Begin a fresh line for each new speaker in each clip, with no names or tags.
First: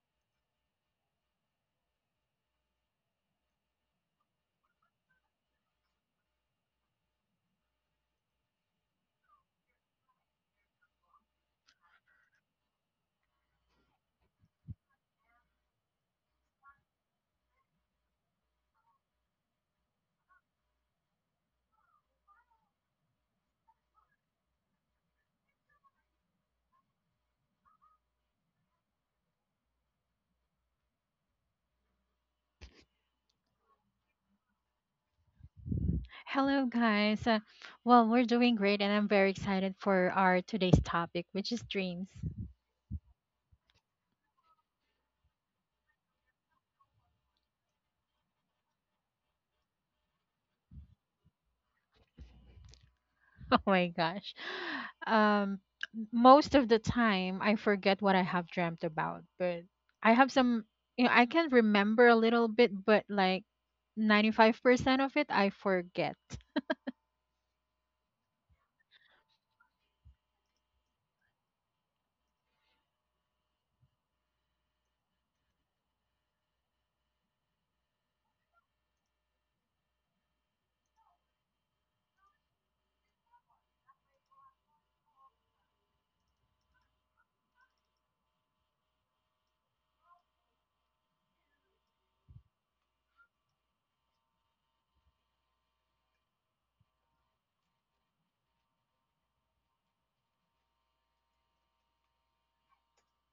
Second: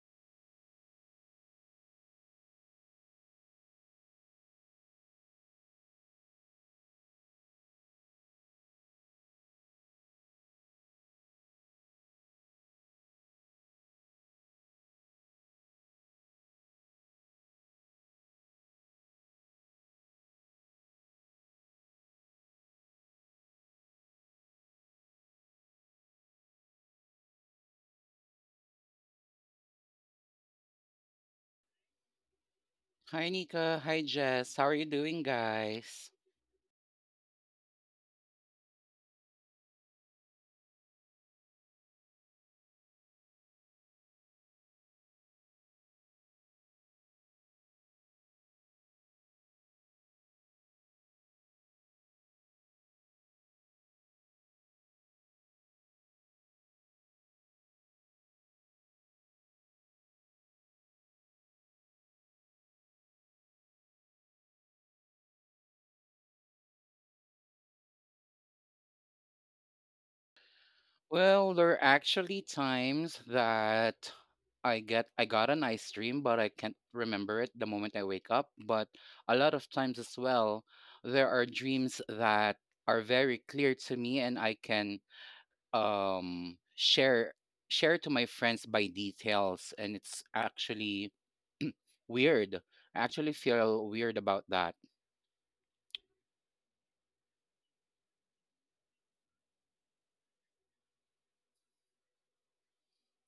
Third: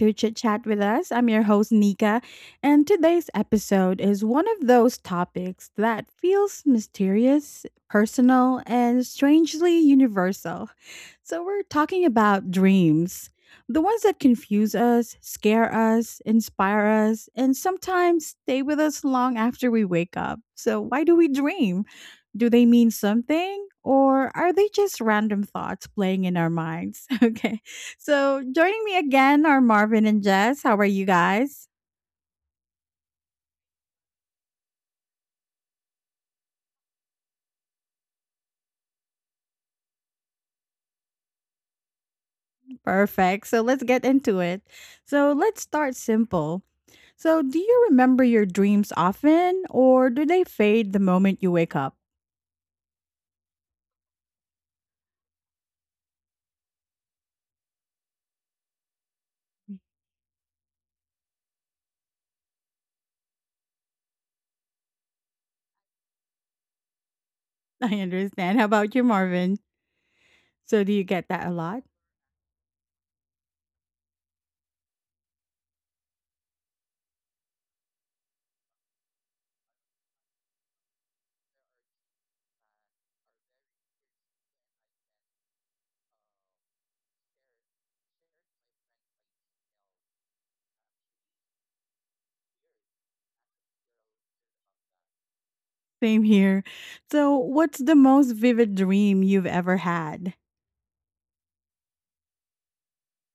to Chit Chat with Us. I'm your host, Nika, and today's episode is one of those topics that feels mysterious, personal, and strangely universal. So, we're talking about dreams, the ones that confuse us, scare us, inspire us, and sometimes stay with us long after we wake up. So, why do we dream? Do they mean something? Or are they just random thoughts playing in our minds? Okay. So, joining me again are Marvin and Jess. How are you guys?
Hi, Nika. Hi, Jess. How are you doing, guys?
Hello, guys. Well, we're doing great, and I'm very excited for our today's topic, which is dreams.
Perfect. So, let's get into it. So, let's start simple. So, do you remember your dreams often or do they fade the moment you wake up?
Oh my gosh. Um, Most of the time, I forget what I have dreamt about, but I have some, I can remember a little bit, but like 95% of it, I forget.
I understand. How about you, Marvin? So, do you get that a
Well, there are
lot?
actually times that I got a nice dream, but I can't remember it the moment I wake up. But a lot of times as well, there are dreams that are very clear to me, and I can um share share to my friends by details, and it's actually weird. I actually feel weird about that.
Same here. So, what's the most vivid dream you've ever had?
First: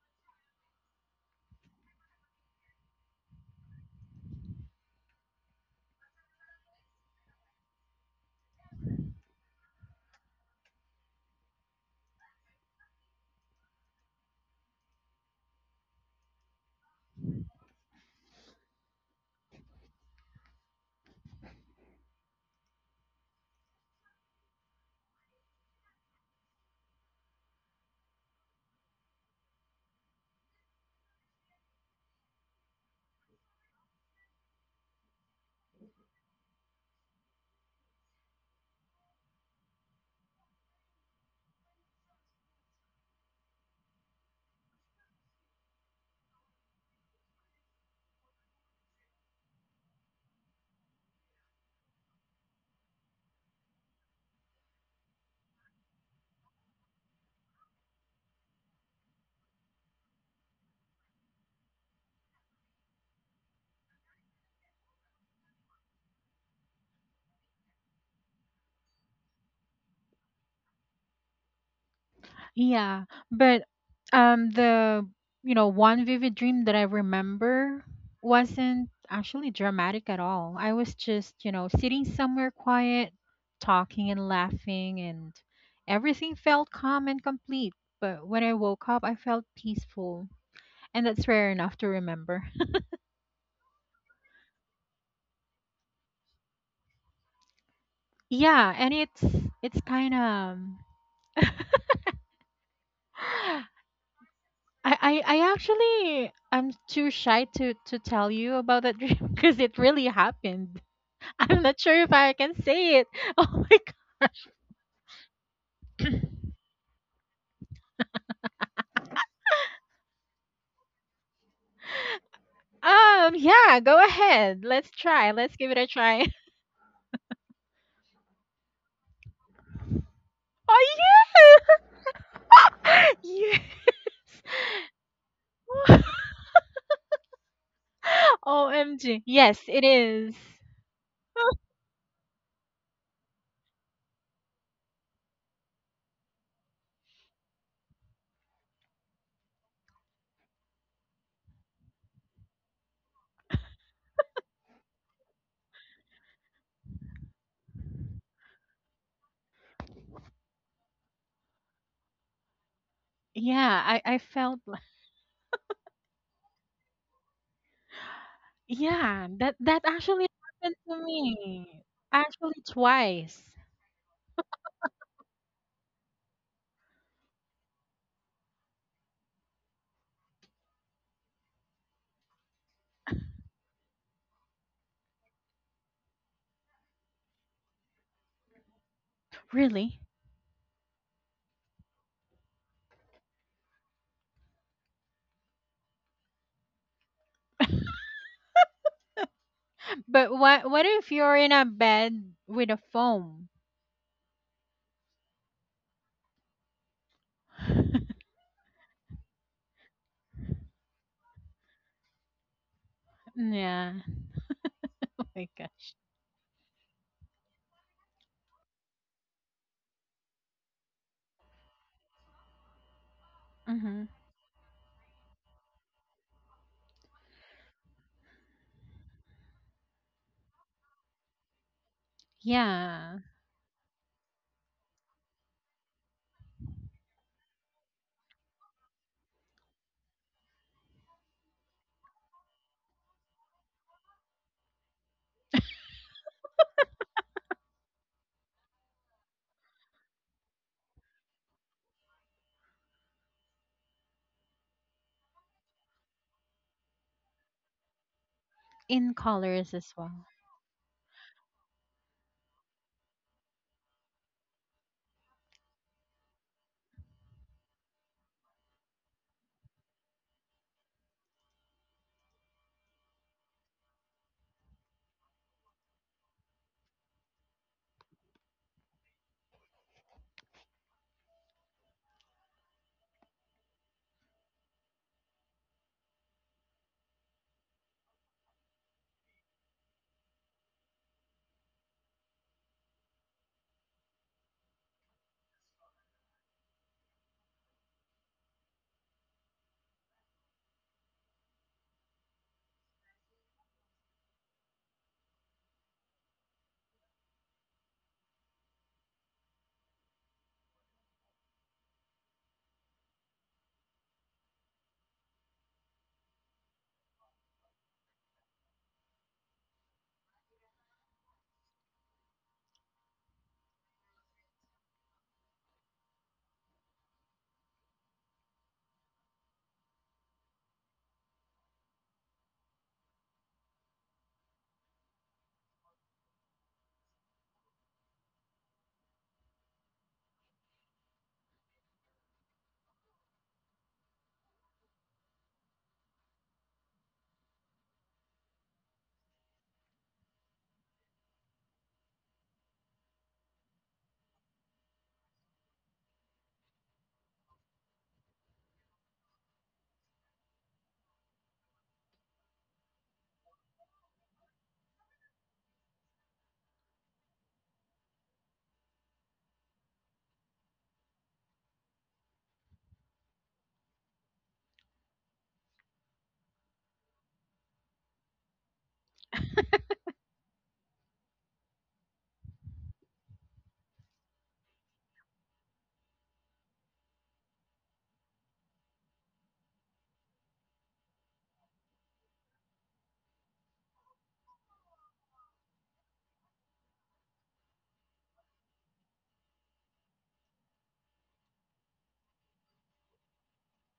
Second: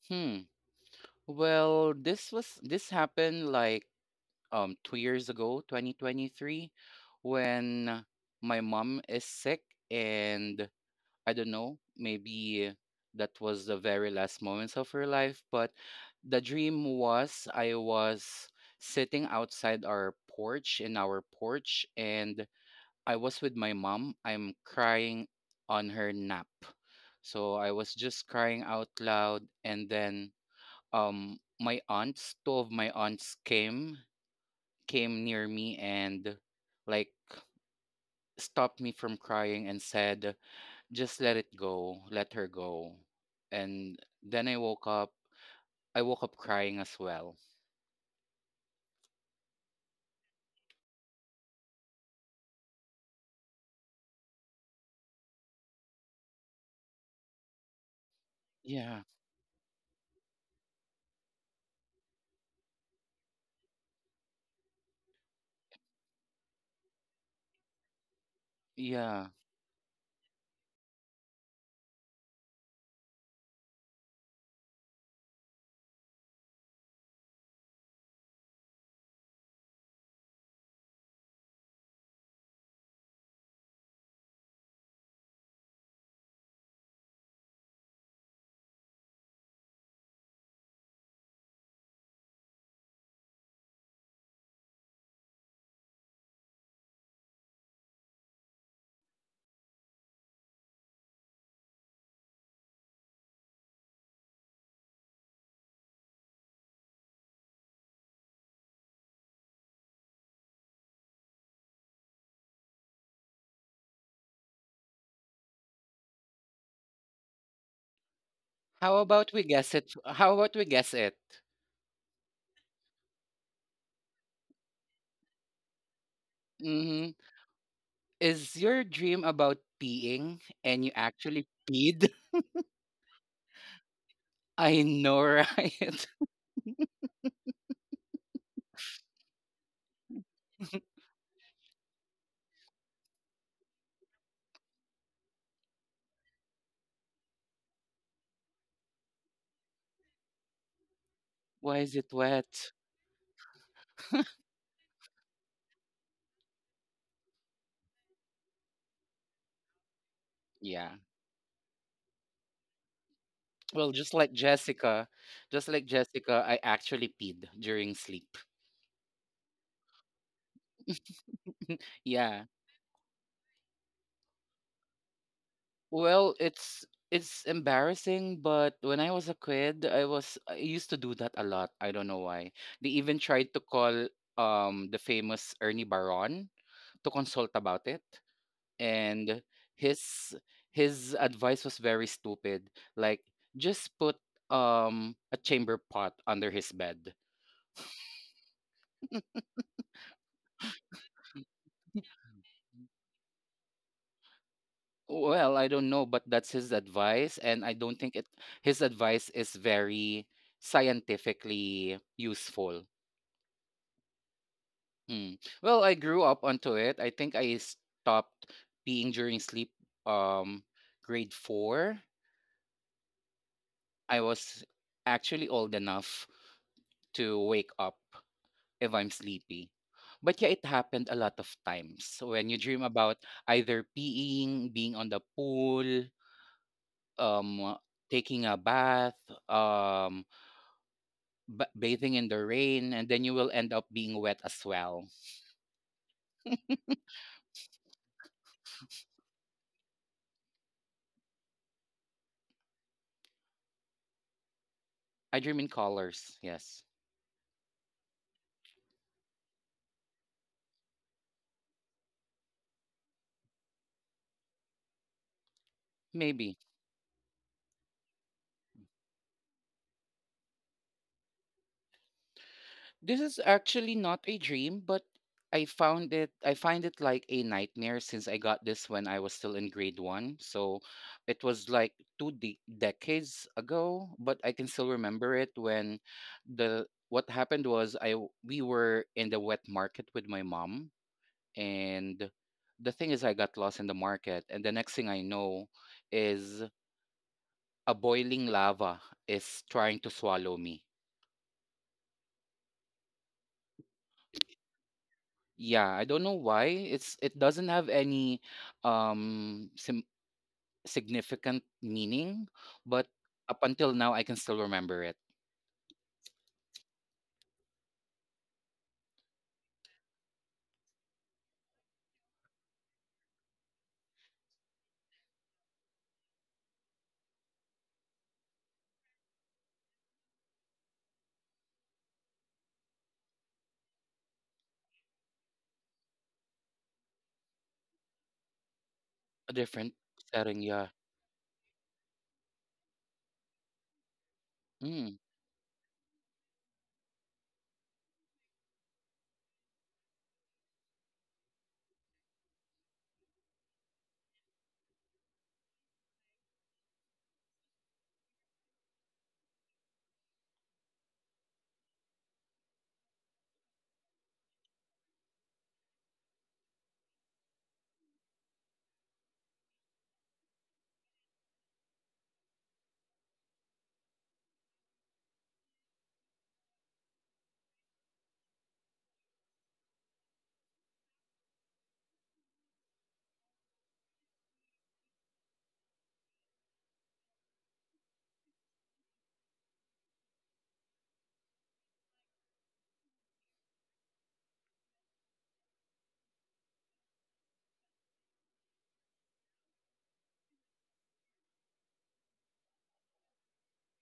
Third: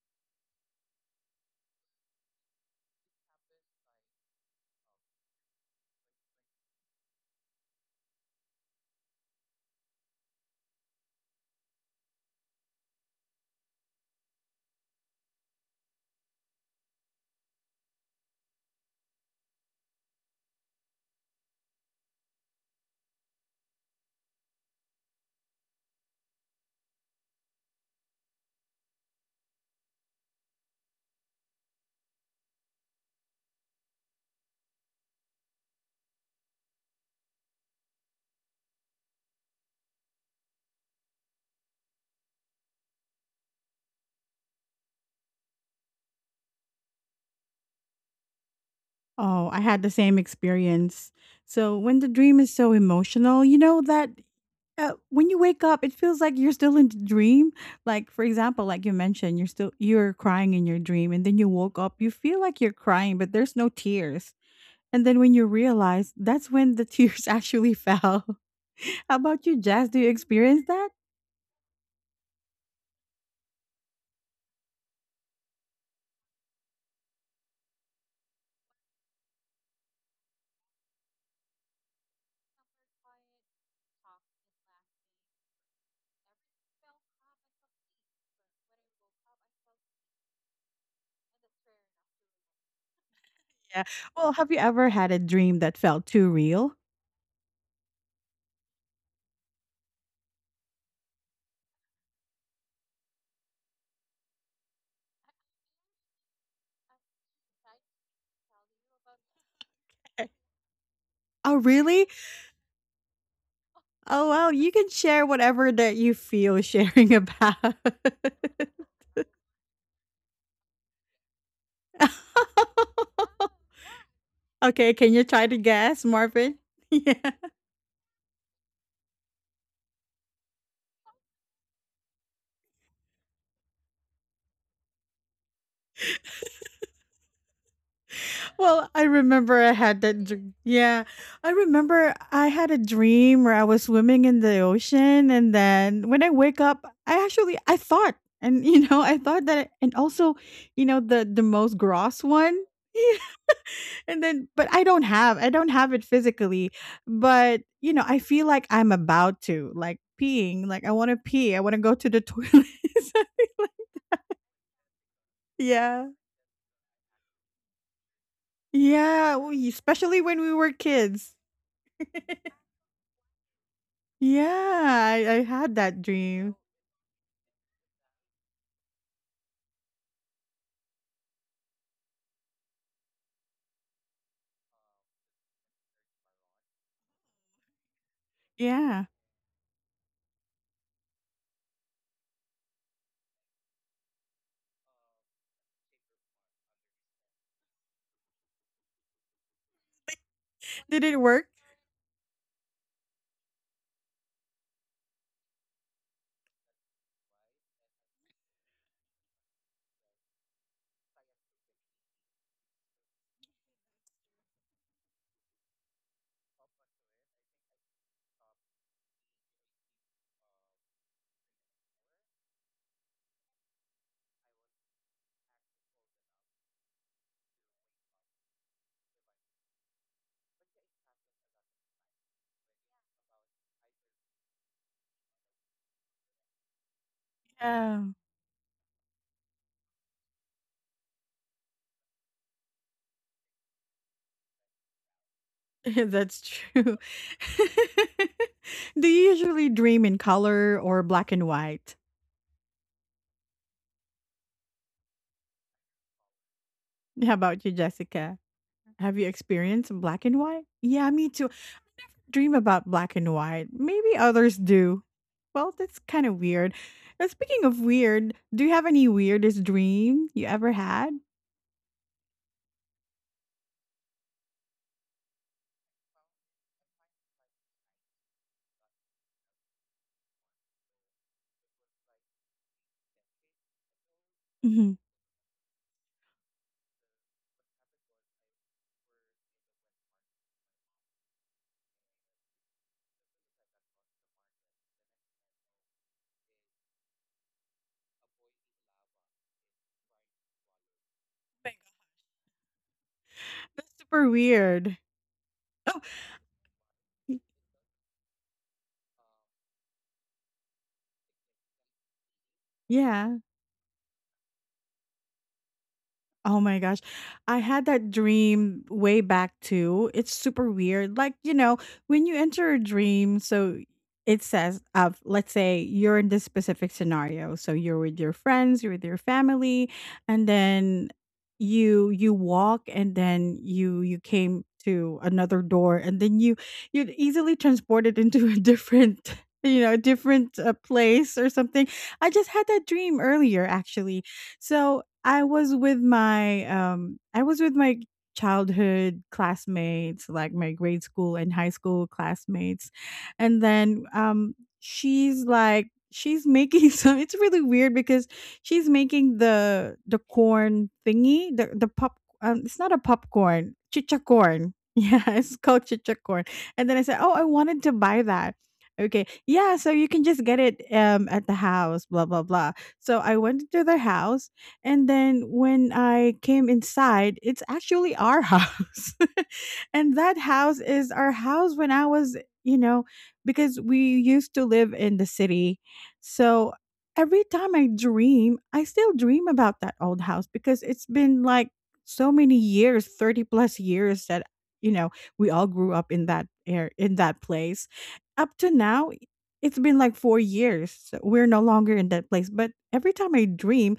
Hmm. Well, this happened like 2 years ago, 2023, when my mom is sick. And I don't know, maybe that was the very last moments of her life. But the dream was I was sitting outside our porch, in our porch, and I was with my mom. I'm crying on her nap. So I was just crying out loud. And then my aunts, two of my aunts came near me and like stopped me from crying and said, "Just let it go, let her go." And then I woke up. I woke up crying as well.
Oh, I had the same experience. So, when the dream is so emotional, you know that. When you wake up, it feels like you're still in the dream. Like, for example, like you
Yeah,
mentioned, you're crying in your dream, and then you woke up, you feel like you're crying, but there's no tears. And then when you realize, that's when the tears actually fell. How
yeah.
about you, Jazz? Do you experience that?
Yeah, but the you know one vivid dream that I remember wasn't actually dramatic at all. I was just sitting somewhere quiet, talking and laughing and everything felt calm and complete. But when I woke up, I felt peaceful, and that's rare enough to remember.
Yeah. Well, have you ever had a dream that felt too real?
Yeah, and it's kind of I'm too shy to tell you about that dream because it really happened.
Oh,
I'm not sure
really?
if I can say it. Oh my god.
Oh, well, you can share whatever that you feel sharing about.
How about we guess it? How about we guess it?
Yeah, go ahead. Let's
Okay, can you
try.
try to
Let's give it a
guess,
try.
Marvin?
Mm-hmm.
Yeah.
Is your dream about peeing and
Oh
you actually
yeah.
peed?
Yes.
I know, right?
Well, I
OMG. Yes,
remember I
it
had that
is.
dr yeah. I remember I had a dream where I was swimming in the ocean, and then when I wake up, I actually I thought, and I thought that, and also, the
Why
most
is it
gross one.
wet?
And then, but I don't have it physically, but, you know, I feel like I'm about to, like, peeing, like,
Yeah.
I wanna pee, I wanna go to the toilet.
Yeah,
Well,
I
just
I
like
felt li-
Jessica, just like
Yeah.
Jessica, I actually peed during sleep.
yeah,
Yeah,
that
we
that
especially
actually
when we were
happened to
kids.
me.
Yeah.
Actually twice.
Yeah, I had that
Well,
dream.
it's embarrassing, but when I was a kid, I used to do that a lot. I don't know why. They even tried to call the famous Ernie Baron to consult about it,
Yeah.
and
Really?
his his advice was very stupid. Like just put a chamber pot under his bed.
But what
Did
if
it
you're
work?
in a bed with a foam?
Well, I don't know, but that's his advice, and I don't think it his advice is very scientifically useful.
Yeah. Oh
Mm.
my
Well,
gosh.
I grew up onto it. I think I stopped peeing during sleep um grade 4.
Hmm.
I was actually old enough to wake up if I'm sleepy. But yeah, it happened a lot of times when you dream about
Yeah.
either peeing, being on the pool, um
Yeah.
taking a bath, um bathing in the rain, and then you will end up being wet as well.
That's true. Do you usually dream in color or black and white?
I dream in colors, yes.
How about you, Jessica?
In
Have you
colors as
experienced
well.
black and white? Yeah, me too. Dream about black and white. Maybe others do. Well, that's kind of
Maybe.
weird. Speaking of weird, do you have any weirdest dream you ever had?
This is actually not a dream, but I find it like a nightmare since I got this when I was still in grade 1. So it was like two decades ago, but I can still
hmm
remember it. When the what happened was we were in the wet market with my mom, and the thing is I got lost in the market and the next thing I know is a boiling lava is trying to swallow me.
That's super weird.
Yeah, I
Oh,
don't know why. It
y-
doesn't have any um sim- significant meaning, but
yeah.
up until now I can still remember it.
Oh my gosh. I had that dream way back too. It's super weird. Like, you know, when you enter a dream, so it says of let's say you're in this specific scenario. So you're with your friends, you're with your family, and then you walk, and then you came to another door, and then you'd easily transported into a different
A different setting,
different
yeah.
place or something. I just had that dream earlier actually. So
Mm,
I was with my childhood classmates, like my grade school and high school classmates. And then she's making some, it's really weird because she's making the corn thingy, the pop, it's not a popcorn, chicha corn. Yeah, it's called chicha corn. And then I said, "Oh, I wanted to buy that." Okay. Yeah, so you can just get it at the house, blah blah blah. So I went to their house, and then when I came inside, it's actually our house. And that house is our house when I was, you know, because we used to live in the city. So every time I dream, I still dream about that old house because it's been like so many years, 30 plus years that, you know, we all grew up in that air in that place. Up to now, it's been like 4 years. So we're no longer in that place, but every time I dream,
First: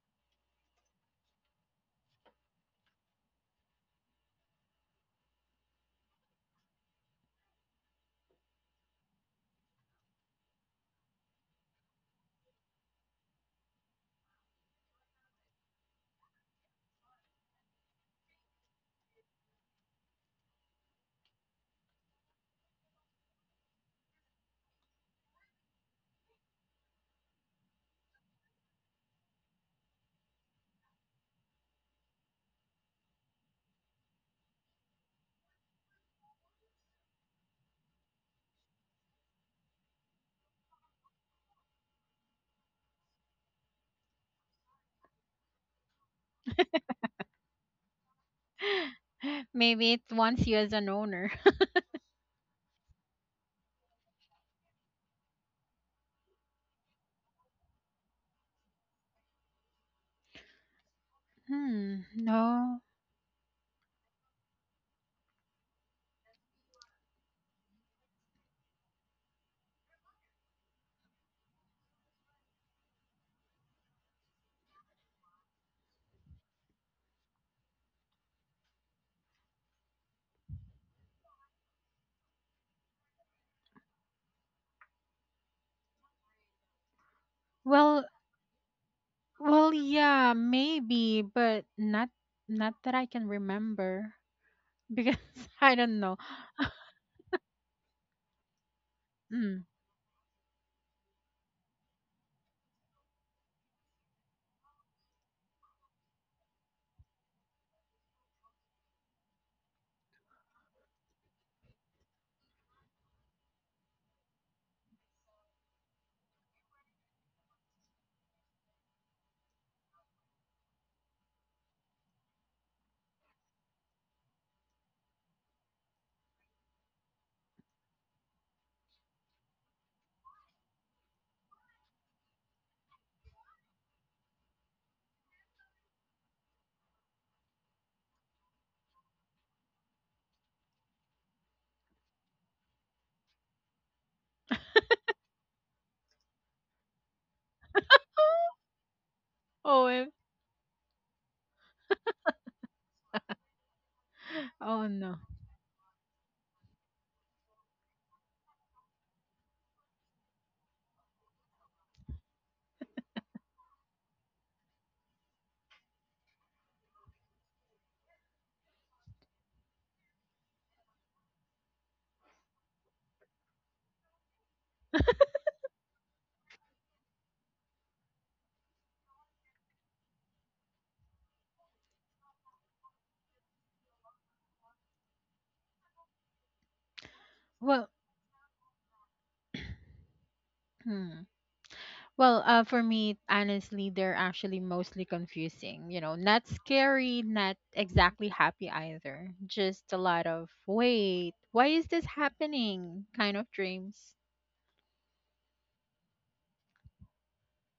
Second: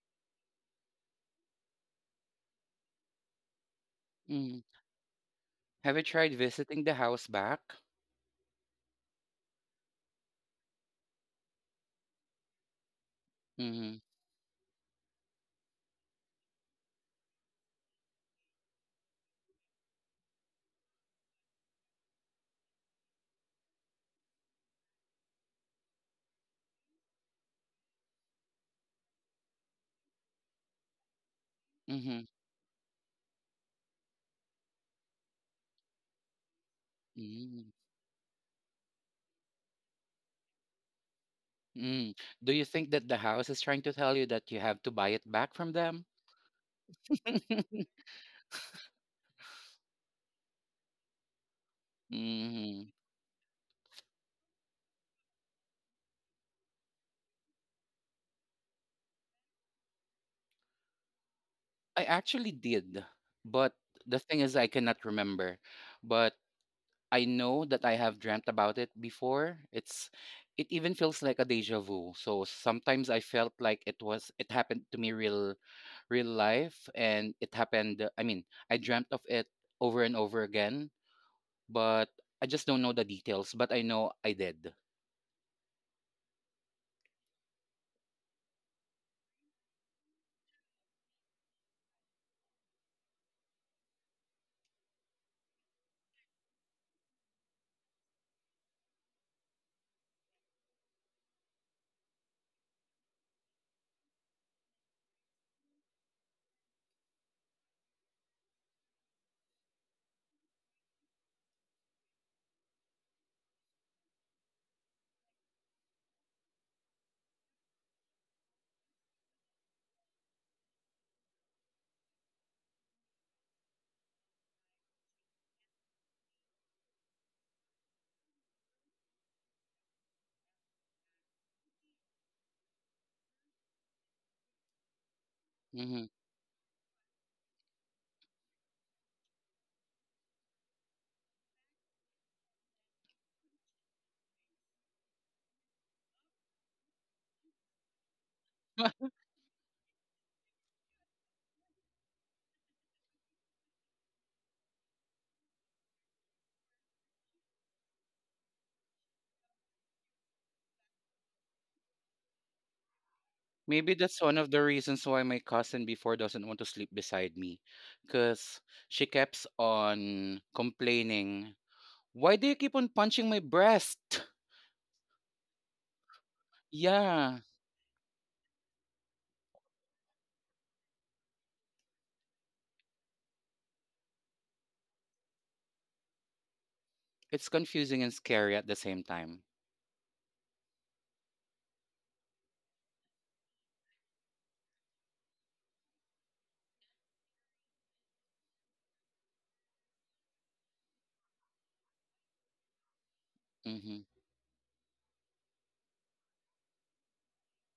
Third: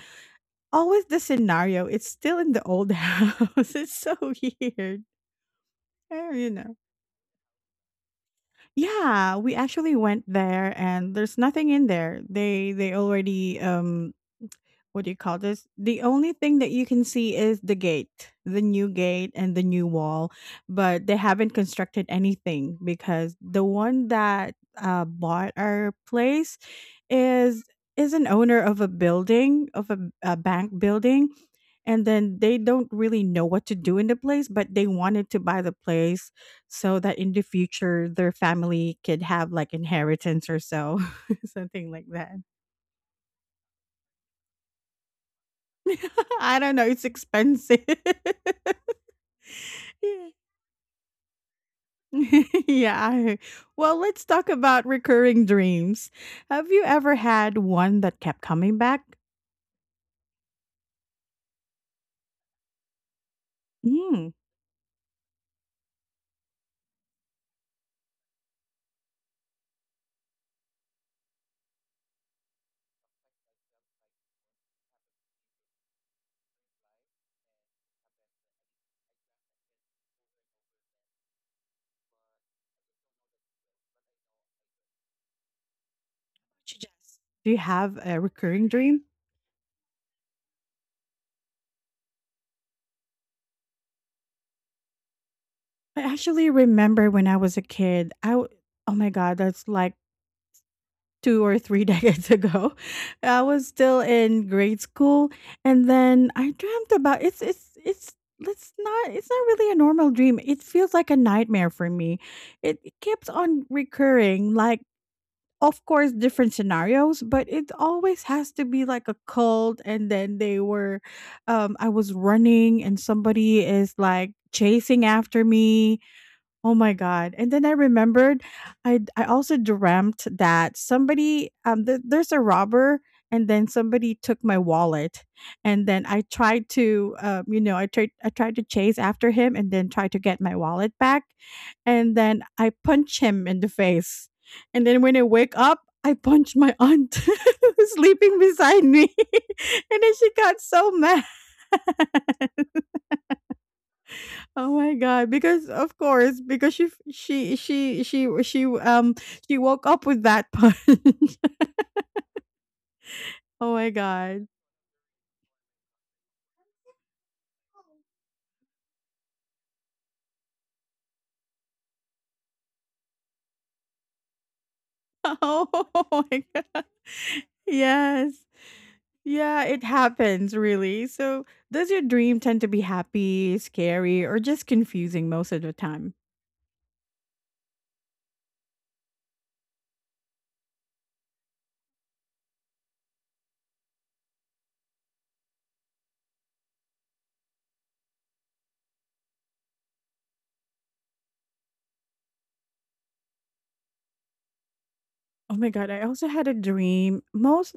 always the scenario, it's still in the old house. It's so
mm.
weird.
Have you
Oh,
tried
you know.
visiting the house back?
Yeah, we actually went there and there's nothing in there. They already,
Mm-hmm,
what do you call this? The only thing that you can see is the gate, the new gate and the new wall, but they haven't constructed anything because the one that, bought our place is is an owner of a building of a bank building, and
mm-hmm,
then they don't really know what to do in the place, but they wanted to buy the place so that in the
mm,
future their family could have like inheritance or so, something like
mm.
that.
Do you think that the house is trying to tell you that you have to buy it back from them?
I don't know. It's expensive.
Maybe it
Yeah.
wants you as an owner.
Mm-hmm.
Yeah. Well, let's talk about recurring dreams. Have you ever had one that kept coming back?
Hmm,
I actually
no.
did, but the
Mm.
thing is, I cannot remember. But I know that I have dreamt about it before. It even feels like a deja vu. So sometimes I felt like it happened to me real life, and it happened. I mean, I dreamt of it over and over again, but I just don't know the details. But I know I did.
Suggest. Do you have
Well,
a recurring dream?
well, yeah, maybe, but not that I can remember because I don't
I
know.
actually remember when I was a kid. Oh my god,
Mm.
that's like 2 or 3 decades ago. I was still in grade school, and then I dreamt about, it's not really a normal dream. It feels like a nightmare for me. It keeps on recurring, like of course different scenarios, but it always has to be like a cult, and then I was running, and somebody is like chasing after me. Oh my god. And then I remembered, I also dreamt that somebody, there's a robber, and then somebody took my wallet, and
Hmm.
then I tried to chase after him and then try to get my wallet back, and then I punch him in the face. And then when I wake up, I punch my aunt who's sleeping beside me.
Oh,
And
eh,
then she got so mad. Oh
oh
my
no.
god, because of course, because she f- she woke up with that punch. Oh my
Maybe that's one
god.
of the reasons why my cousin before doesn't want to sleep beside me. Because she keeps on complaining, "Why do you keep on punching my breast?"
Oh my god.
Yeah,
Yes. Yeah, it happens really. So, does your dream tend to be happy, scary, or just confusing most of the time?
it's
Well,
confusing and scary at the same time.
hmm. Well, for me, honestly, they're actually mostly confusing. You know, not scary, not exactly happy either. Just a lot of wait, why is this happening? Kind of
Mm-hmm,
dreams.
Oh my god, I also had a dream. Most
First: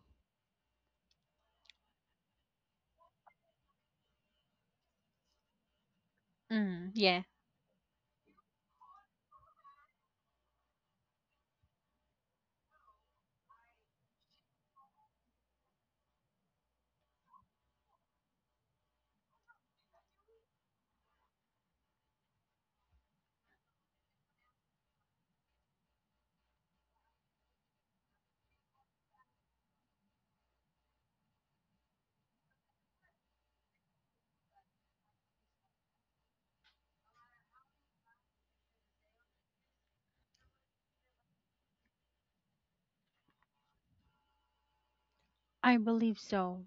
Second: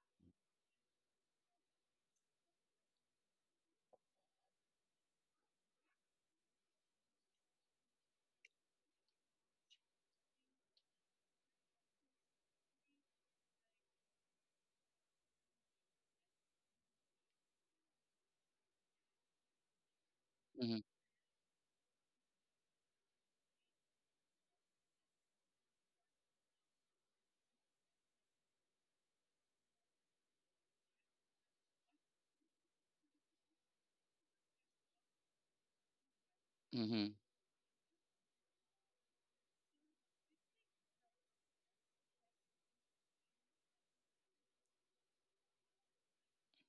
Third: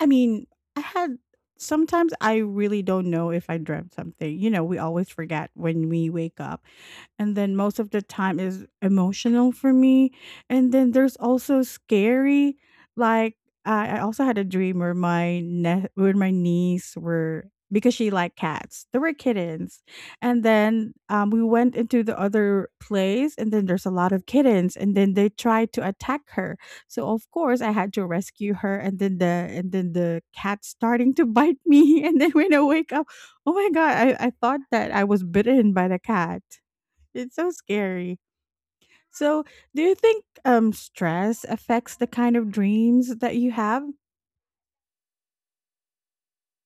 I mean, I had sometimes I really don't know if I dreamt something. You know, we always forget when we wake up.
Mm, yeah,
And then most of the time is emotional for me. And then there's also scary, like I also had a dream where where my niece were, because she liked cats. There were kittens, and
mm-hmm,
then we went into the other place, and then there's a lot of kittens, and then they tried to attack her. So of course I had to rescue her, and then the cat starting to bite me, and then when I wake up, oh my god, I thought that I was bitten by the cat.
mm-hmm.
It's so scary. So, do you think stress affects the kind of dreams that you have?
I believe so.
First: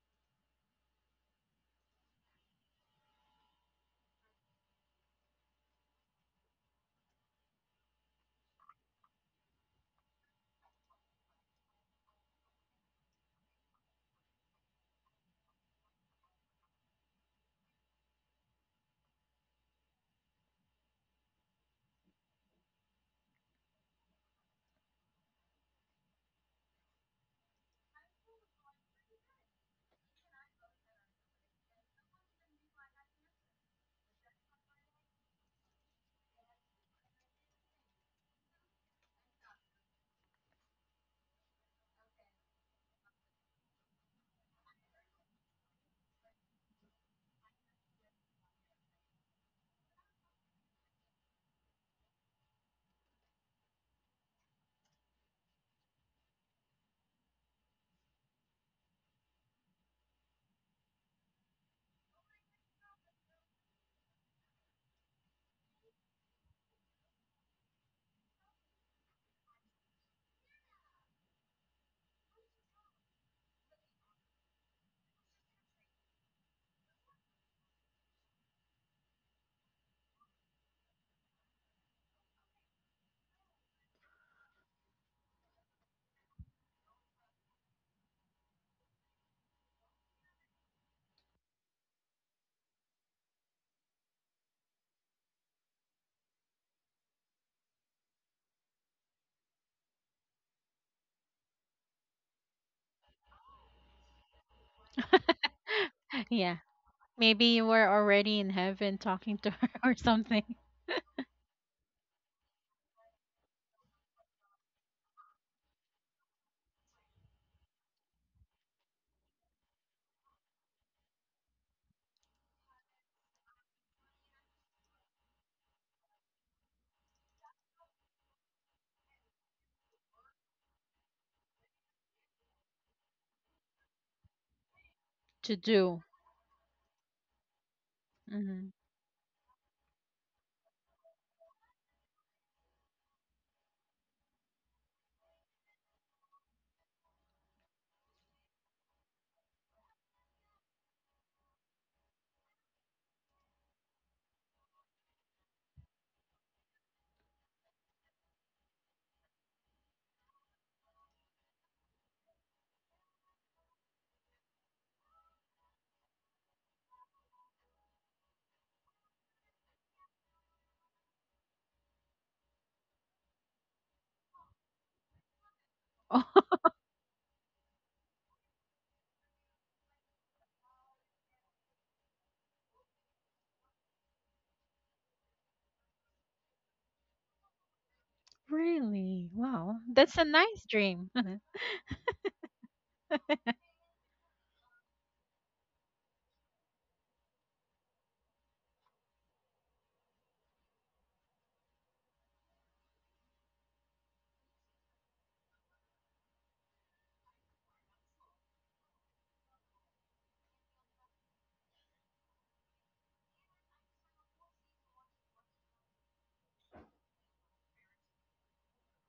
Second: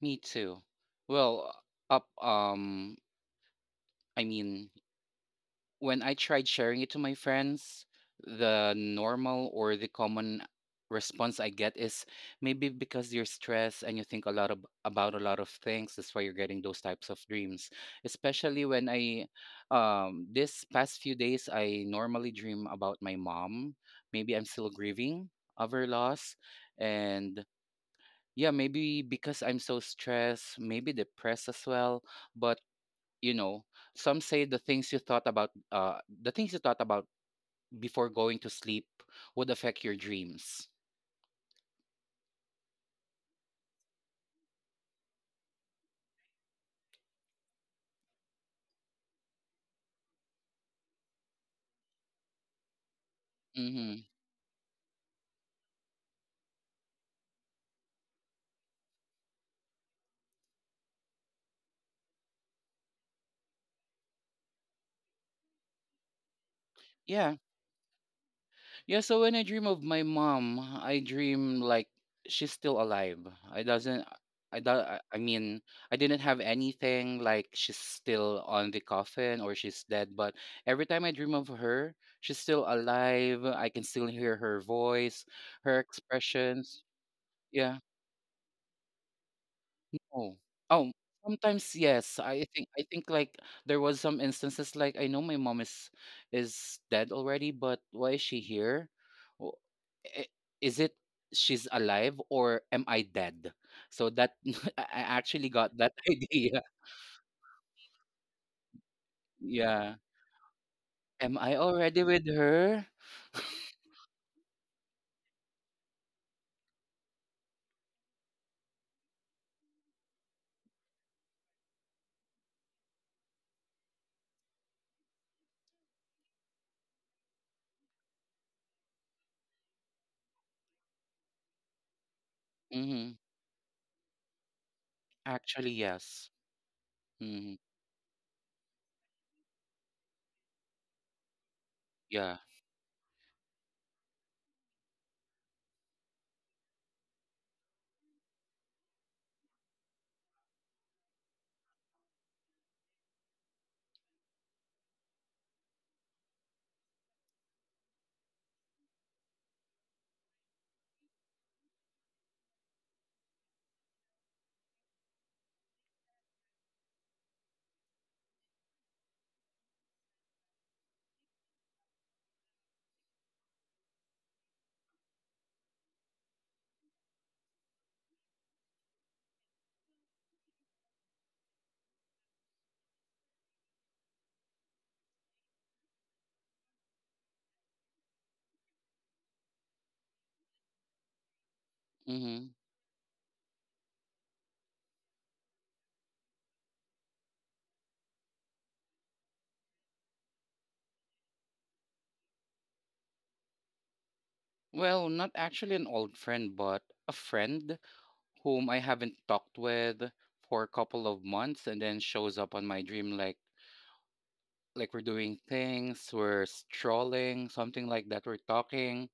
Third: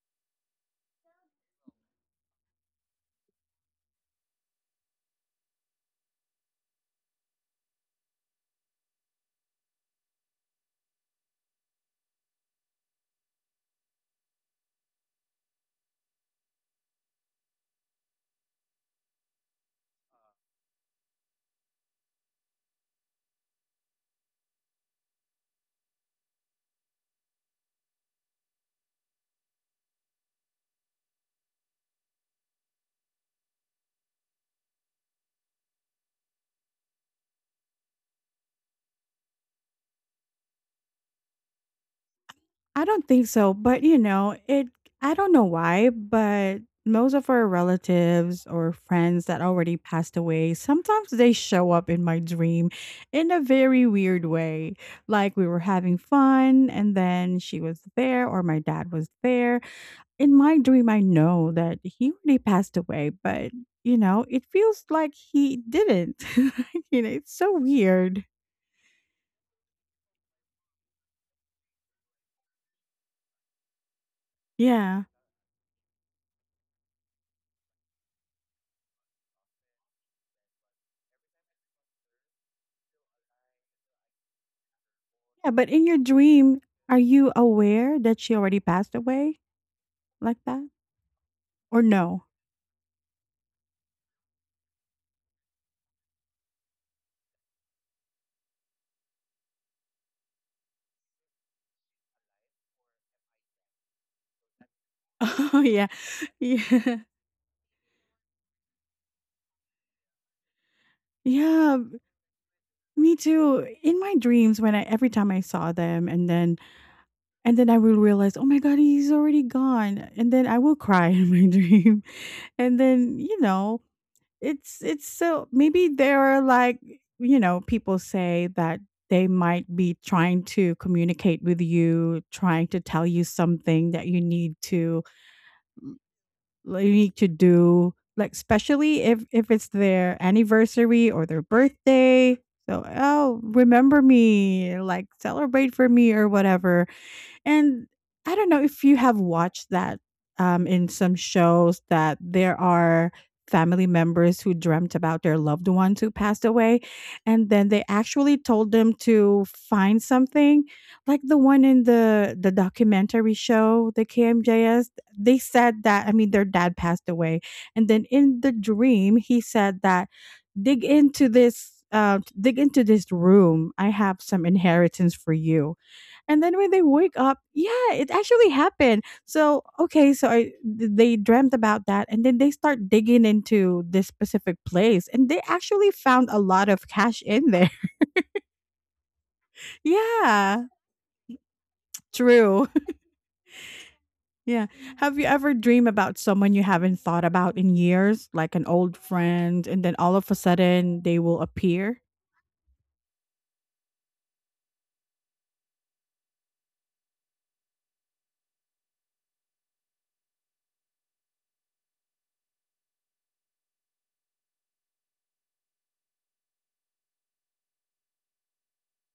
Me too. Well, up, um, I mean, when I tried sharing it to my friends, the normal or the common response I get is maybe because you're stressed and you think about a lot of things. That's why you're getting those types of dreams. Especially this past few days, I normally dream about my mom. Maybe I'm still grieving of her loss. And yeah, maybe because I'm so stressed, maybe depressed as well. But you know some say the things you thought about before going to sleep would affect your dreams.
I don't think so, but you know, it I don't know why, but most of our relatives or friends that already passed away, sometimes they show up in my dream in a very
Hmm.
weird way. Like we were having fun and then she was there, or my dad was there. In my dream, I know that he already passed away, but you know, it feels like he didn't. You know, it's
Yeah.
so weird.
Yeah, so when I dream of my mom, I dream like she's still alive. I doesn't I do,
Yeah.
I mean, I didn't have anything like she's still on the coffin or she's dead, but every time I dream of her, she's still alive. I can still hear her voice,
Yeah. But
her
in your dream,
expressions.
are you
Yeah.
aware that she already passed away like
No.
that?
Oh, sometimes
Or
yes.
no?
I think like there was some instances like I know my mom is dead already, but why is she here? Wh- Is it she's alive or am I dead? So that I actually
Oh,
got
yeah.
that
Yeah.
idea.
Yeah.
Maybe you were already in heaven talking to her or
Yeah.
something
Am I
Yeah,
already with her?
me too. In my dreams, when I every time I saw them, and then I will realize, oh my god, he's already gone, and then I will cry in my dream, and then, it's so, maybe they're like, you know, people say that they might be trying to communicate with you, trying to tell
Mm-hmm.
you something that you need to,
to
Actually,
do.
yes.
like, you need to
Mm-hmm.
do, like,
Hmm.
especially if it's their anniversary or their birthday.
Yeah.
So, "Oh, remember me," like, "Celebrate for me," or whatever. And I don't know if you have watched that, in some shows that there are family members who dreamt about their loved ones who passed away. And then they actually told them to find something, like the one in the documentary show, the KMJS. They said that, I mean, their dad passed away. And then in the dream, he said that, dig into this. Dig into this room. I have some inheritance for you. And
oh,
then when they wake up, yeah, it actually happened. So, okay, so they dreamt about that, and then they start digging into this specific place and they actually found a lot of cash in there.
really? Wow. That's a
Yeah,
nice dream.
Mm-hmm.
true. Yeah. Have you ever dreamed about someone you haven't thought about in years, like an old friend, and then all of a sudden they will appear?
Well, not actually an old friend, but a friend whom I haven't talked with for a couple of months, and then shows up on my dream like we're doing things, we're strolling, something like that. We're talking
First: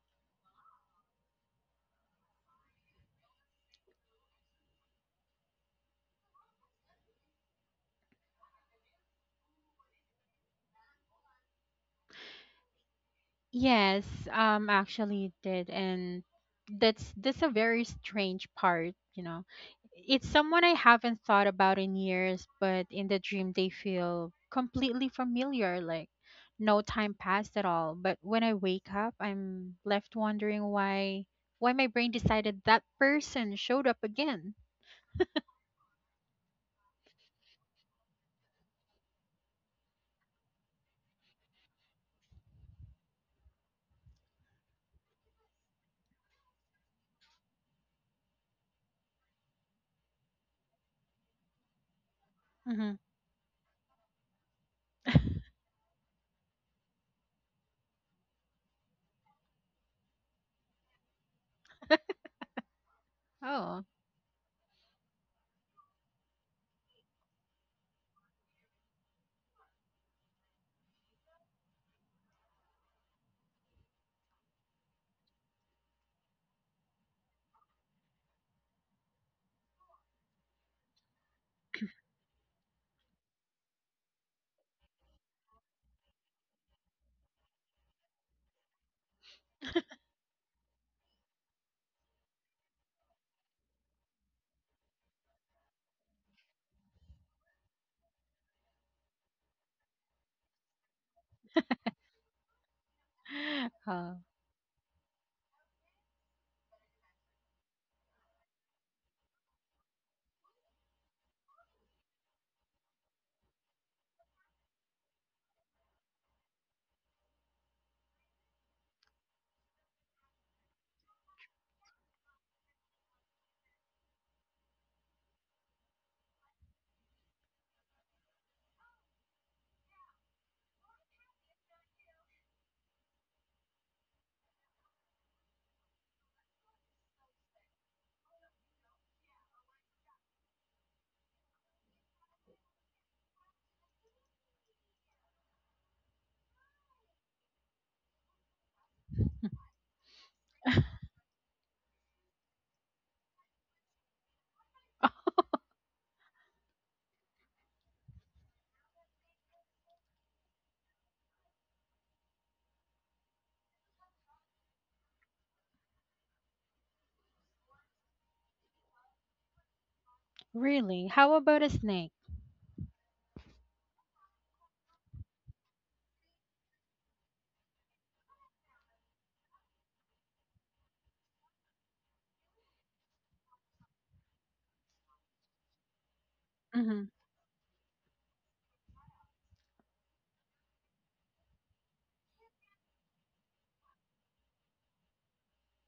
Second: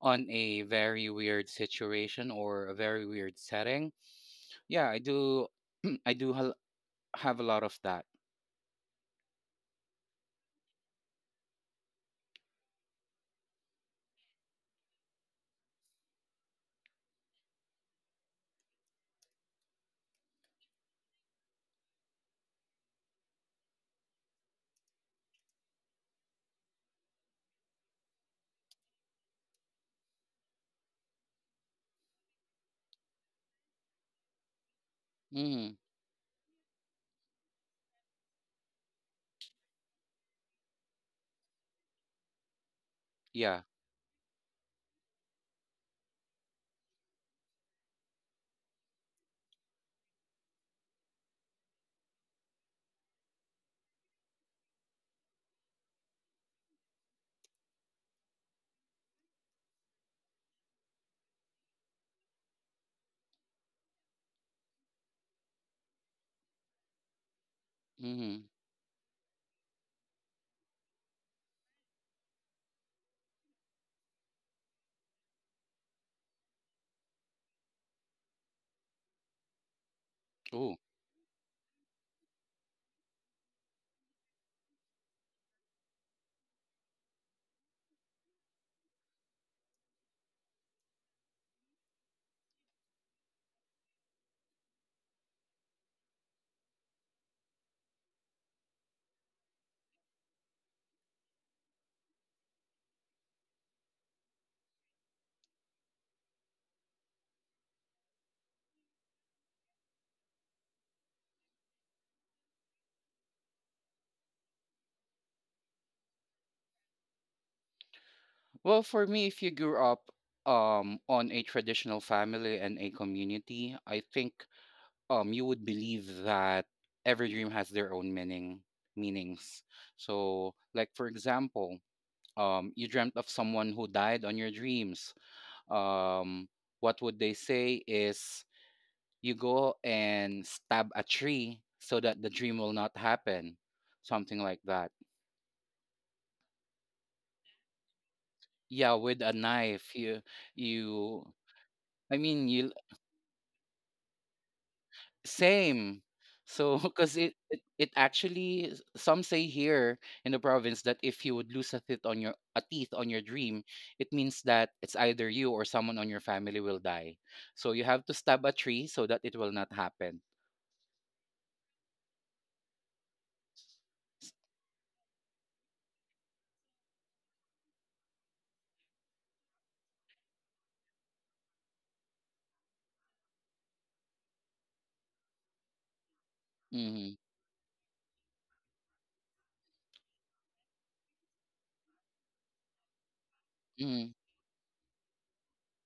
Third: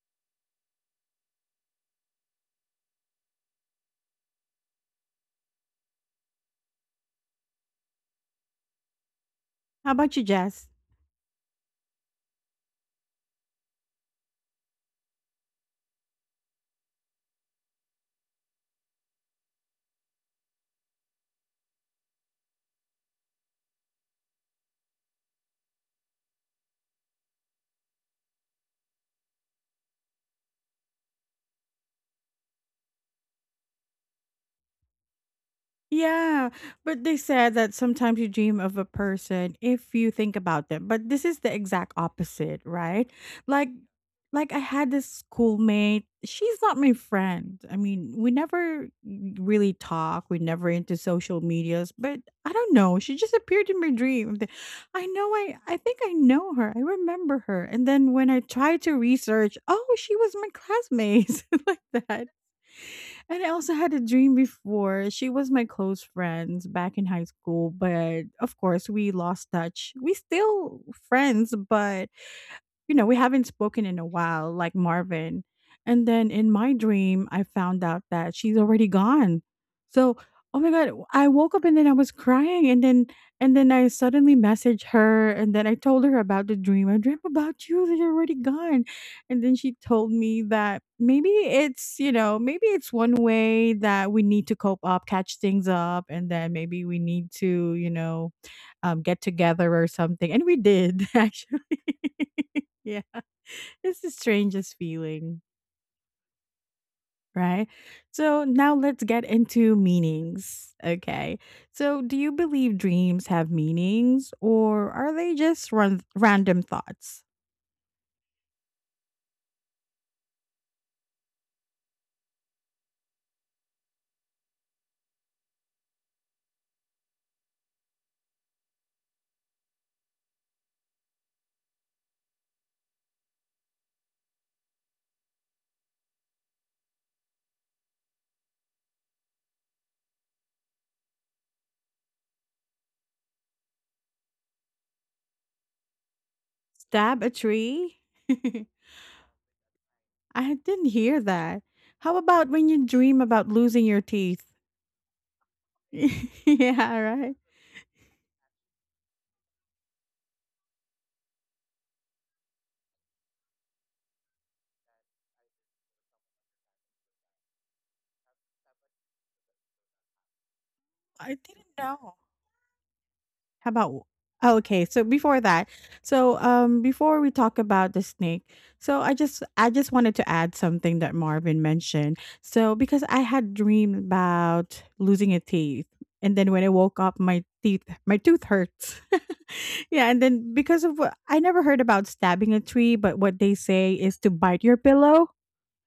on a very weird situation or a very weird setting. Yeah, I do I do have a lot of that.
How about you, Jess?
Yes, actually it did, and that's a very strange part, you know. It's someone I haven't thought about in years, but in the dream they feel completely familiar, like no time passed at all. But when I wake up, I'm left wondering why my brain decided that person showed up again.
Mm,
Yeah, but they said that sometimes you dream of a person if you think about them. But this is the exact opposite, right?
yeah.
Like like I had this schoolmate. She's not my friend. I mean, we never really talk. We never into social medias, but I don't
Hmm.
know. She just appeared in my dream. I know. I think I know her. I remember her. And then when I tried to research, oh, she was my classmate like that. And I also
Oh.
had a dream before. She was my close friends back in high school, but
Mm-hmm.
of course we lost touch. We still friends, but you know, we haven't spoken in a while, like Marvin. And then in my dream, I found out that she's already gone. So, oh my
Ooh.
God, I woke up and then I was crying. And then, I suddenly messaged her and then I told her about the dream. I dreamt about you that you're already gone. And then she told me that maybe it's one way that we need to cope up, catch things up. And then maybe we need to, get together or something. And we did actually. Yeah. It's the
Oh,
strangest feeling, right? So now let's get into meanings. Okay. So do you believe dreams have meanings or are they just random thoughts?
Well, for me, if you grew up on a traditional family and a community, I think you would believe that every dream has their own meanings, so like for example you dreamt of someone who died on your dreams. um what would they say is you go and stab a tree so that the dream will not happen, something like that.
Stab a tree?
Yeah, with a knife. you
I didn't hear
you
that. How
i
about
mean
when
you
you dream about losing your teeth?
Same. So,
Yeah,
because
right.
it actually some say here in the province that if you would lose a teeth on your dream, it means that it's either you or someone on your family will die. So you have to stab a tree so that it will not happen.
really?
I
How about
didn't
a snake?
know. How about Oh, okay, so before that, so, before we talk about the snake, so I just wanted to add something that Marvin mentioned. So, because I had dreamed about losing a teeth, and then when I woke
Mm-hmm.
Mm-hmm.
up, my tooth hurts. Yeah, and then because of what I never heard about stabbing a tree, but what they say
Mm-hmm.
is to bite your pillow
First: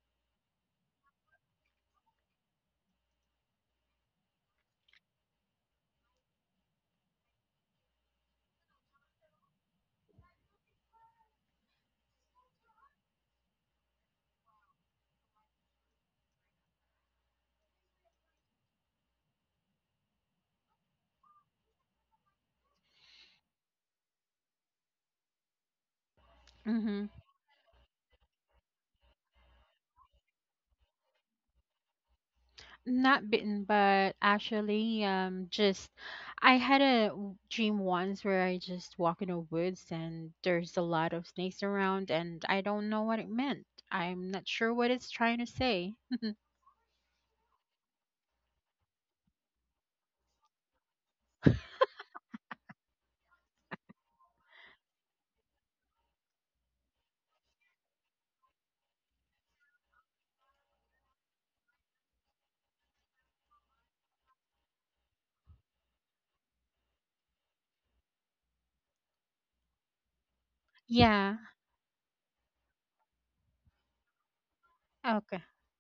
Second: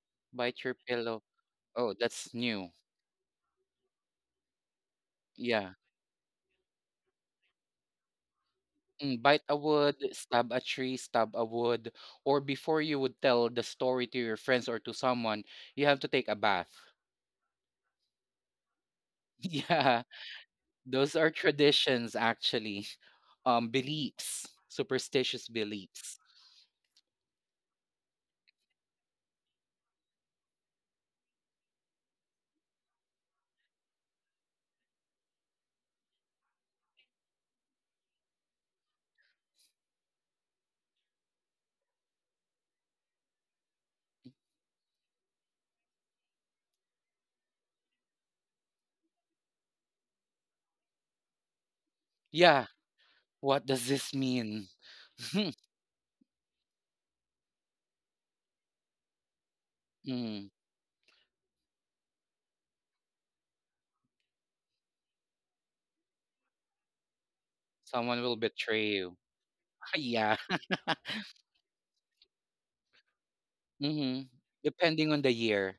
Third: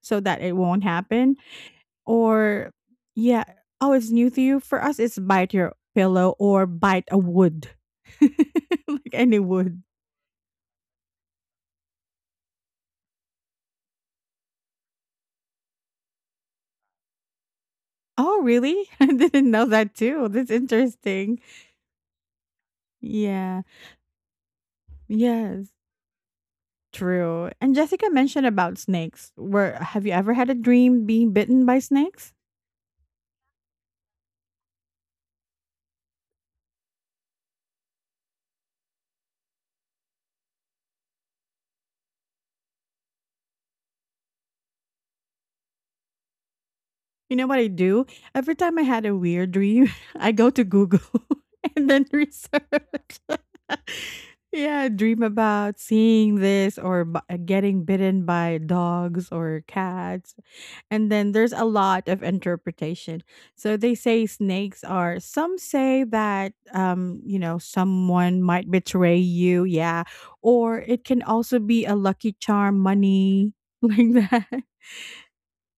so that it
Bite your
won't
pillow.
happen.
Oh, that's new.
Or yeah, oh, it's new to you? For us, it's bite
Yeah.
your pillow or bite a wood. Like
Mm,
any
bite a
wood.
wood, stab a tree, stab a wood, or before you would tell the story to your friends or to someone, you have to take a bath.
Oh, really? I didn't know that
Yeah.
too. That's
Those are
interesting.
traditions actually.
Yeah.
Beliefs, superstitious
Yes.
beliefs.
Mm-hmm.
True. And Jessica mentioned about snakes. Where have you ever had a dream being bitten by snakes?
Not bitten, but actually, just I had a dream once where I just walk in the woods and there's a lot of snakes around, and I don't know what it meant. I'm not sure what it's trying to say.
You know what I do? Every time I had a weird dream, I go to Google and then
Yeah,
research.
what does this mean?
Yeah, dream about seeing this or getting bitten by dogs or cats.
Mm.
And then there's a lot of interpretation. So they say snakes are, some say that,
Someone will
someone might
betray
betray
you.
you. Yeah.
Yeah.
Or it can
Yeah,
also be a lucky charm, money, like
Hmm.
that.
Depending on the
okay.
year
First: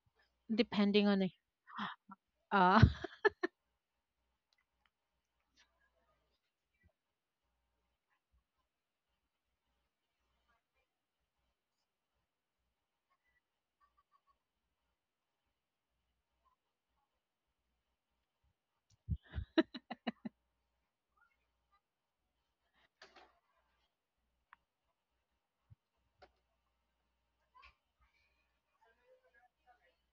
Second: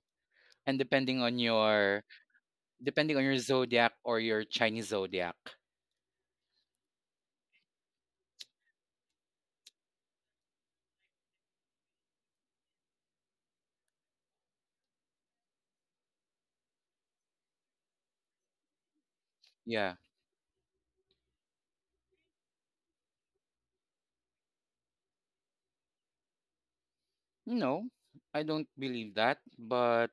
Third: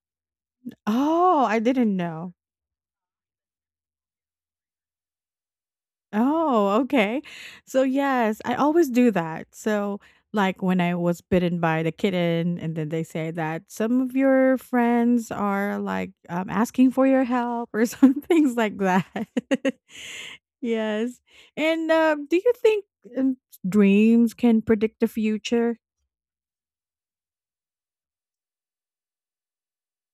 and
Depending on
depending
the
on
Oh, I didn't
your
know.
uh
depending on your zodiac or your Chinese zodiac.
Oh, okay. So yes, I always do that. So like when I was bitten by the kitten, and then they say that some of your friends are like asking for your help or some things like that.
Yeah.
Yes. And do you think um, dreams can predict the future?
No, I don't believe that, but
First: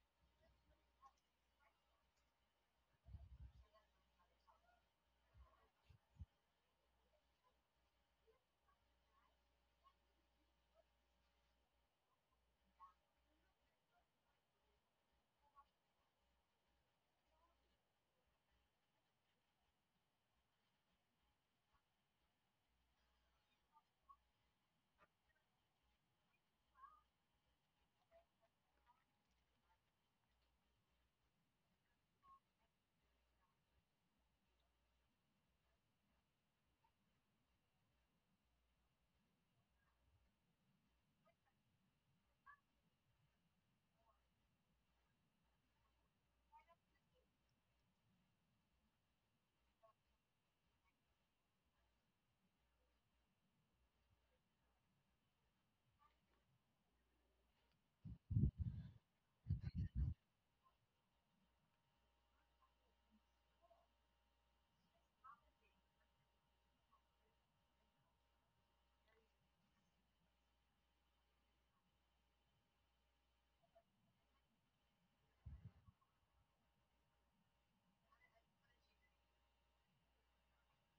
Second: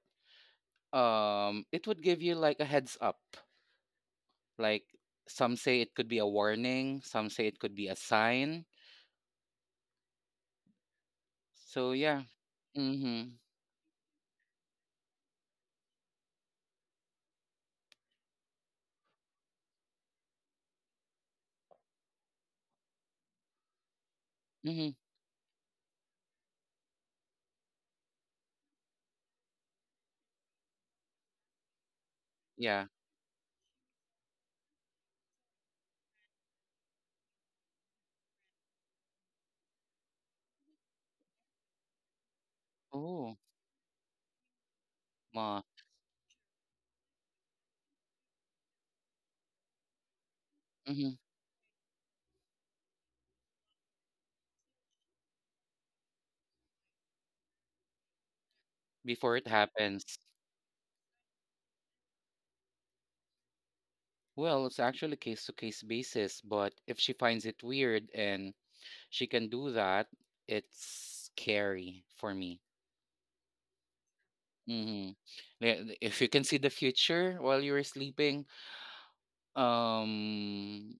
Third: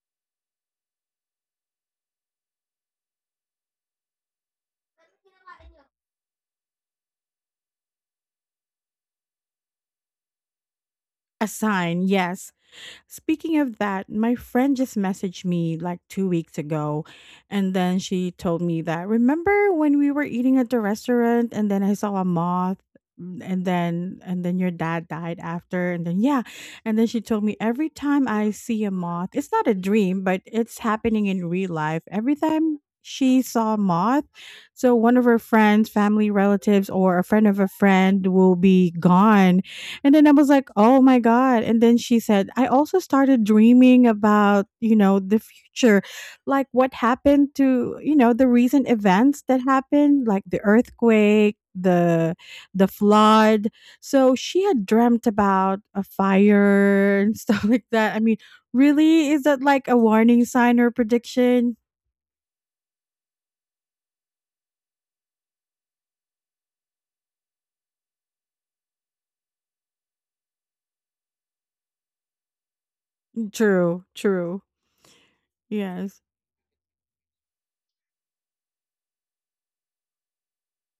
it would give you like a heads up. Like some say it could be a warning, some say it could be a sign.
A
So,
sign,
yeah.
yes.
Mhm.
Speaking of that, my friend just messaged me like 2 weeks ago, and then she told me that remember when we were eating at the restaurant, and then I saw a moth, and then your
Mhm.
dad died after, and then yeah, and then she told me every time I see a moth, it's not a dream, but it's happening in real life. Every time
Yeah.
she saw a moth, so one of her friends, family relatives, or a friend of a friend will be gone, and then I was like, "Oh my god." And then she said, "I also
Oh,
started dreaming about, the
ma.
future, like what happened to, the recent events that happened, like the
Mhm.
earthquake, the flood." So she had dreamt about a fire and stuff like that. I mean, really
Before
is
it
that like a
happens.
warning sign or prediction?
Well, it's actually case to case basis, but if she finds it weird and she can do that, it's scary for me.
True, true.
Mhm. Yeah, if
Yes.
you can see the future while you're sleeping, um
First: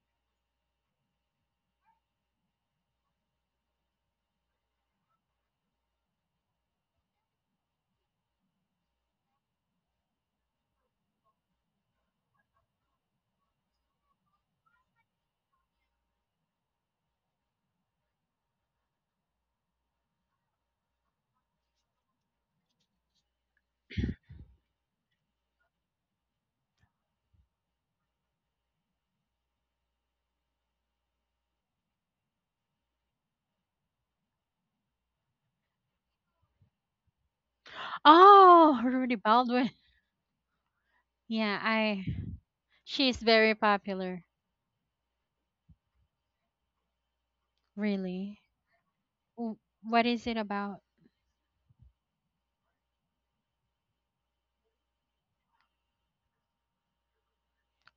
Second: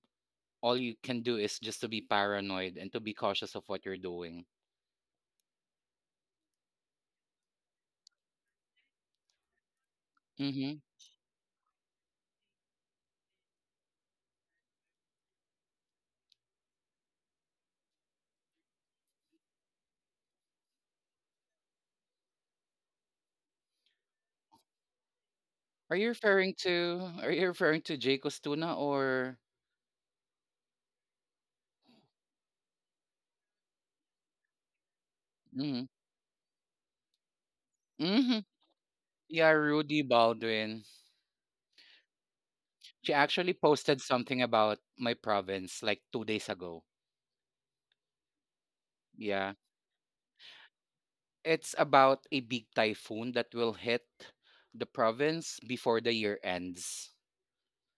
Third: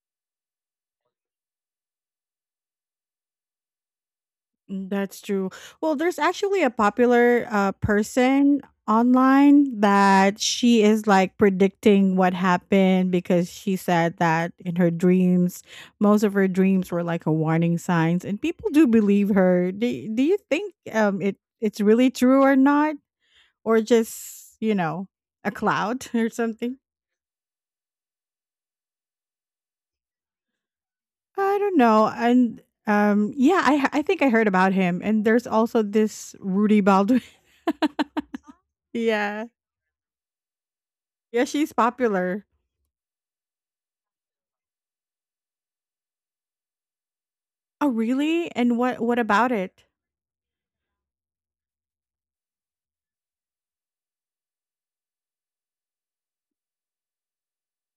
all you can do is just to be paranoid and to be cautious of what you're doing.
That's true. Well, there's actually a popular person online that
Mhm.
she is like predicting what happened because she said that in her dreams, most of her dreams were like a warning signs, and people do believe her. Do you think it's really true or not, or just a
Are you
cloud or
referring
something?
to are you referring to Jacob's tuna or
I don't know. And yeah, I think I heard about him, and there's also
Mhm.
this Rudy Baldwin.
Mhm.
oh, Rudy
Yeah.
Yeah,
Baldwin.
Rudy Baldwin.
Yeah,
Yeah,
she's
I
popular.
She
she's
actually
very
posted
popular.
something about my province like 2 days ago.
Oh,
Really?
really? And what about
Yeah.
W-
it?
What is it about?
It's about a big typhoon that will hit the province before the year ends.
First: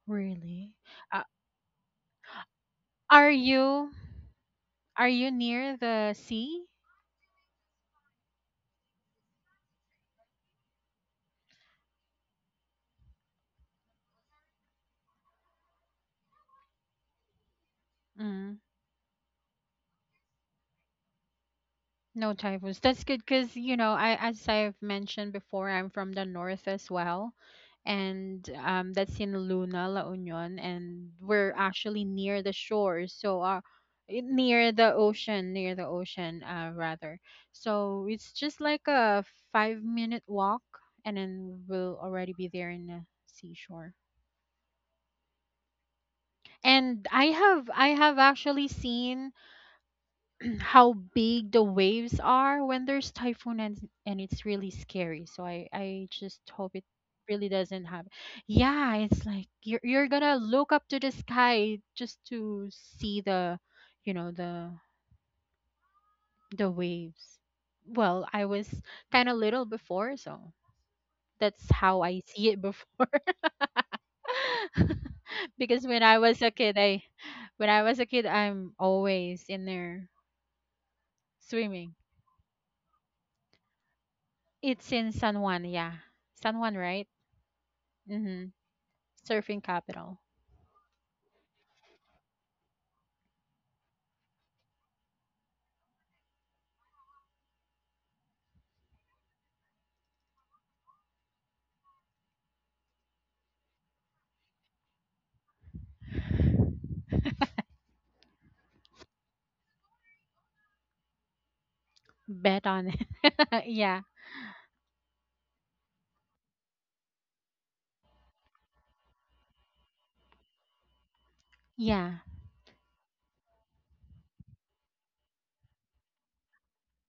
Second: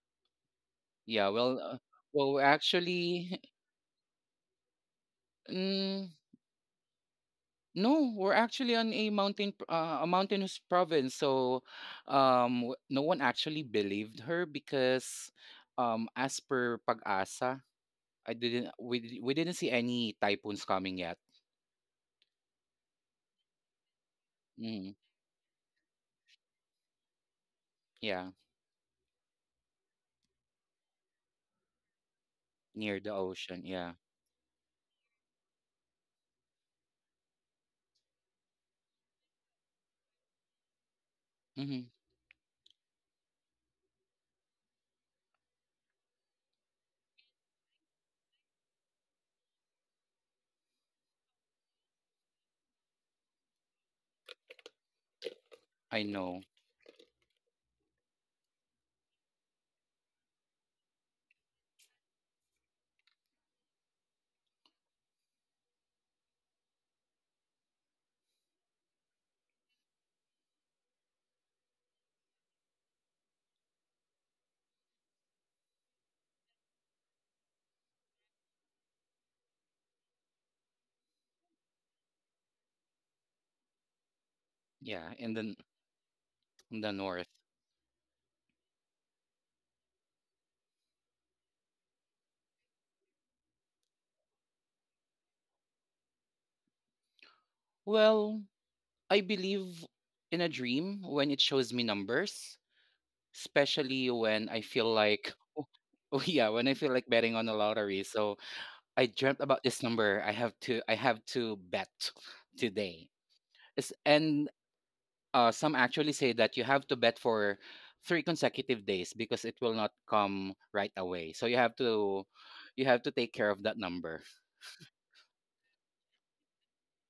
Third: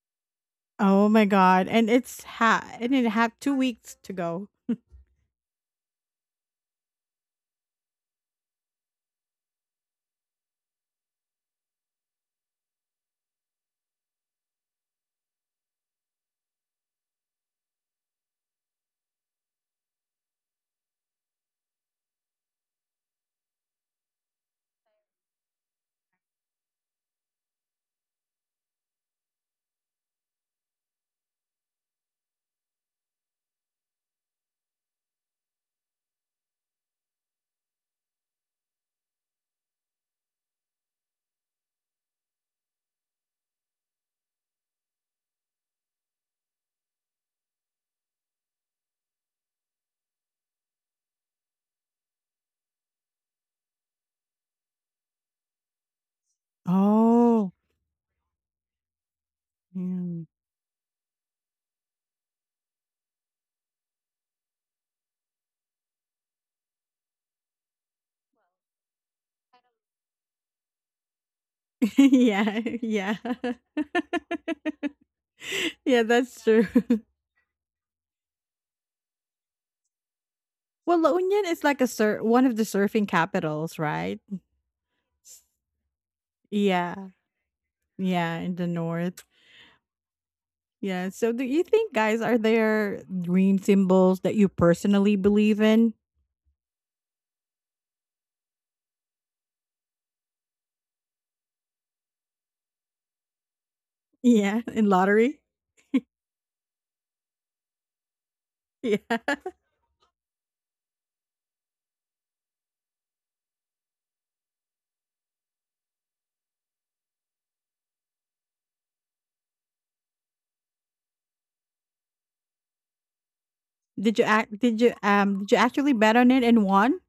Really?
Oh
Uh,
my
Yeah, well,
god. And it's
well, we're
ha and it
are
had
actually,
two
you
weeks to go.
near
mm,
the sea?
no, we're actually on a mountain, a mountainous province. So, no one actually believed her because, as per Pag-asa, I
Mm.
didn't, we didn't see any typhoons coming yet.
No typhoons. That's good because, I as I've
Mm.
mentioned before, I'm from the north as well.
Yeah,
And that's in Luna, La Union, and we're actually near the
near
shore.
the
So
ocean. Yeah.
near the ocean, rather. So it's just like a 5 minute walk and then
Hmm.
we'll already be there in the seashore. And I have actually seen how big the waves are when there's typhoon and it's really scary. So I
I
I just
know.
hope it really
Oh,
doesn't happen. Yeah, it's like you're
mm.
gonna look up to the sky just to see the, you know, the waves. Well, I was kind of little before, so that's how I see
Yeah,
it before.
yeah.
Because
Yeah, that's true.
when I was a kid, I'm always in there
Well, La Union is like a
swimming.
one of the surfing capitals, right?
It's in
Yeah, in
San
S-
the
Juan, yeah. San Juan, right?
Yeah.
north.
Yeah,
Mm-hmm.
in the north.
Surfing capital.
Yeah. So do you think guys are there green symbols that you personally believe in?
Well, I believe in a dream when it shows me numbers, especially when I
Yeah, in
feel like
lottery?
oh yeah, when I feel like betting on the lottery. So I dreamt
Yeah.
about this number. I have to bet
Bet on
today.
it.
It's,
Yeah.
and some actually say that you have to bet for 3 consecutive days because it will not come right away. So you have
Yeah.
to you have to take care of that
Did
number.
you act did you, um, did you actually bet on it and won?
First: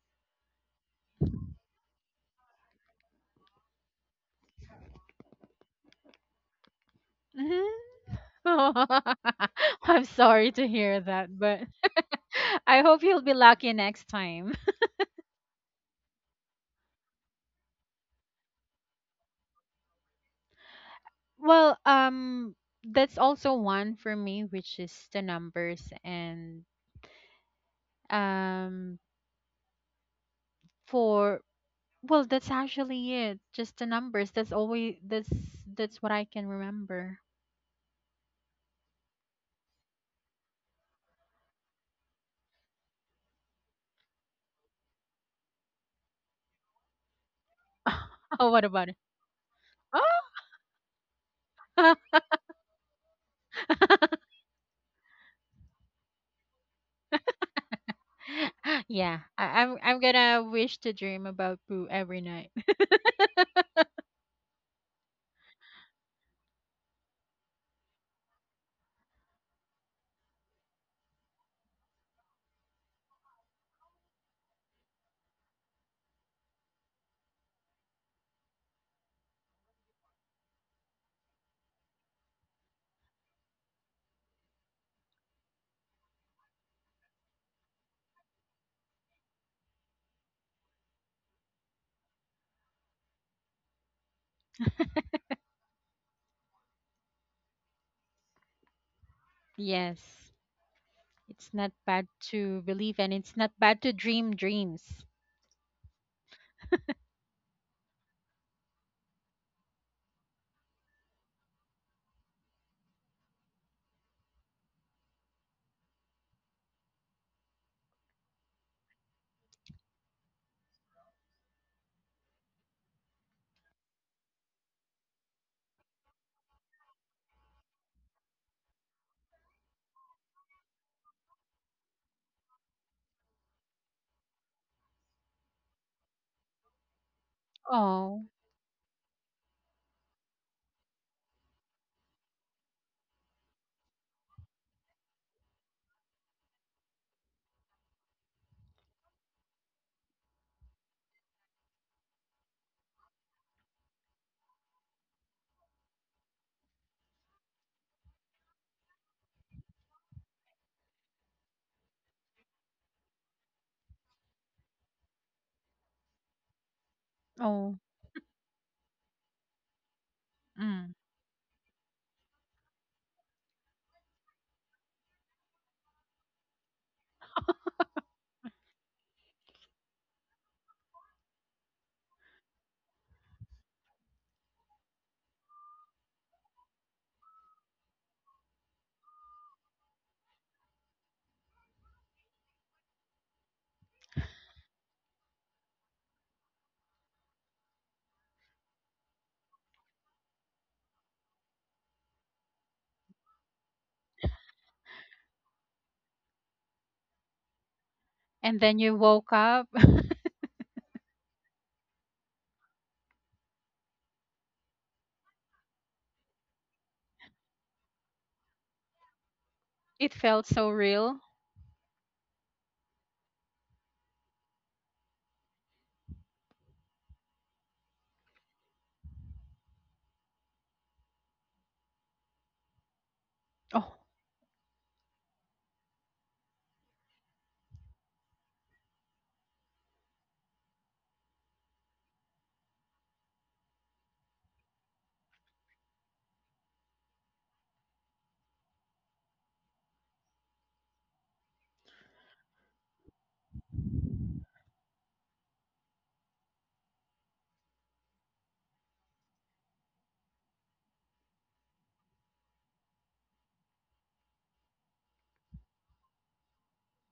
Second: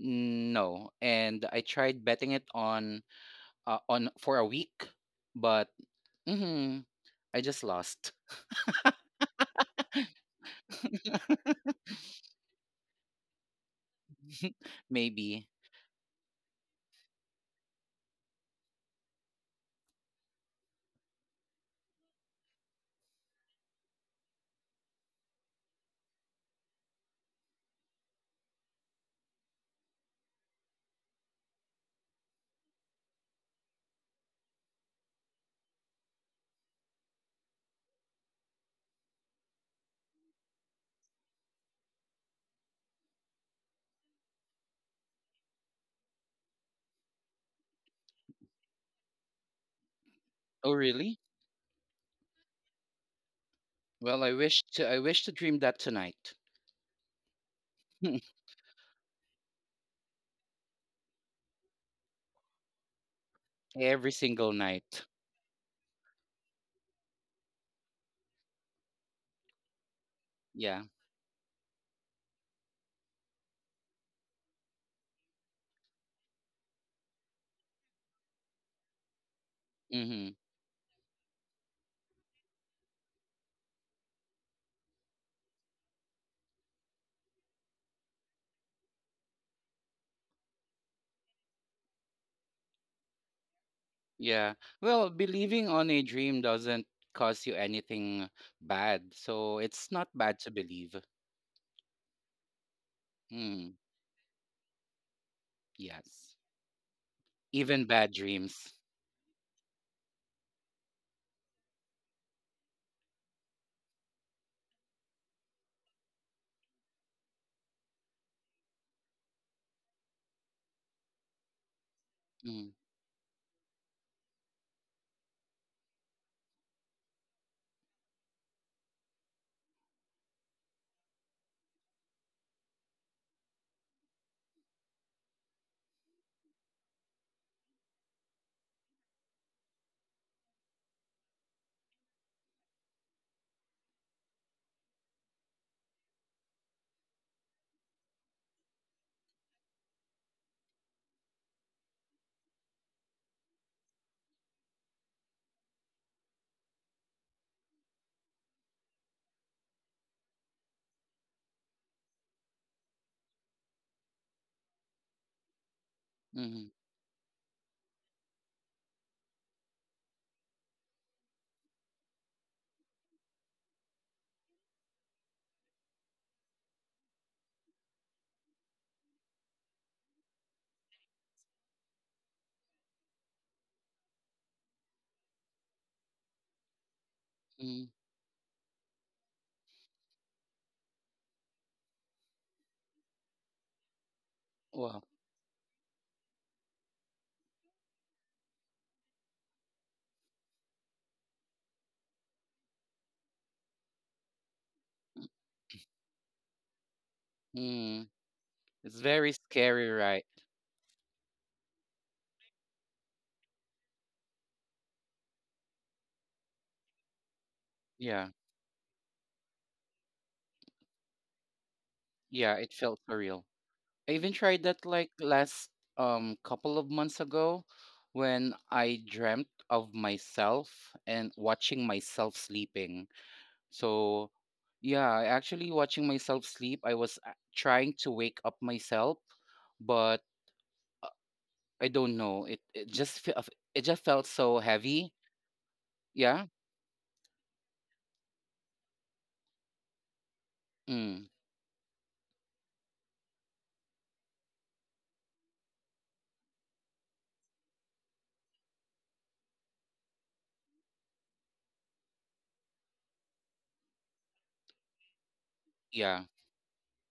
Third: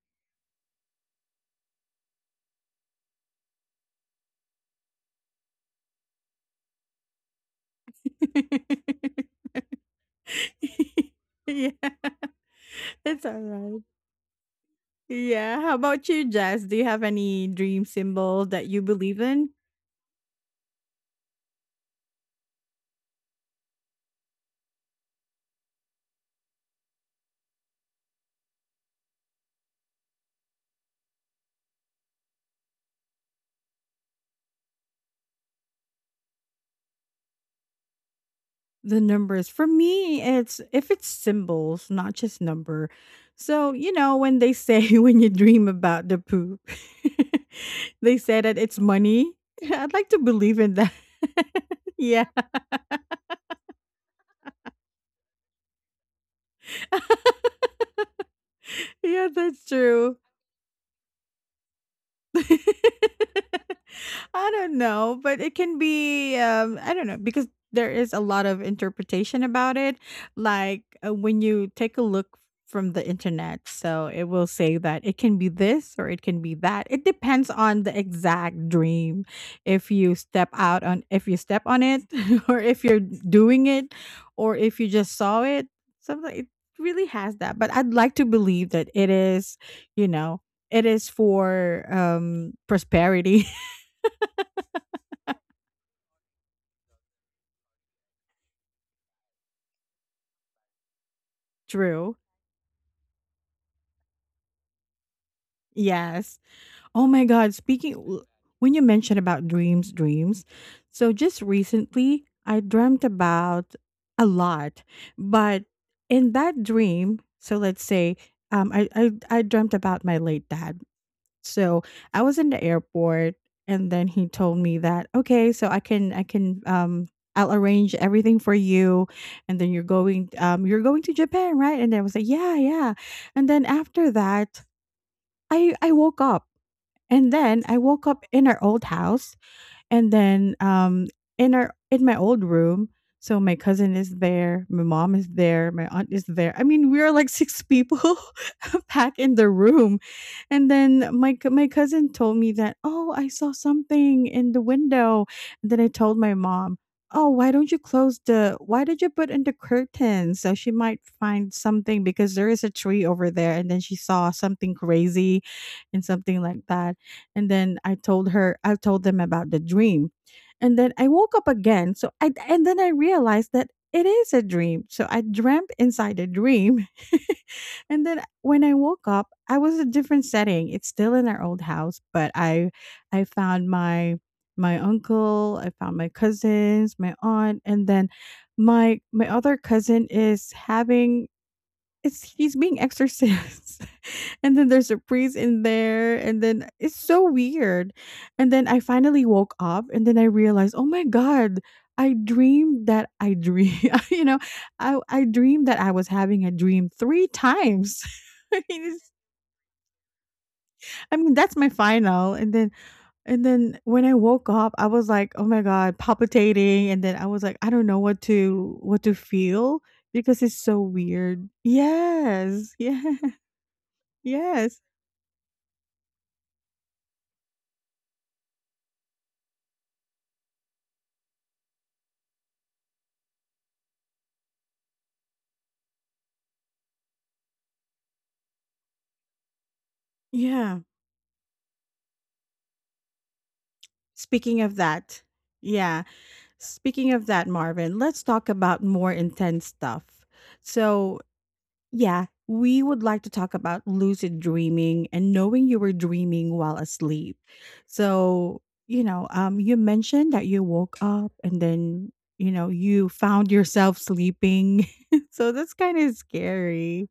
Mm. No, and I tried betting it on for a week, but mhm, I just lost.
Mm-hmm. I'm sorry to hear that, but
Yeah,
I hope you'll
that's
be lucky
alright.
next time.
Maybe.
Yeah, how about you, Jess? Do you have any dream symbol that you believe in?
Well, that's also one for me, which is the numbers and um for well, that's actually it. Just the numbers. That's always that's what I can remember.
The numbers. For me, it's if it's symbols, not just number. So, when they say when you dream about the poop, they say
Oh,
that
what
it's
about
money. I'd like to believe
Oh,
in that.
really?
it?
Yeah,
Well, I wish to dream that tonight.
Yeah,
yeah,
I,
that's
I'm I'm
true.
gonna wish to dream about Boo every night.
Every
I
single
don't
night.
know, but it can be, I don't know, because there is a lot of interpretation about it.
Yeah.
Like when you take a look from the internet, so it will say that it can be this or it can be that. It depends on the exact dream. If you
Mhm.
if you step on it, or if you're doing it, or if you just saw it, something. It really has that. But I'd like to believe that it is, you know it is for, prosperity.
Yeah. Well, believing on a dream doesn't cause you anything bad, so it's not
Yes,
bad to believe.
it's not bad
True.
to believe, and it's not
Mm,
bad to dream dreams.
yes.
Yes. Oh my god,
Even
speaking
bad
w
dreams.
when you mentioned about dreams, so just recently, I dreamt about a lot, but in that dream so let's say, I dreamt about my late dad. So, I was in the
Mm,
airport and then he told me that, "Okay, so I can I'll arrange everything for you, and then you're going to Japan, right?" And I was like, "Yeah, yeah." And then after that, I woke up, and then I woke up
Oh.
in our old house, and then, in my old room, so my cousin is there, my mom is there, my aunt is there. I mean, we are like 6 people back in the room. And then my cousin told me that, "Oh, I saw something in the window." And then I told my mom, "Oh, why don't you close the why did you put in the curtains?" So she might find something because there is a tree over there, and then she saw something crazy and something like
mhm,
that. And then
Oh.
I told them about the dream. And
Mm.
then I woke up again. So I and then I realized that it is a dream. So I dreamt inside a dream. And then when I woke up, I was a different setting. It's still in our old house, but I found my uncle, I found my cousins, my aunt,
mm,
and then my other cousin is having, it's he's being exorcised and then there's a
well.
priest in there and then it's so weird, and then I finally woke up and then I realized, oh my god, I dreamed that I dream you know I dreamed that I was having a dream three times.
Mm.
And
I
then
mean,
you
It's
it's-
woke
very
up.
scary, right?
I mean that's my final, and then when I woke up I was like, oh my god, palpitating, and then I was like, I don't know
Yeah.
what to feel
It
because
felt
it's
so
so
real.
weird.
Yeah, it
Yes.
felt
Yes.
surreal. I even tried
Yes.
that like last couple of months ago when I dreamt of myself and watching myself sleeping.
Oh.
So, yeah, I actually watching myself sleep. I was trying to wake up myself, but
Yeah.
uh, I don't know. It just felt so
Speaking of
heavy.
that, yeah.
Yeah.
Speaking of that, Marvin, let's talk about more intense stuff. So,
Mm,
yeah, we would like to talk about lucid dreaming and knowing you were dreaming while asleep. So, you mentioned that you woke up and then, you found yourself sleeping. So that's kind of
yeah.
scary.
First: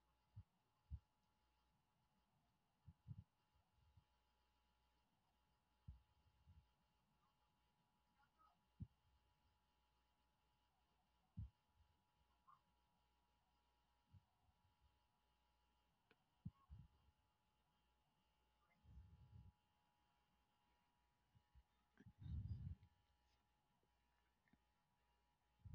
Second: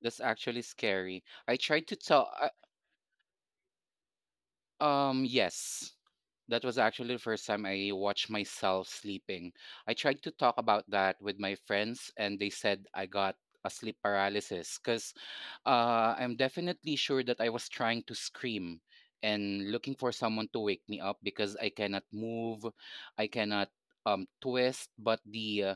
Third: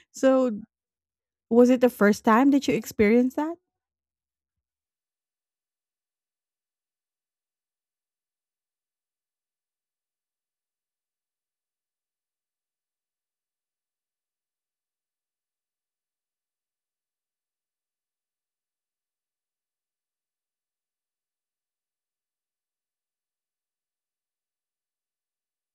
That's
So,
actually scary. I
was it
tried
the
to
first
tell.
time that you experienced that?
Yes. That was actually the first time I watched myself sleeping. I tried to talk about that with my friends, and they said I got a sleep paralysis because I'm definitely sure that I was trying to scream and looking for someone to wake me up because I cannot move, I cannot twist. But the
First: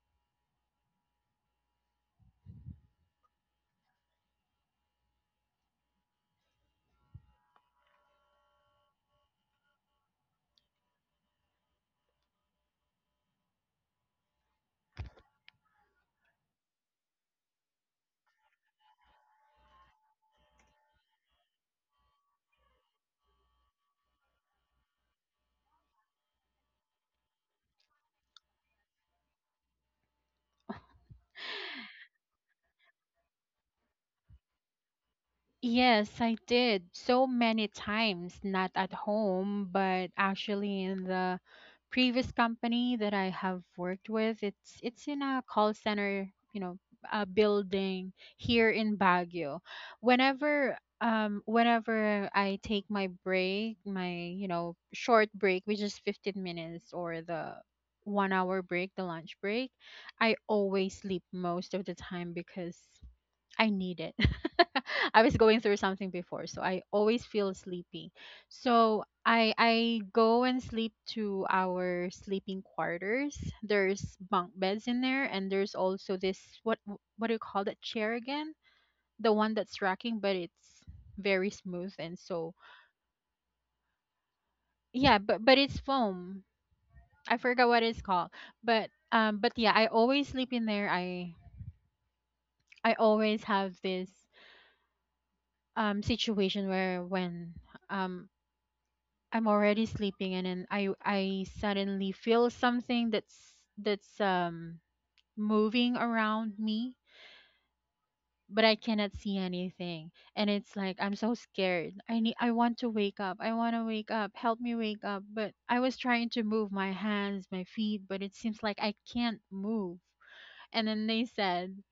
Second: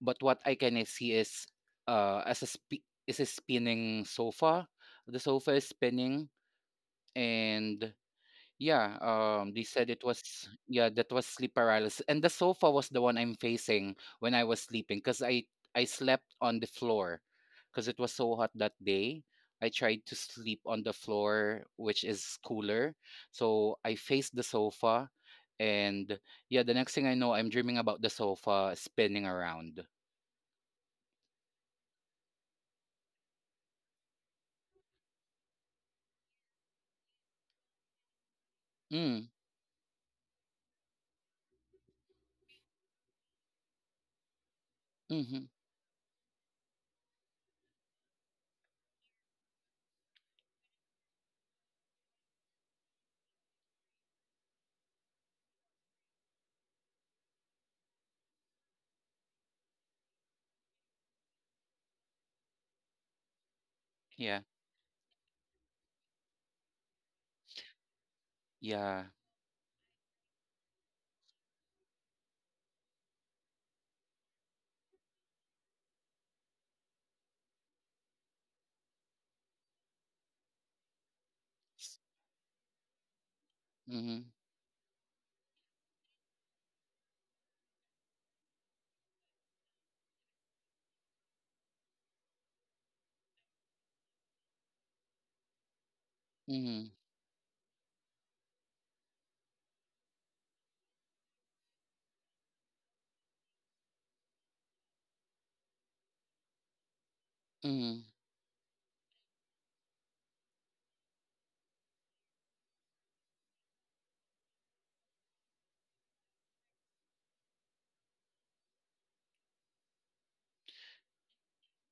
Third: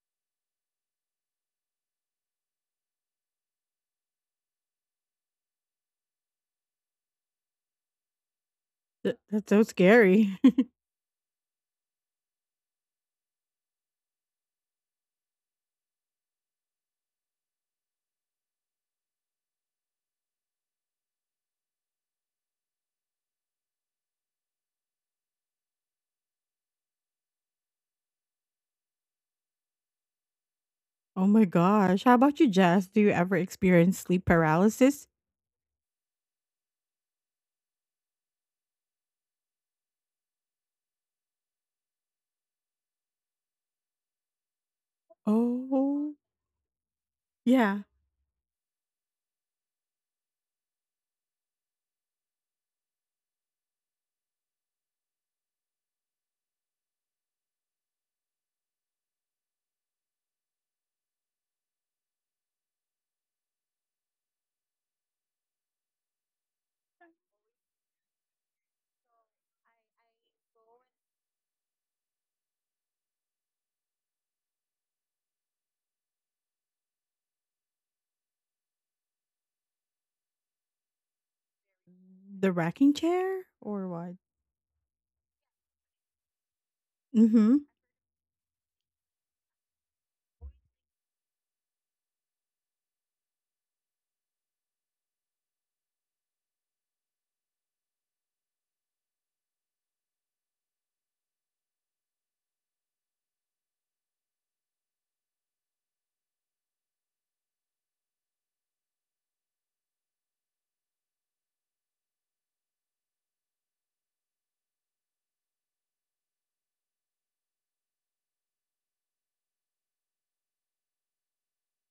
but what I can see is is a spinning sofa. The sofa is spinning and yeah,
That's
they
so
said it
scary.
was yeah, that was sleep paralysis, and the sofa was the one I'm facing when I was sleeping because I slept on the floor because it was so hot that day. I tried to sleep on the floor, which is cooler, so I faced the sofa, and yeah, the next thing I know, I'm dreaming about the sofa spinning around.
Oh my gosh. How about you, Jess? Do you ever experience sleep paralysis?
Yes, I did so many times, not at
Mm,
home, but actually in the previous company that I have worked with. It's in a
mm-hmm,
call
Oh,
center, a
yeah.
building here in Baguio. Whenever I take my break, my short break, which is 15 minutes or the 1 hour break, the lunch break, I always sleep most of the time because I need it.
yeah,
I was going through something before, so I always feel sleepy.
yeah,
So I go and sleep to our sleeping quarters. There's bunk beds in there, and there's also this, what do you call that chair again? The one that's rocking, but it's very smooth
s-
and
The
so
rocking chair or what?
mm-hmm,
yeah, but it's foam. I
Mm-hmm.
forgot what it's called, but yeah, I always sleep in there. I always have this situation
mm-hmm,
where when um I'm already sleeping and then I suddenly feel something that's moving around me,
mm-hmm,
but I cannot see anything. And it's like I'm so scared. I want to wake up. I want to wake up. Help me wake up. But I was trying to move my hands, my feet, but it seems like I can't move. And then they said,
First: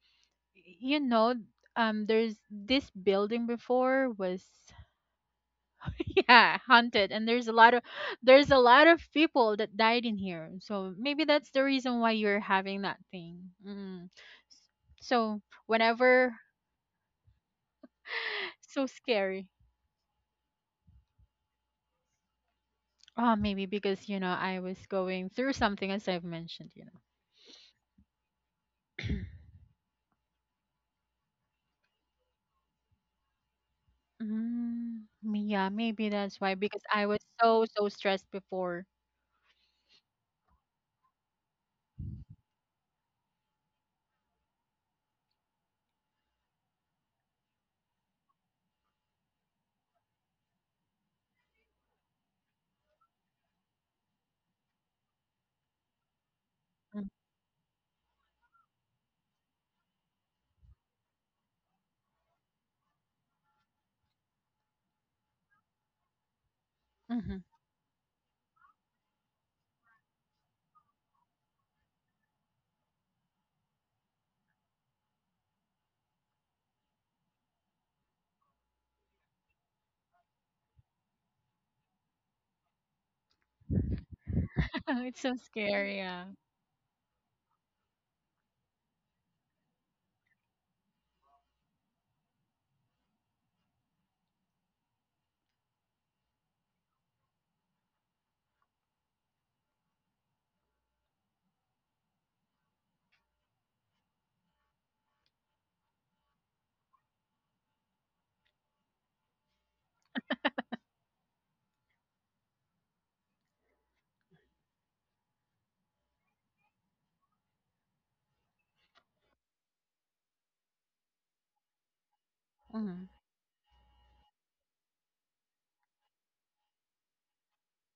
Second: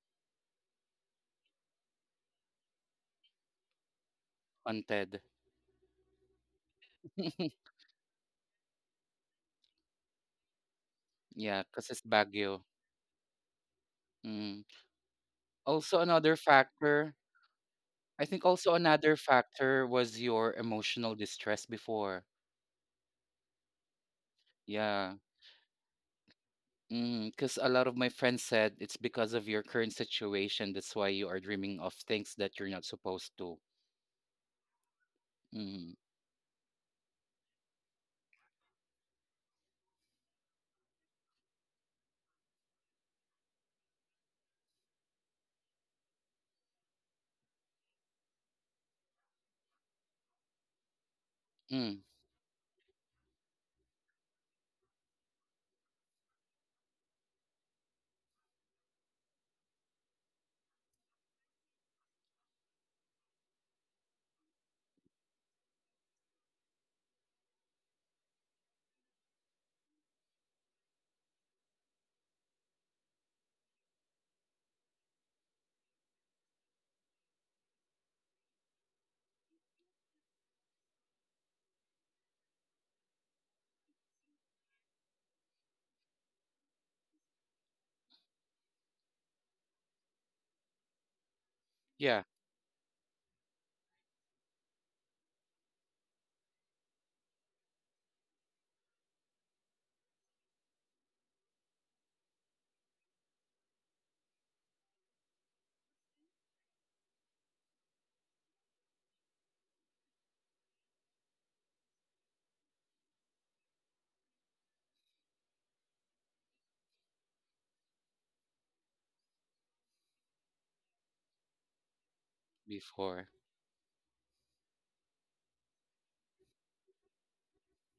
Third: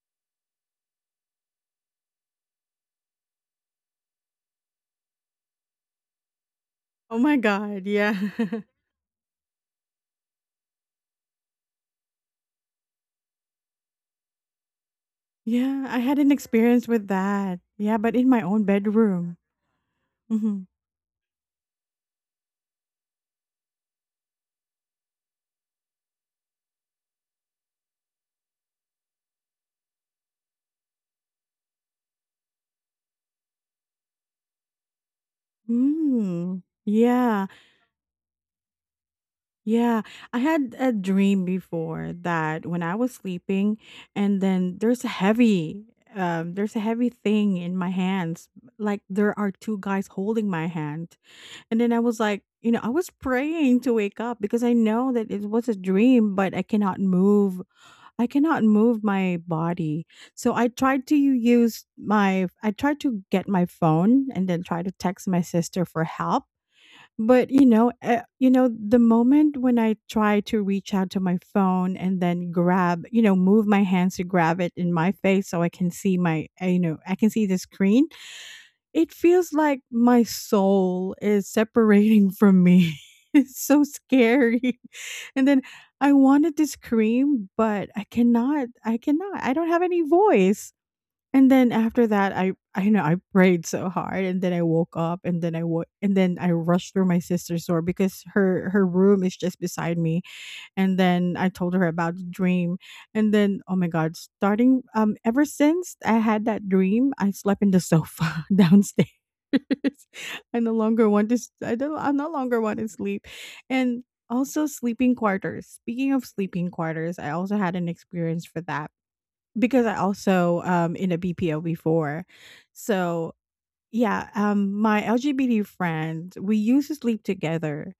you know, there's this building before was,
haunted.
yeah, haunted,
Oh
and
my
there's a lot of
god, yeah.
there's a lot of people that died in here, so maybe that's the
yeah, because
reason
it's
why you're
Baguio.
having that thing. mm.
Mm.
So
Yeah, I
Also
had an
whenever
another
experience with
factor,
that. Yeah, but
I
in my
think
own
also
so
another
bedroom.
scary.
factor was your
Mm-hmm.
emotional distress before.
Oh, maybe because I was
Yeah.
going through something, as I've mentioned.
Because a lot of my friends said it's because of your current situation. That's why you are dreaming of things that you're not supposed to.
Mm, yeah,
Mm,
maybe that's why,
Mm.
because I was
Yeah,
so stressed before.
yeah. I had a dream before that when I was sleeping, and then there's a heavy thing in my hands. Like there are two guys holding my hand. And then I
mm,
was like, I was praying to wake up because I know that it was a dream, but I cannot
Mm.
move. I cannot move my body. So I tried to use my, I tried to get my phone and then try to text my sister for help.
Mm-hmm.
But the moment when I try to reach out to my phone and then grab, move my hands to grab it in my face so I can see my, I can see the screen, it feels like my soul is separating from me. It's so scary.
It's so
And then
scary,
I
yeah.
wanted to scream, but I cannot. I cannot. I don't have any voice. And then after
yeah,
that, I know I prayed so hard, and then I woke up, and then and then I rushed through my sister's door because her room is just beside me, and then I told her about the dream. And then, oh my God, starting ever since I had that dream, I slept in the sofa downstairs. I no longer want to. I don't. I no longer want to sleep, and also sleeping quarters. Speaking of sleeping quarters, I also had an experience for that because I also in a BPO before,
Mm-hmm.
before.
so yeah, my LGBT friend, we used to sleep together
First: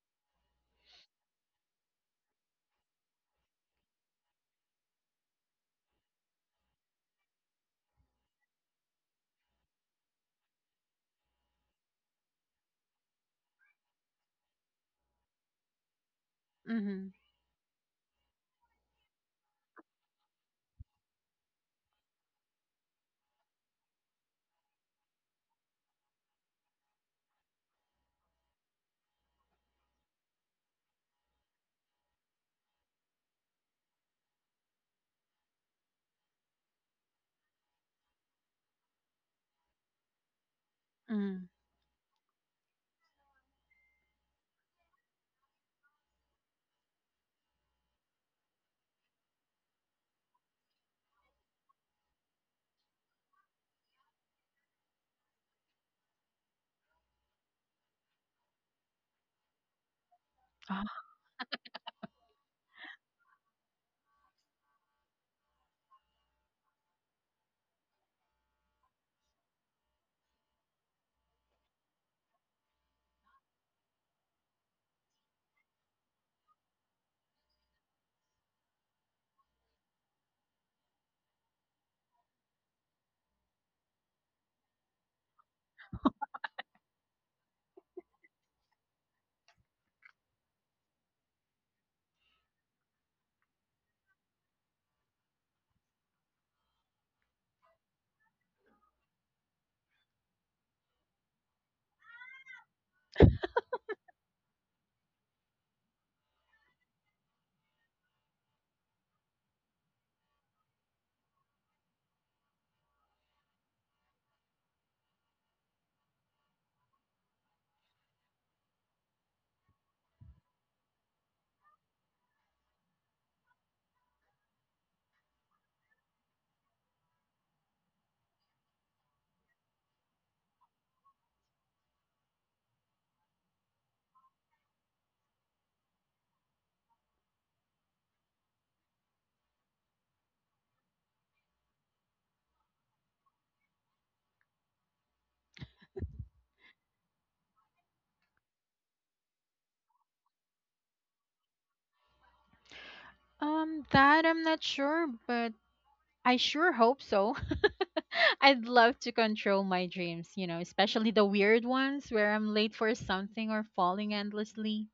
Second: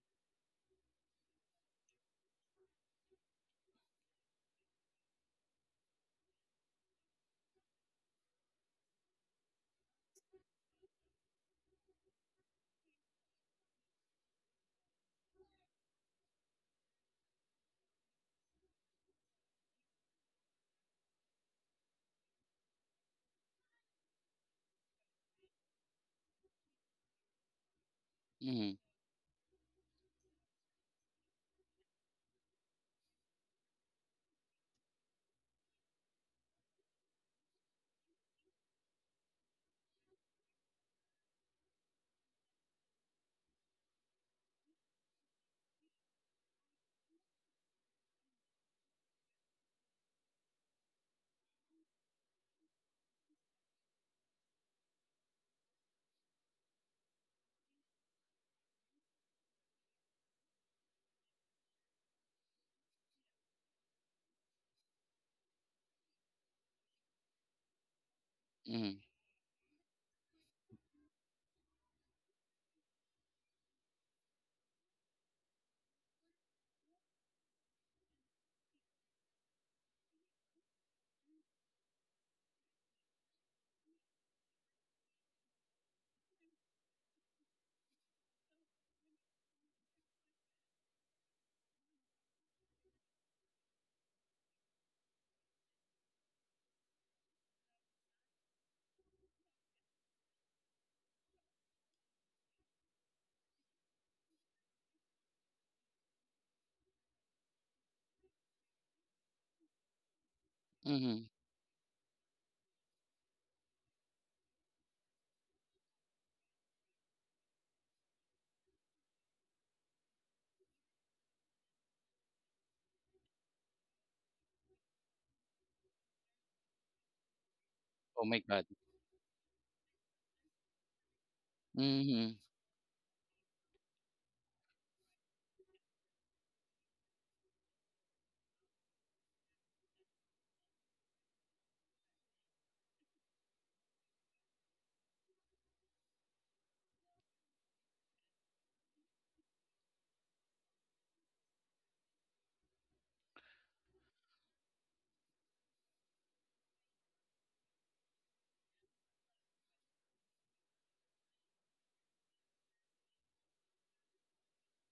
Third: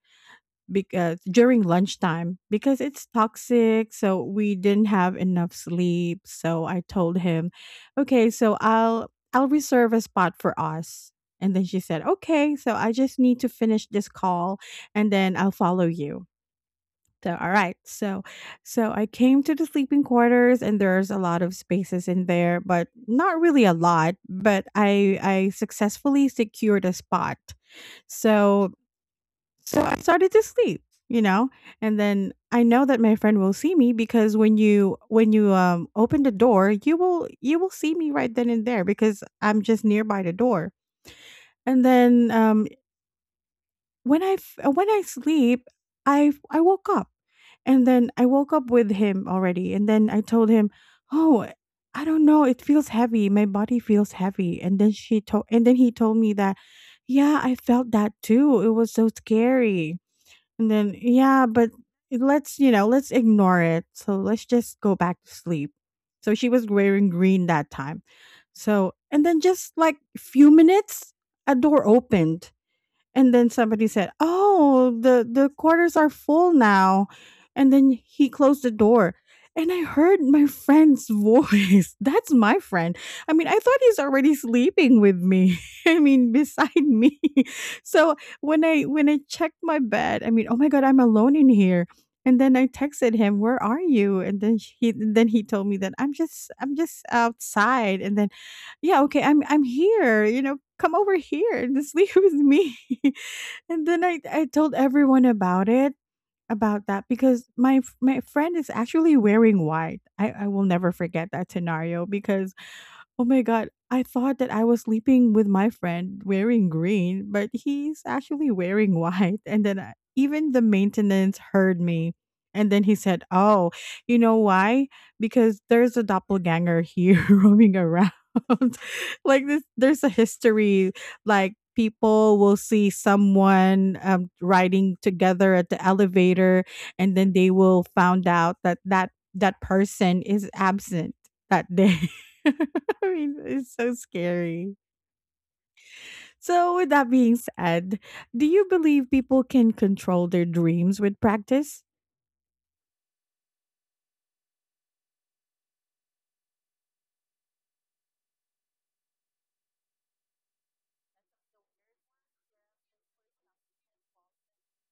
because during lunchtime, because it's toxic, so we didn't have enough sleep, so I told him, okay, so I'll reserve a spot for us. And then she said, okay, so I just need to finish this call and then I'll follow you.
Mm-hmm.
So all right. So so I came to the sleeping quarters and there's a lot of spaces in there, but not really a lot, but I successfully secured a spot. So
Mm,
so I started to sleep, you know, and then I know that my friend will see me because when you open the door, you will see me right then and there because I'm just nearby the door.
Mm.
And then when when I sleep, I woke up. And then I woke up with him already and then I told him, "Oh, I don't know, it feels heavy. My body feels heavy." And then he told me that, "Yeah, I felt that too. It was so scary." And then yeah, but let's, let's ignore it. So let's just go back to sleep. So she was wearing green that time. So
mm,
and then just like few minutes, a door opened and then somebody said, "Oh, the quarters are full now." And then he closed the door. And I heard my friend's voice. That's my friend. I mean, I thought he's already sleeping with me. I mean, beside me. So when I checked my bed, I mean, oh my god, I'm alone in here. And then I texted him, "Where are you?" And then he told me that I'm just outside. And then yeah, okay, I'm here. You know, come over here and sleep with me. And then I told everyone about it, about that because my friend is actually wearing white. I will never
mm.
forget that scenario because oh my god, I thought that I was sleeping with my friend wearing green, but he's actually wearing white. And then I, even the maintenance heard me. And then he said, "Oh, you know why? Because there's a doppelganger here roaming around.
Oh my God.
Like this, there's a history. Like
Mm-hmm.
people will see someone, riding together at the elevator, and then they will found out that that person is absent that day." I mean, it's so scary. So, with that being said, do you believe people can control their dreams with practice?
That I'm not sure, but I sure hope so. I'd love to control my dreams, especially the weird ones where I'm late for something or falling endlessly.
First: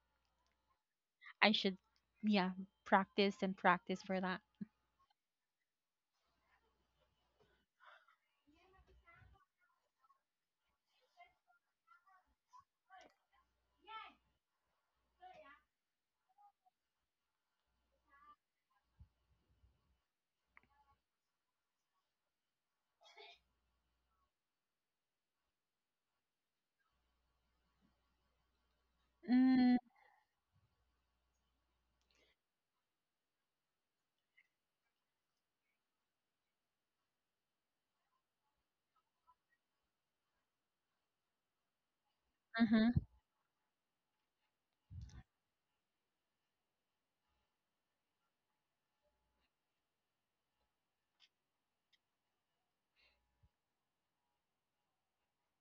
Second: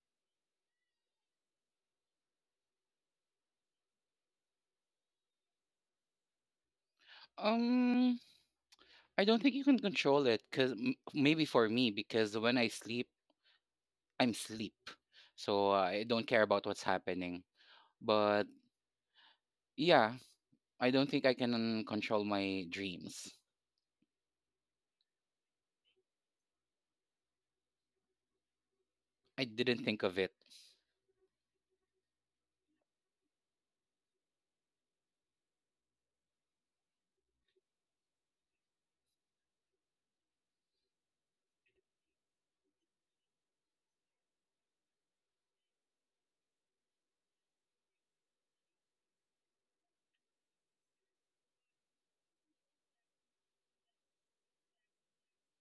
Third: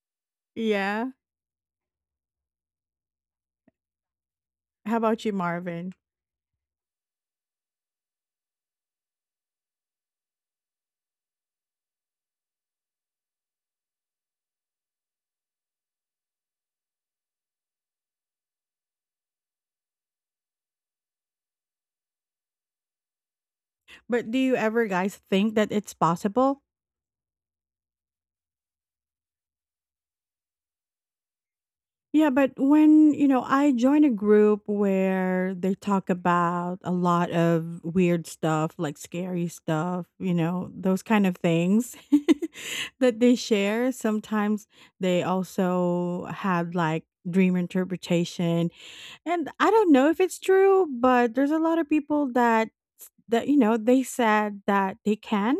Yeah.
I should, yeah, practice and practice for that.
How about you, Marvin?
Um, I don't think you can control it because maybe for me, because when I sleep, I'm sleep. So I don't care about what's happening. But yeah, I don't think I can control my dreams.
But do you ever guys think that it's possible?
I
Mm.
didn't think of it.
Yeah, but when, I join a group where they talk about a lot of weird stuff, like scary stuff, you know, those kind of things
Mm-hmm.
that they share. Sometimes they also have like dream interpretation. And I don't know if it's true, but there's a lot of people that you know, they said that they can.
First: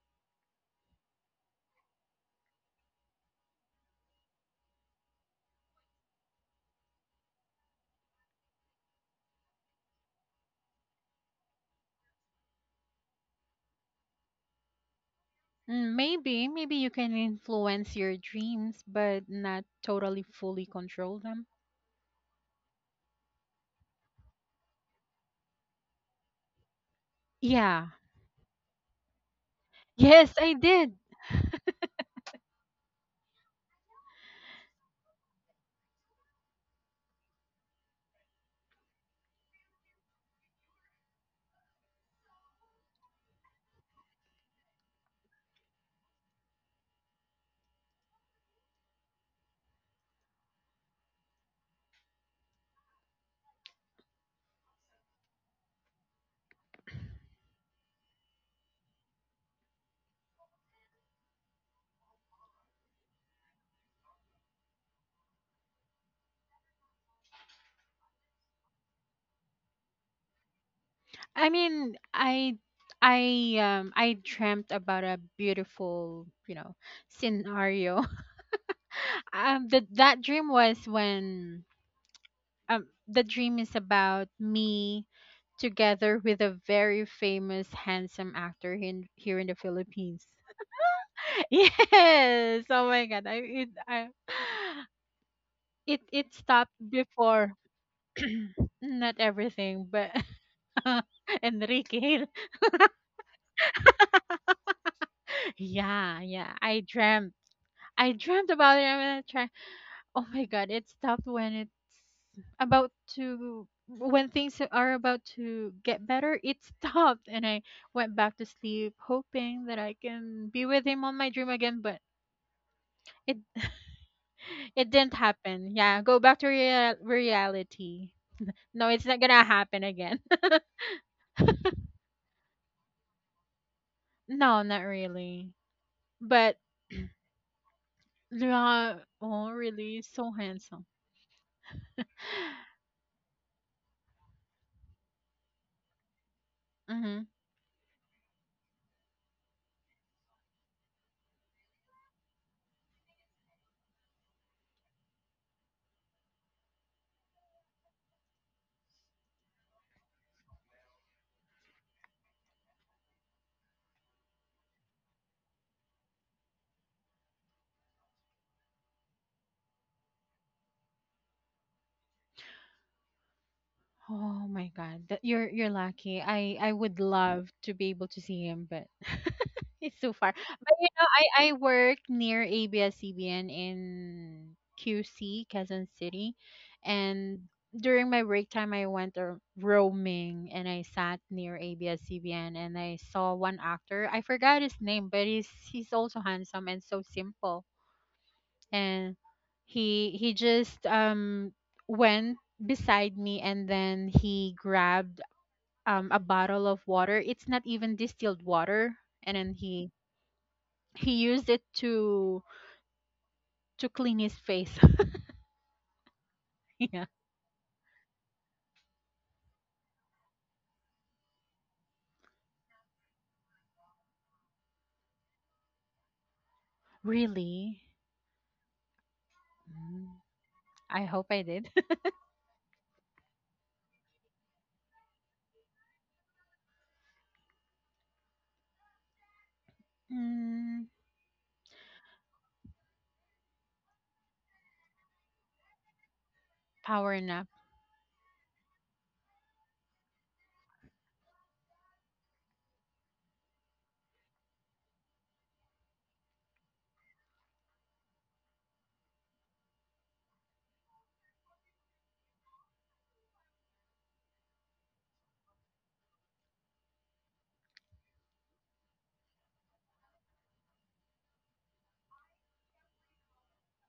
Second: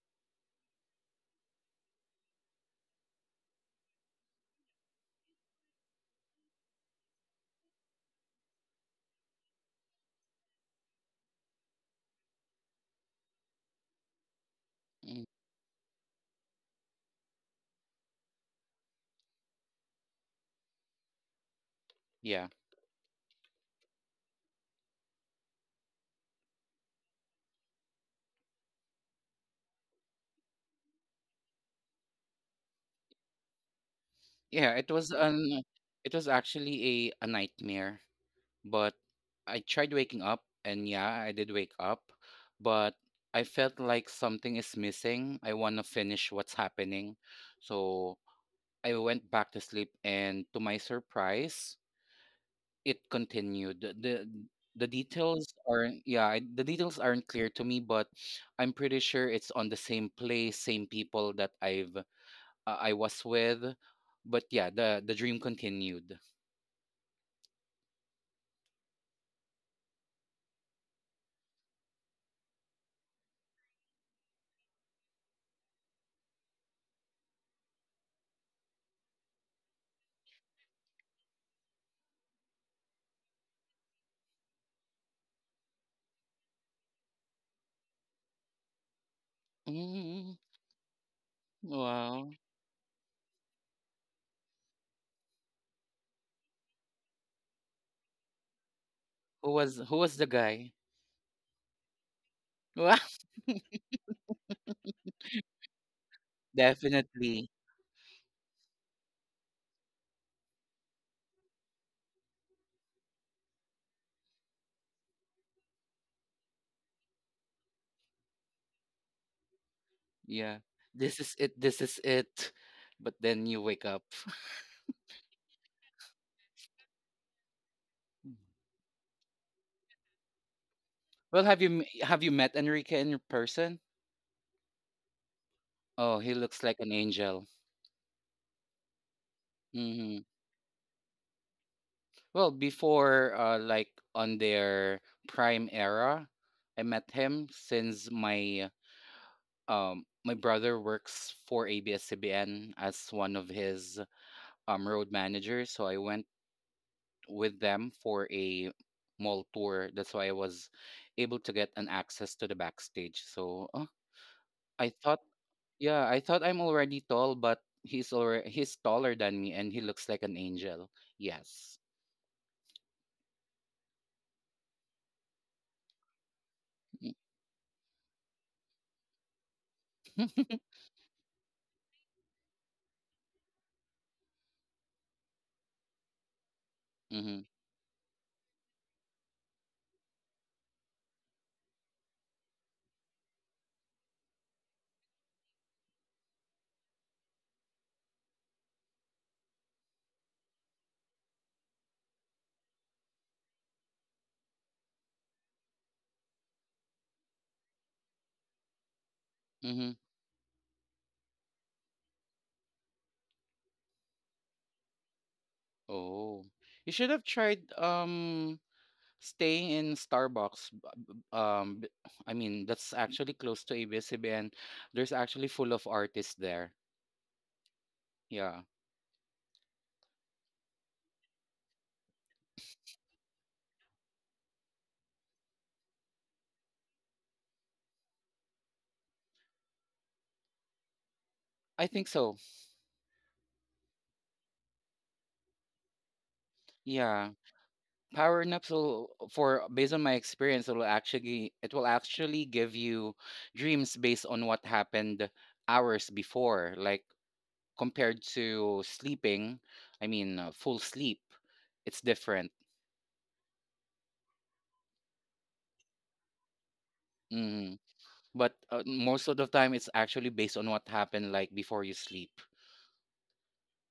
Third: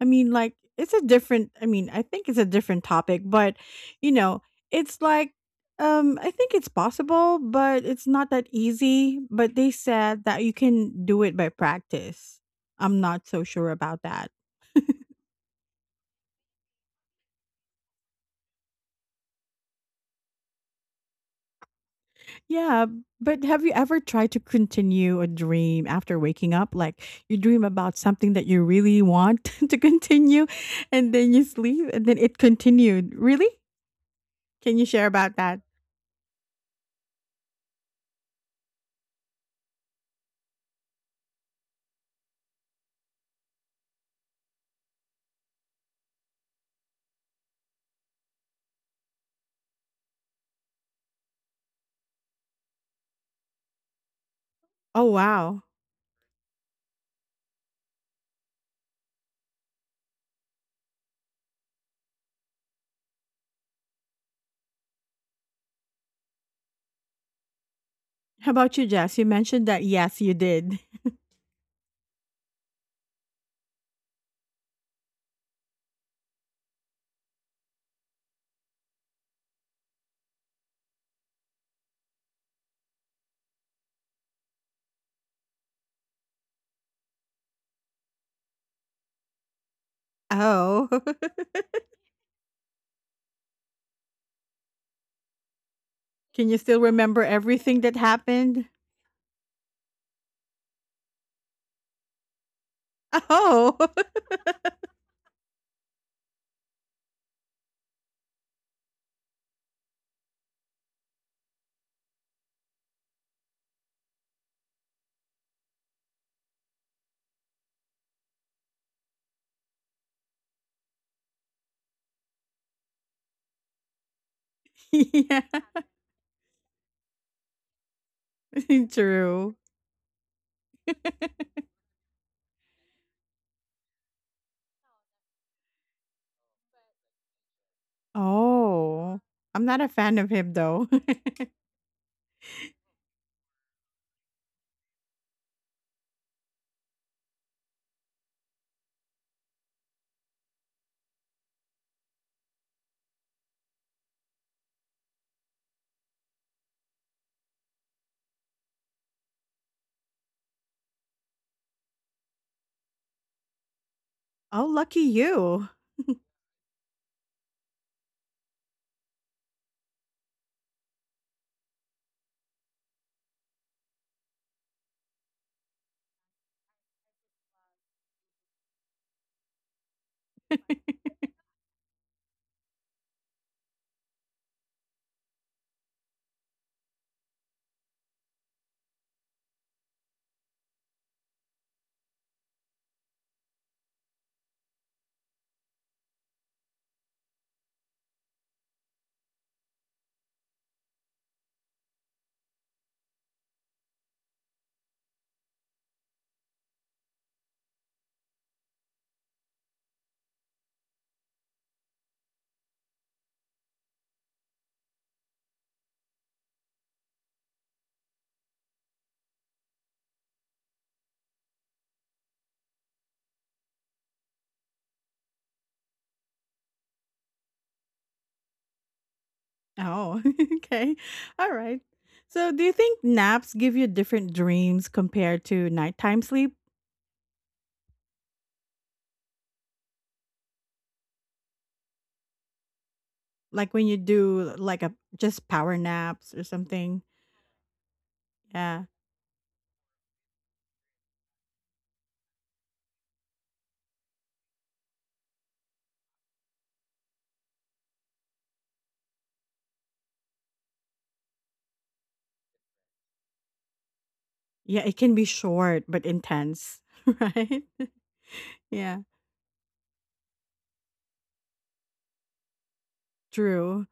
I mean, I think it's a different topic, but you know, it's like I think it's possible, but it's not that easy, but they said that you can do it by practice. I'm not so sure about that.
Mm,
Maybe you can influence your dreams, but not totally fully control them.
yeah.
Yeah, but have you ever tried to continue a dream after waking up? Like you dream
Yeah.
about something that you really want to
Yes,
continue
I did.
and then you sleep and then it continued. Really?
Yeah,
Can you
it
share
was
about that?
an it was actually a nightmare, but I tried waking up and yeah, I did wake up, but I felt like something is missing. I want to finish what's happening. So I went back to sleep and to my surprise, it continued. The
Oh,
details
wow.
are not yeah, the details aren't clear to me, but I'm pretty sure it's on the same place, same people that I was with. But yeah, the dream continued.
How about you, Jess? You mentioned that yes, you did.
I mean, I dreamt about a beautiful scenario the, that dream was when the dream is about me together with a very famous handsome actor here in the Philippines.
Mm,
Oh.
wow.
Yes. Oh my god. I, it
Can you
stopped
still remember
before,
everything that happened?
not everything
Who
but
was the guy?
Enrique.
Wow.
Oh.
Yeah, yeah.
Definitely.
I dreamt about it. I'm gonna try. Oh my god, it stopped when it's about to when things are about to get better, it stopped and I went back to sleep hoping that I can
Yeah.
be with him on
This
my
is
dream
it.
again,
This is
but
it. But
it
then you wake up.
it didn't
Yeah.
happen. Yeah, go back to reality.
Mm.
No, it's not gonna
True.
happen again.
Well, have you met Enrique in person?
No, not really.
Oh, he
But
looks like an angel.
yeah,
Oh.
oh,
I'm not a
really,
fan
Mm-hmm.
of
so
him
handsome.
though.
Well, before like on their prime era, I met
Mhm.
him since my brother works for ABS-CBN as one of his road managers, so I went with them for a mall tour. That's why I was able to get an access to the backstage. So
Oh,
I
lucky
thought,
you.
yeah, I thought I'm already tall, but he's taller than me, and he looks like an angel. Yes.
Oh my God, that you're lucky. I would love to be able to see him, but it's so far. But you know, I I work near ABS-CBN in QC, Quezon City, and
hmm,
during my break time, I went roaming and I sat near ABS-CBN and I saw one actor. I forgot his name, but he's also handsome and so simple, and he just went beside me and then he grabbed a bottle of water. It's not even distilled water, and then he
hmm.
he used it to clean his face.
Oh, you
Yeah,
should have tried staying in Starbucks. B- Um, b- I mean that's actually close to abs and there's actually full of artists there.
really.
Yeah,
Mm,
Oh, okay.
I hope I
All
did.
right. So, do you think naps give you different dreams compared to nighttime sleep?
Mm,
I think so.
Like when you do like a just power naps or something?
power
Yeah,
nap.
power naps
Yeah.
will for Based on my experience, it will actually give you dreams based on what happened hours before, like compared to sleeping. I mean, full sleep. It's different.
Yeah, it can be short but intense, right?
Mm-hmm. But
Yeah,
most of the time it's actually based on what happened like before you sleep.
true.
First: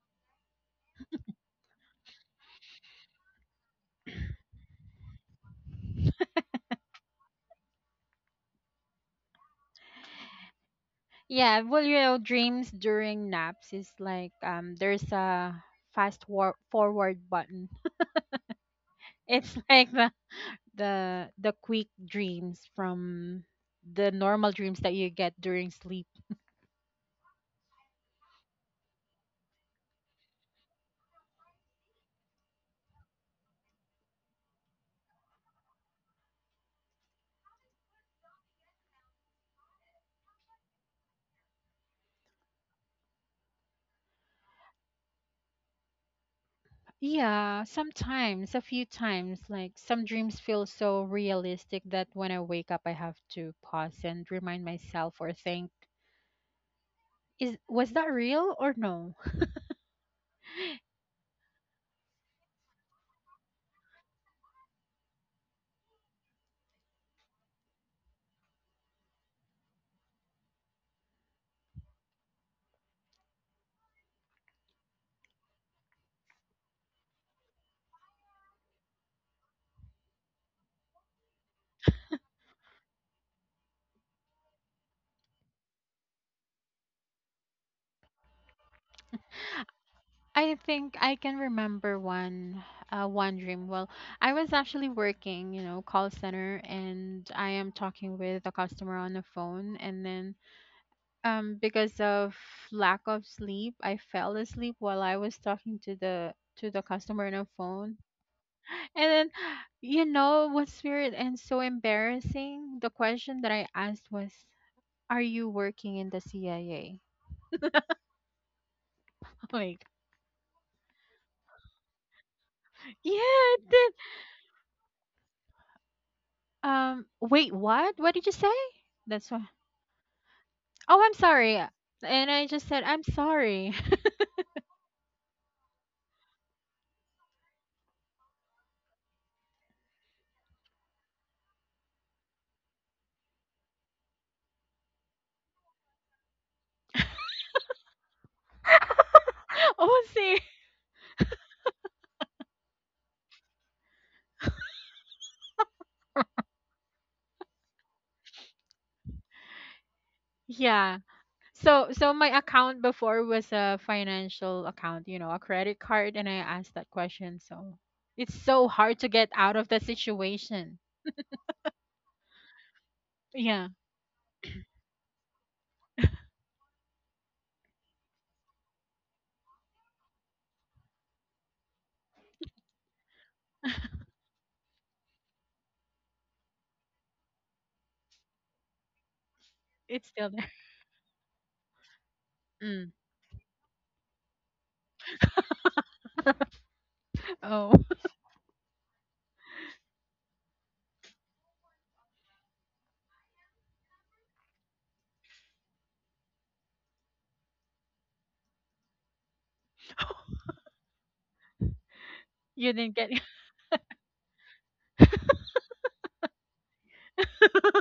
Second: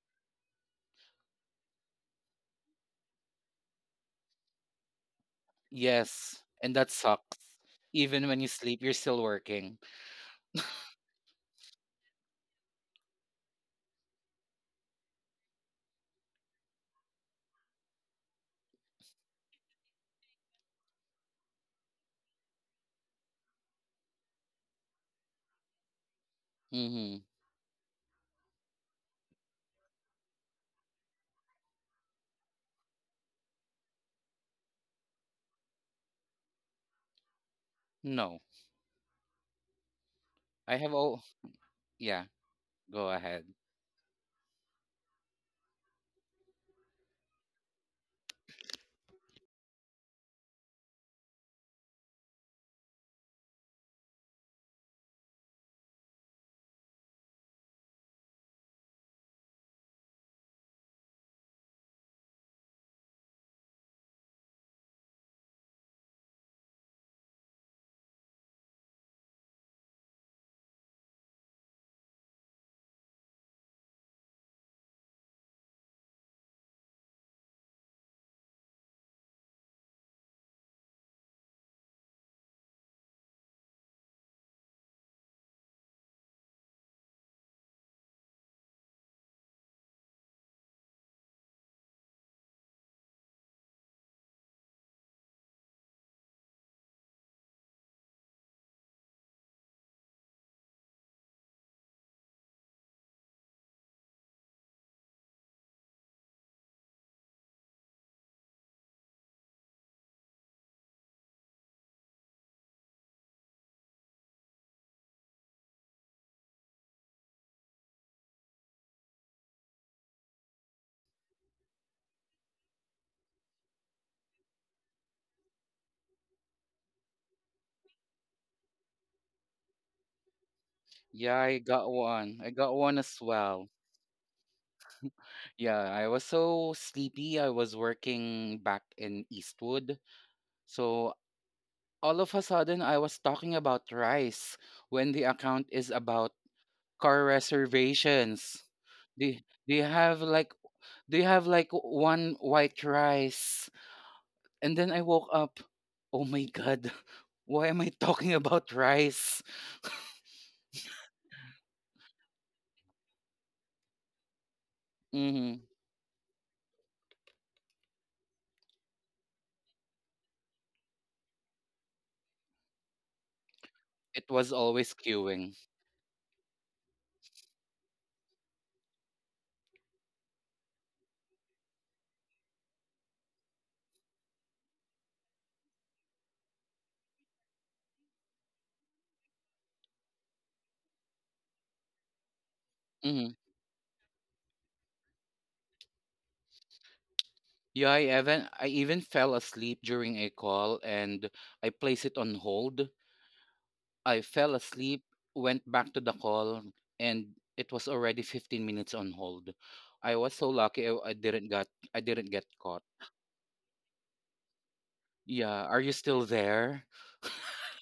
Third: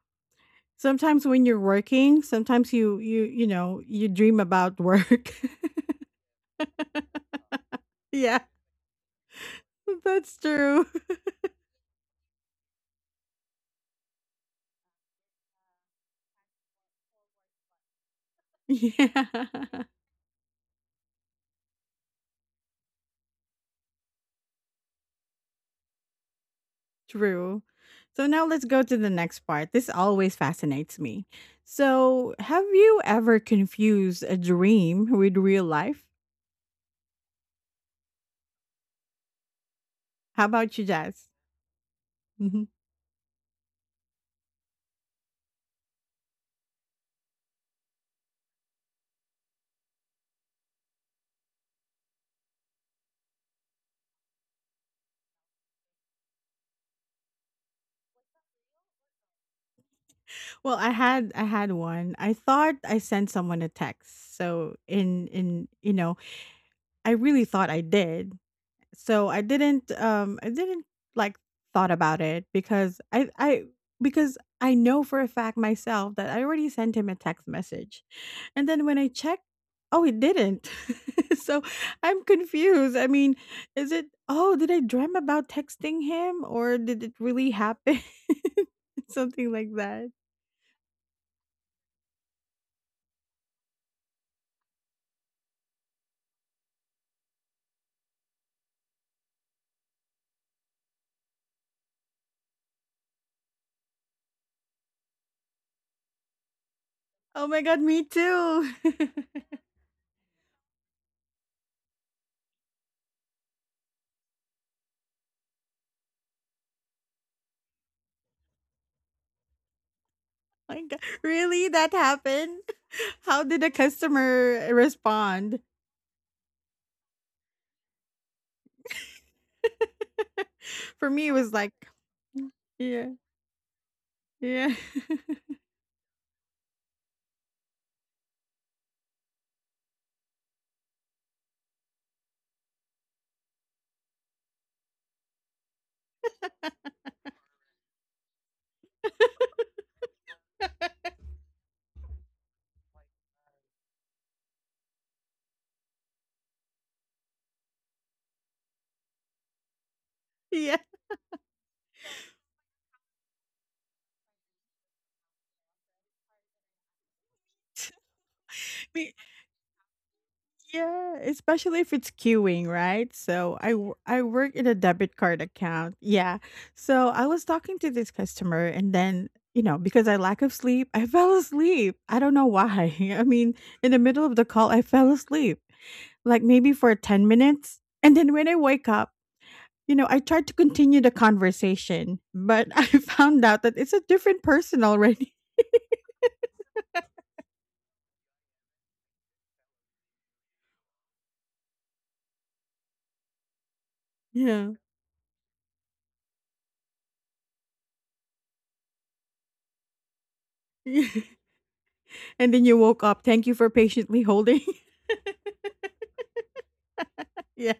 Sometimes when you're working, sometimes you know, you dream about work.
Yes, and that sucks. Even when
Yeah.
you sleep you're still working.
That's true.
Yeah. Well, dreams during naps is like, there's a fast forward button. It's
Yeah.
like the quick dreams from the normal dreams that you get during sleep.
Mm-hmm.
True. So now let's go to the next part. This always fascinates me. So, have you ever confused a dream with real life?
No,
How about
I
you,
have all,
Jazz?
yeah,
Mhm.
go ahead.
Yeah, sometimes a few times, like some dreams feel so realistic that when I wake up I have to pause and remind myself or think, is was that real or no.
Well, I had one. I thought I sent someone a text. So in you know, I really thought I did. So I didn't, like, thought about it because I because I know for a fact myself that I already sent him a text message. And then when I checked, oh, it didn't. So I'm confused. I mean, is it, oh, did I dream about texting him or did it really happen? Something like that.
I think I can remember one one dream. Well, I was actually working, call center, and I am talking with a customer on the phone and then, because of lack of sleep, I fell asleep while I was talking to the customer on the
Oh my god,
phone.
me too.
And then, you know what's weird and so embarrassing? The question that I asked was, "Are you working in the CIA?" Like,
My god, really that happened?
yeah,
How
I
did the
did.
customer respond?
Wait, what? What did you say? That's why. Oh,
For
I'm
me it
Yeah,
was
sorry.
I
like,
got
And
one,
I
I
just
got
said,
one
"I'm
yeah,
as well.
sorry."
yeah.
Yeah, I was so sleepy, I was working back in Eastwood, so all of a sudden I was talking about rice when the account is about car reservations. they they
Oh,
have
see.
like, do you have like one white rice? And then I woke up. Oh my god. Why am I talking about rice?
Yeah.
Yeah. So my account before was a financial account, a
Hmm.
credit card, and I asked that question. So it's so hard to
Me,
get out of that situation.
yeah, especially if it's queuing, right? So
Yeah,
I
It was
work in a
always
debit card
queuing.
account. Yeah. So I was talking to this customer and then, you know, because I lack of sleep, I fell asleep. I don't know why. I mean, in the middle of the call, I fell asleep, like maybe for 10 minutes. And then when I wake up, you
it's
know, I
still there.
tried to continue the conversation, but I
Mm.
Hmm.
found out that it's a different person already.
Oh.
Yeah, I even fell asleep during a call and I placed it on hold. I fell
Yeah.
asleep, went back to the call, and it was already 15 minutes on hold. I was so lucky I didn't got I didn't get
And then
You
you
caught.
didn't
woke
get it.
up. Thank you for patiently holding.
Yeah, are you still there?
Yeah.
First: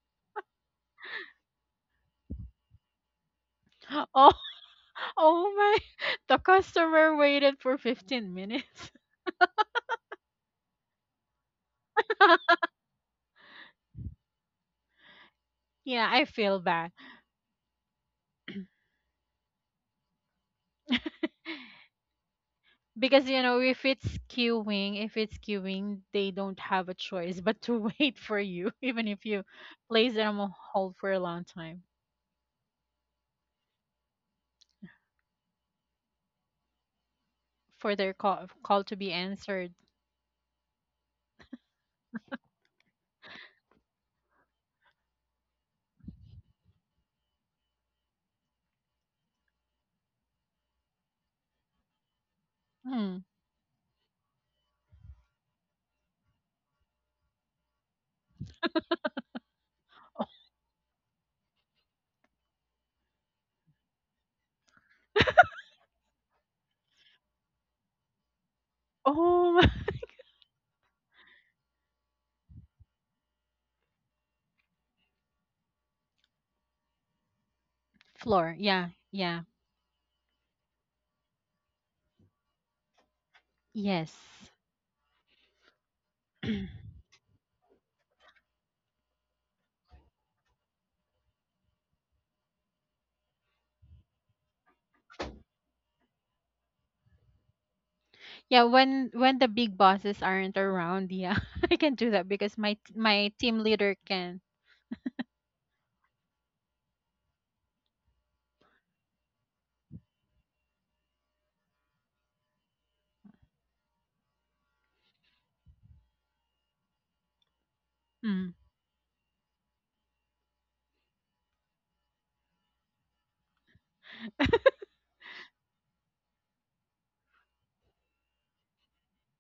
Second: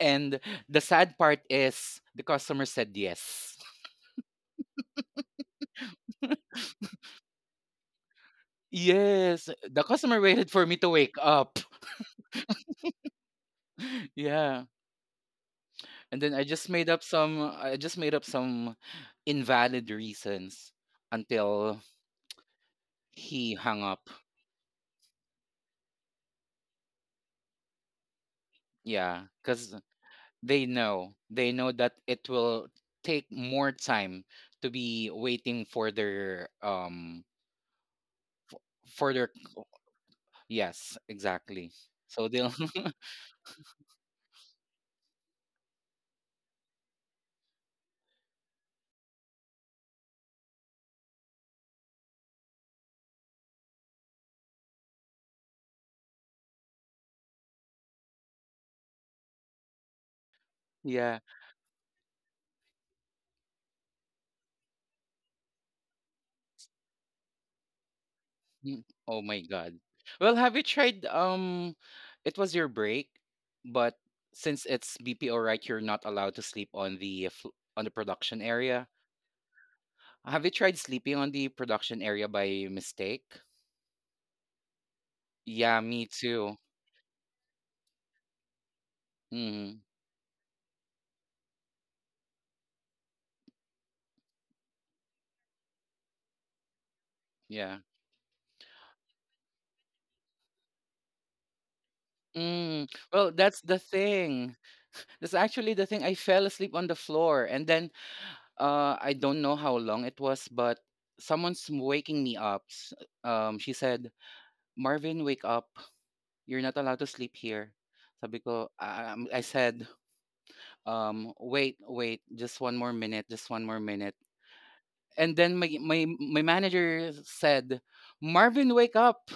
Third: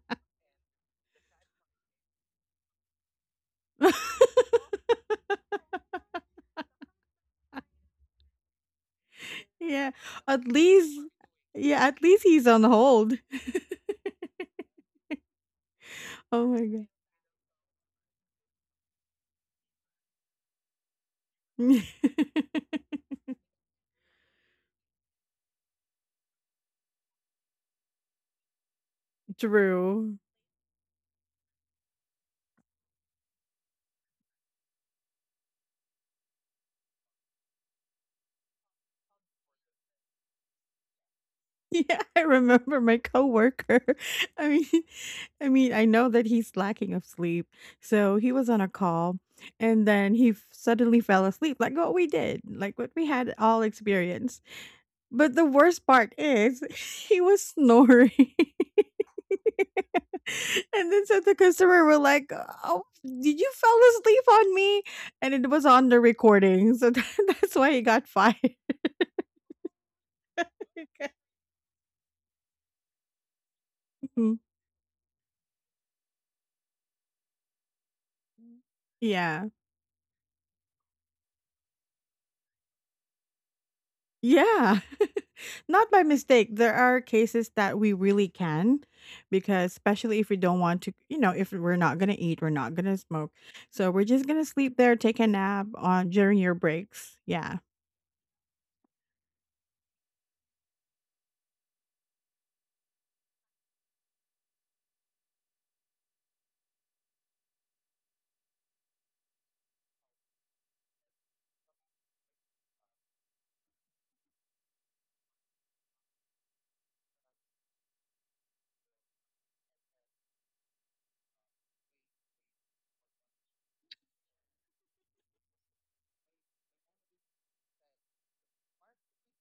And the sad part is the customer said yes.
Oh, oh my. The customer waited for 15 minutes.
Yes, the
Yeah.
customer
At
waited for me to
least,
wake up.
yeah, at least he's on hold.
Yeah.
Yeah,
And
I
then
Oh
feel
my
bad
I just made up some invalid reasons until
god.
because
he hung
if
up.
it's queuing, they don't have a choice but to wait for you even
Yeah,
if you
cuz
place
True.
them on
they
hold for
know.
a long
They know
time.
that it will take more time to be waiting
For their call to be
for their
answered.
yes, exactly.
Yeah, I
So they'll
remember my coworker. I mean, I mean, I know that he's lacking of sleep. So he was on a call and then suddenly fell asleep like what we did, like what we
Hmm.
had all experienced. But the worst part is he was snoring. And then
yeah.
so the customer were like, "Oh, did you fell asleep on me?" And it was on the recording, so that's why he got fired.
Mm. Oh my
Oh.
god. Well, have you tried it was your break, but
Mhm.
since it's BPO right, you're not allowed to sleep on on the production
Floor.
area.
Yeah. Yeah.
Yeah,
Have you tried sleeping on the production area by mistake?
Yes.
yeah,
Yeah,
not by
me
mistake.
too.
There are cases that we really can, because
Mm,
especially if we don't want to, you know, if we're not gonna eat, we're not gonna smoke, so we're just gonna sleep there, take a nap on during your breaks. Yeah.
yeah.
Yeah, when the big bosses aren't around, yeah, I can do that because my
Mm. Well,
my team
that's the
leader can.
thing. That's actually the thing. I fell asleep on the floor and then I don't know how long it was, but someone's waking me up. She said, "Marvin, wake up. You're not allowed to sleep here." Sabi
Mm.
ko, "Ah, I said, wait, wait, just one more minute, just one more minute." And then my manager said, "Marvin, wake up!"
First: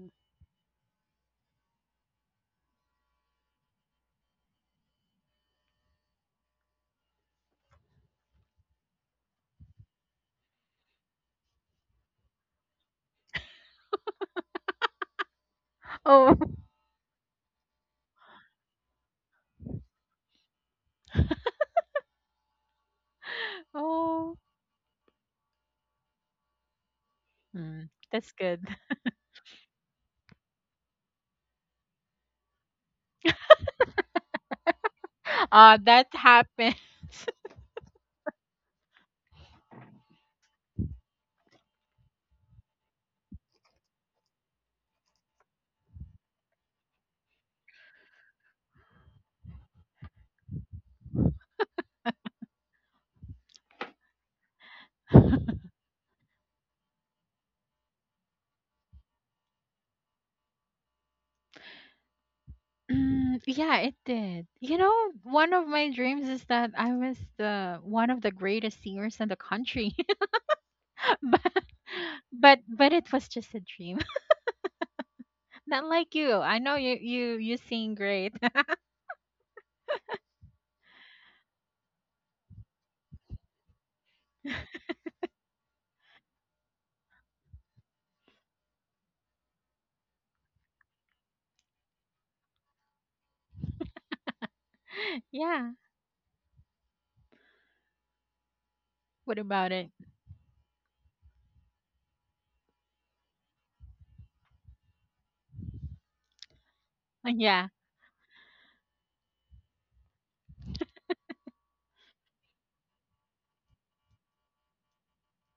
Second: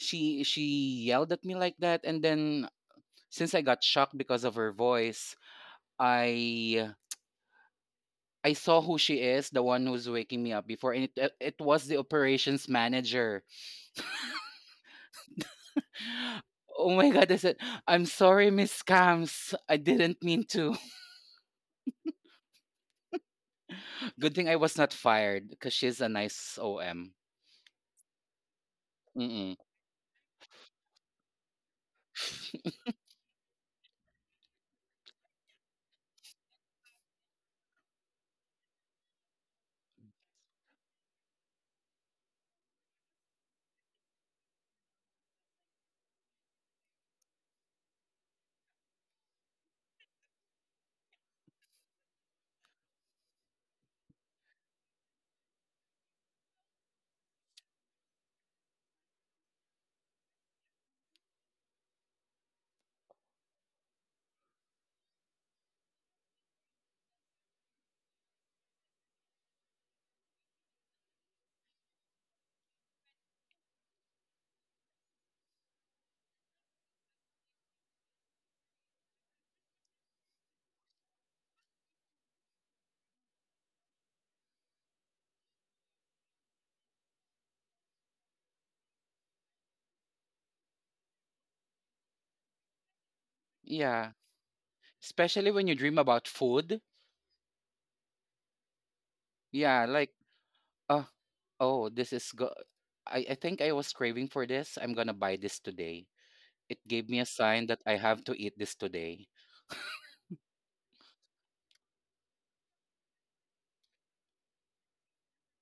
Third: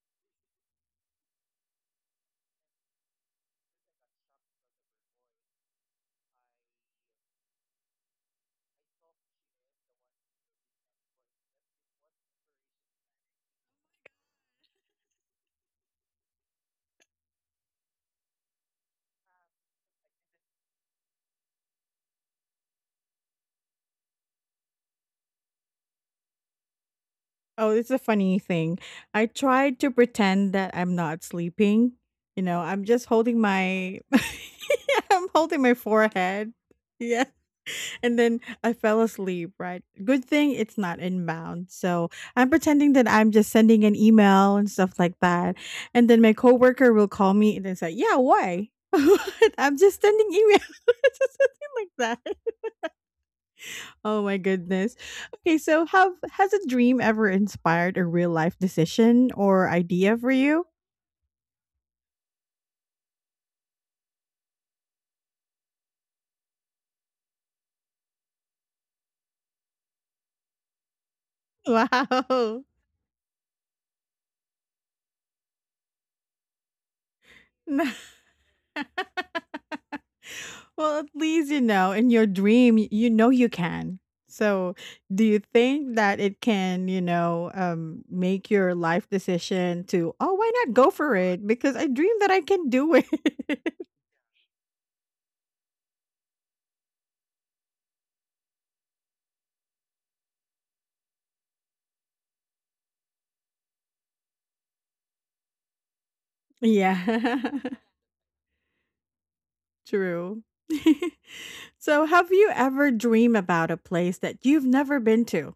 She yelled at me like that, and then since I got shocked because of her voice, I I saw who she is, the one who's waking me up before, and it was the operations manager.
Oh.
Oh my god, I said, I'm sorry, Miss Cams. I didn't mean to. Good
Oh,
thing I was not fired because she's a nice OM.
Oh,
mm,
it's a
that's
funny
good.
thing. I
Mm-mm.
tried to pretend that I'm not sleeping. You know, I'm just holding my I'm holding my
That
forehead.
happened.
Yeah. And then I fell asleep, right? Good thing it's not inbound. So I'm pretending that I'm just sending an email and stuff like that. And then my coworker will call me and then say, yeah, why? I'm just sending email. just Something like that. Oh my goodness. Okay, so have, has a dream ever inspired a real life decision or idea for you?
Mm, yeah, it did. You know, one of my dreams is that I was the one of the greatest singers in the country, but but
Wow.
but it was just a dream. Not like you. I know you sing great.
Well, at least you know in your dream you know you can. So, do you think that it can, you know, make your life decision to, "Oh, why not go for it because I dream that I can do it."
Yeah, especially when you
Yeah.
dream about food.
What about
Yeah,
it?
like oh, oh, this is go. I think I was craving for this. I'm gonna buy this today. It
Yeah.
gave me a sign
Yeah.
that I have to eat this today.
True. So, have you ever dream about a place that you've never been to?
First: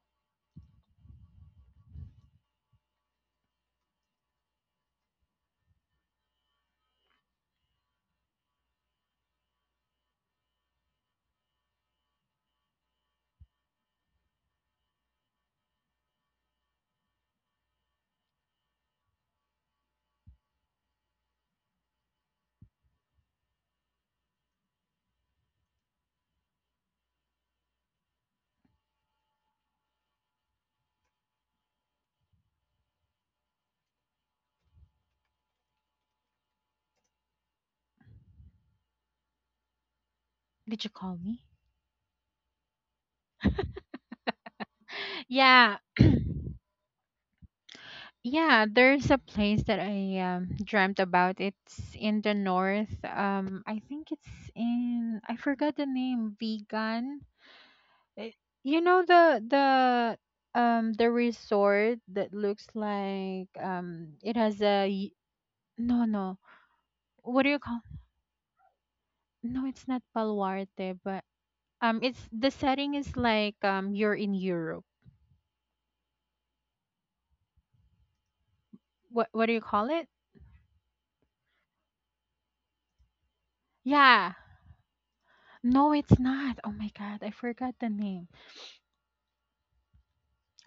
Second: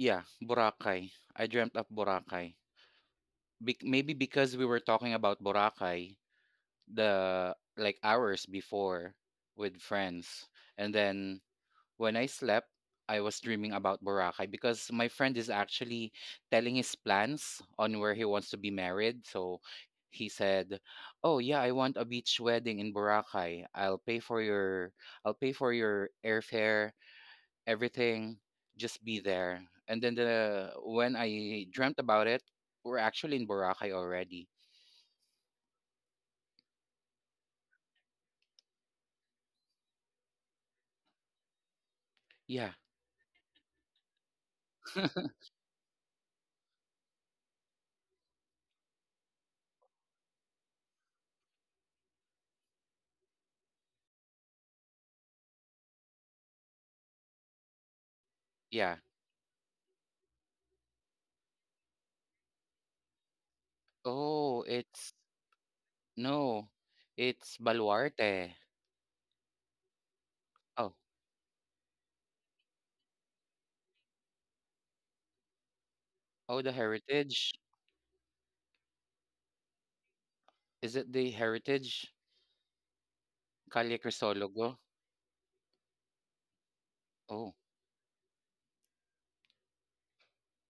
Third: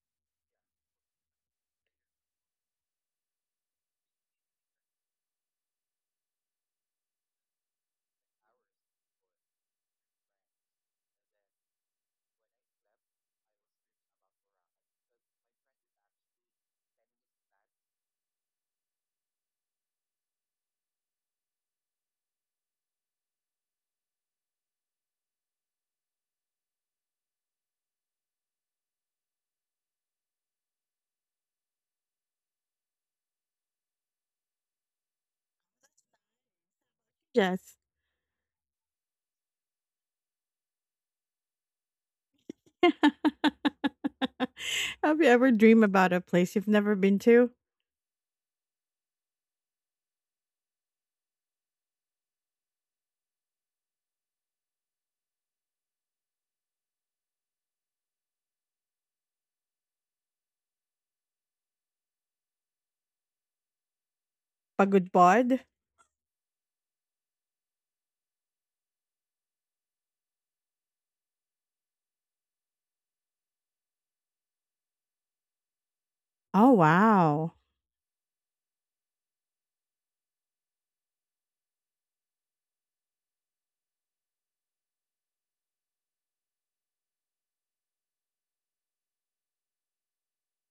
Yeah, Boracay. I dreamt of Boracay. Maybe because we were talking about Boracay, the like hours before with friends. And then when I slept, I was dreaming about Boracay because my friend is actually telling his plans on where he wants to be married. So he said, "Oh yeah, I want a beach wedding in Boracay. I'll pay for your airfare, everything. Just be there." And then the when I dreamt about it, we're actually in Boracay already.
Yes.
Did you call me?
Yeah.
Have you ever
Yeah.
dreamed about a place you've never been to?
Yeah, there's a place that I dreamt about. It's in the north. I think it's in, I forgot the name. Vegan. Eh, you
Yeah.
know the resort that looks like, it has
Oh,
a
Pagod
it's
Pod?
no, no.
no,
What do
it's
you call?
Baluarte.
No, it's not
Oh,
Baluarte, but it's the setting is like, you're in Europe.
oh,
Oh,
the Heritage.
wow.
What do you call it?
Is it the Heritage? Calle
Yeah.
Crisologo?
No, it's not. Oh my God, I
Oh,
forgot the name.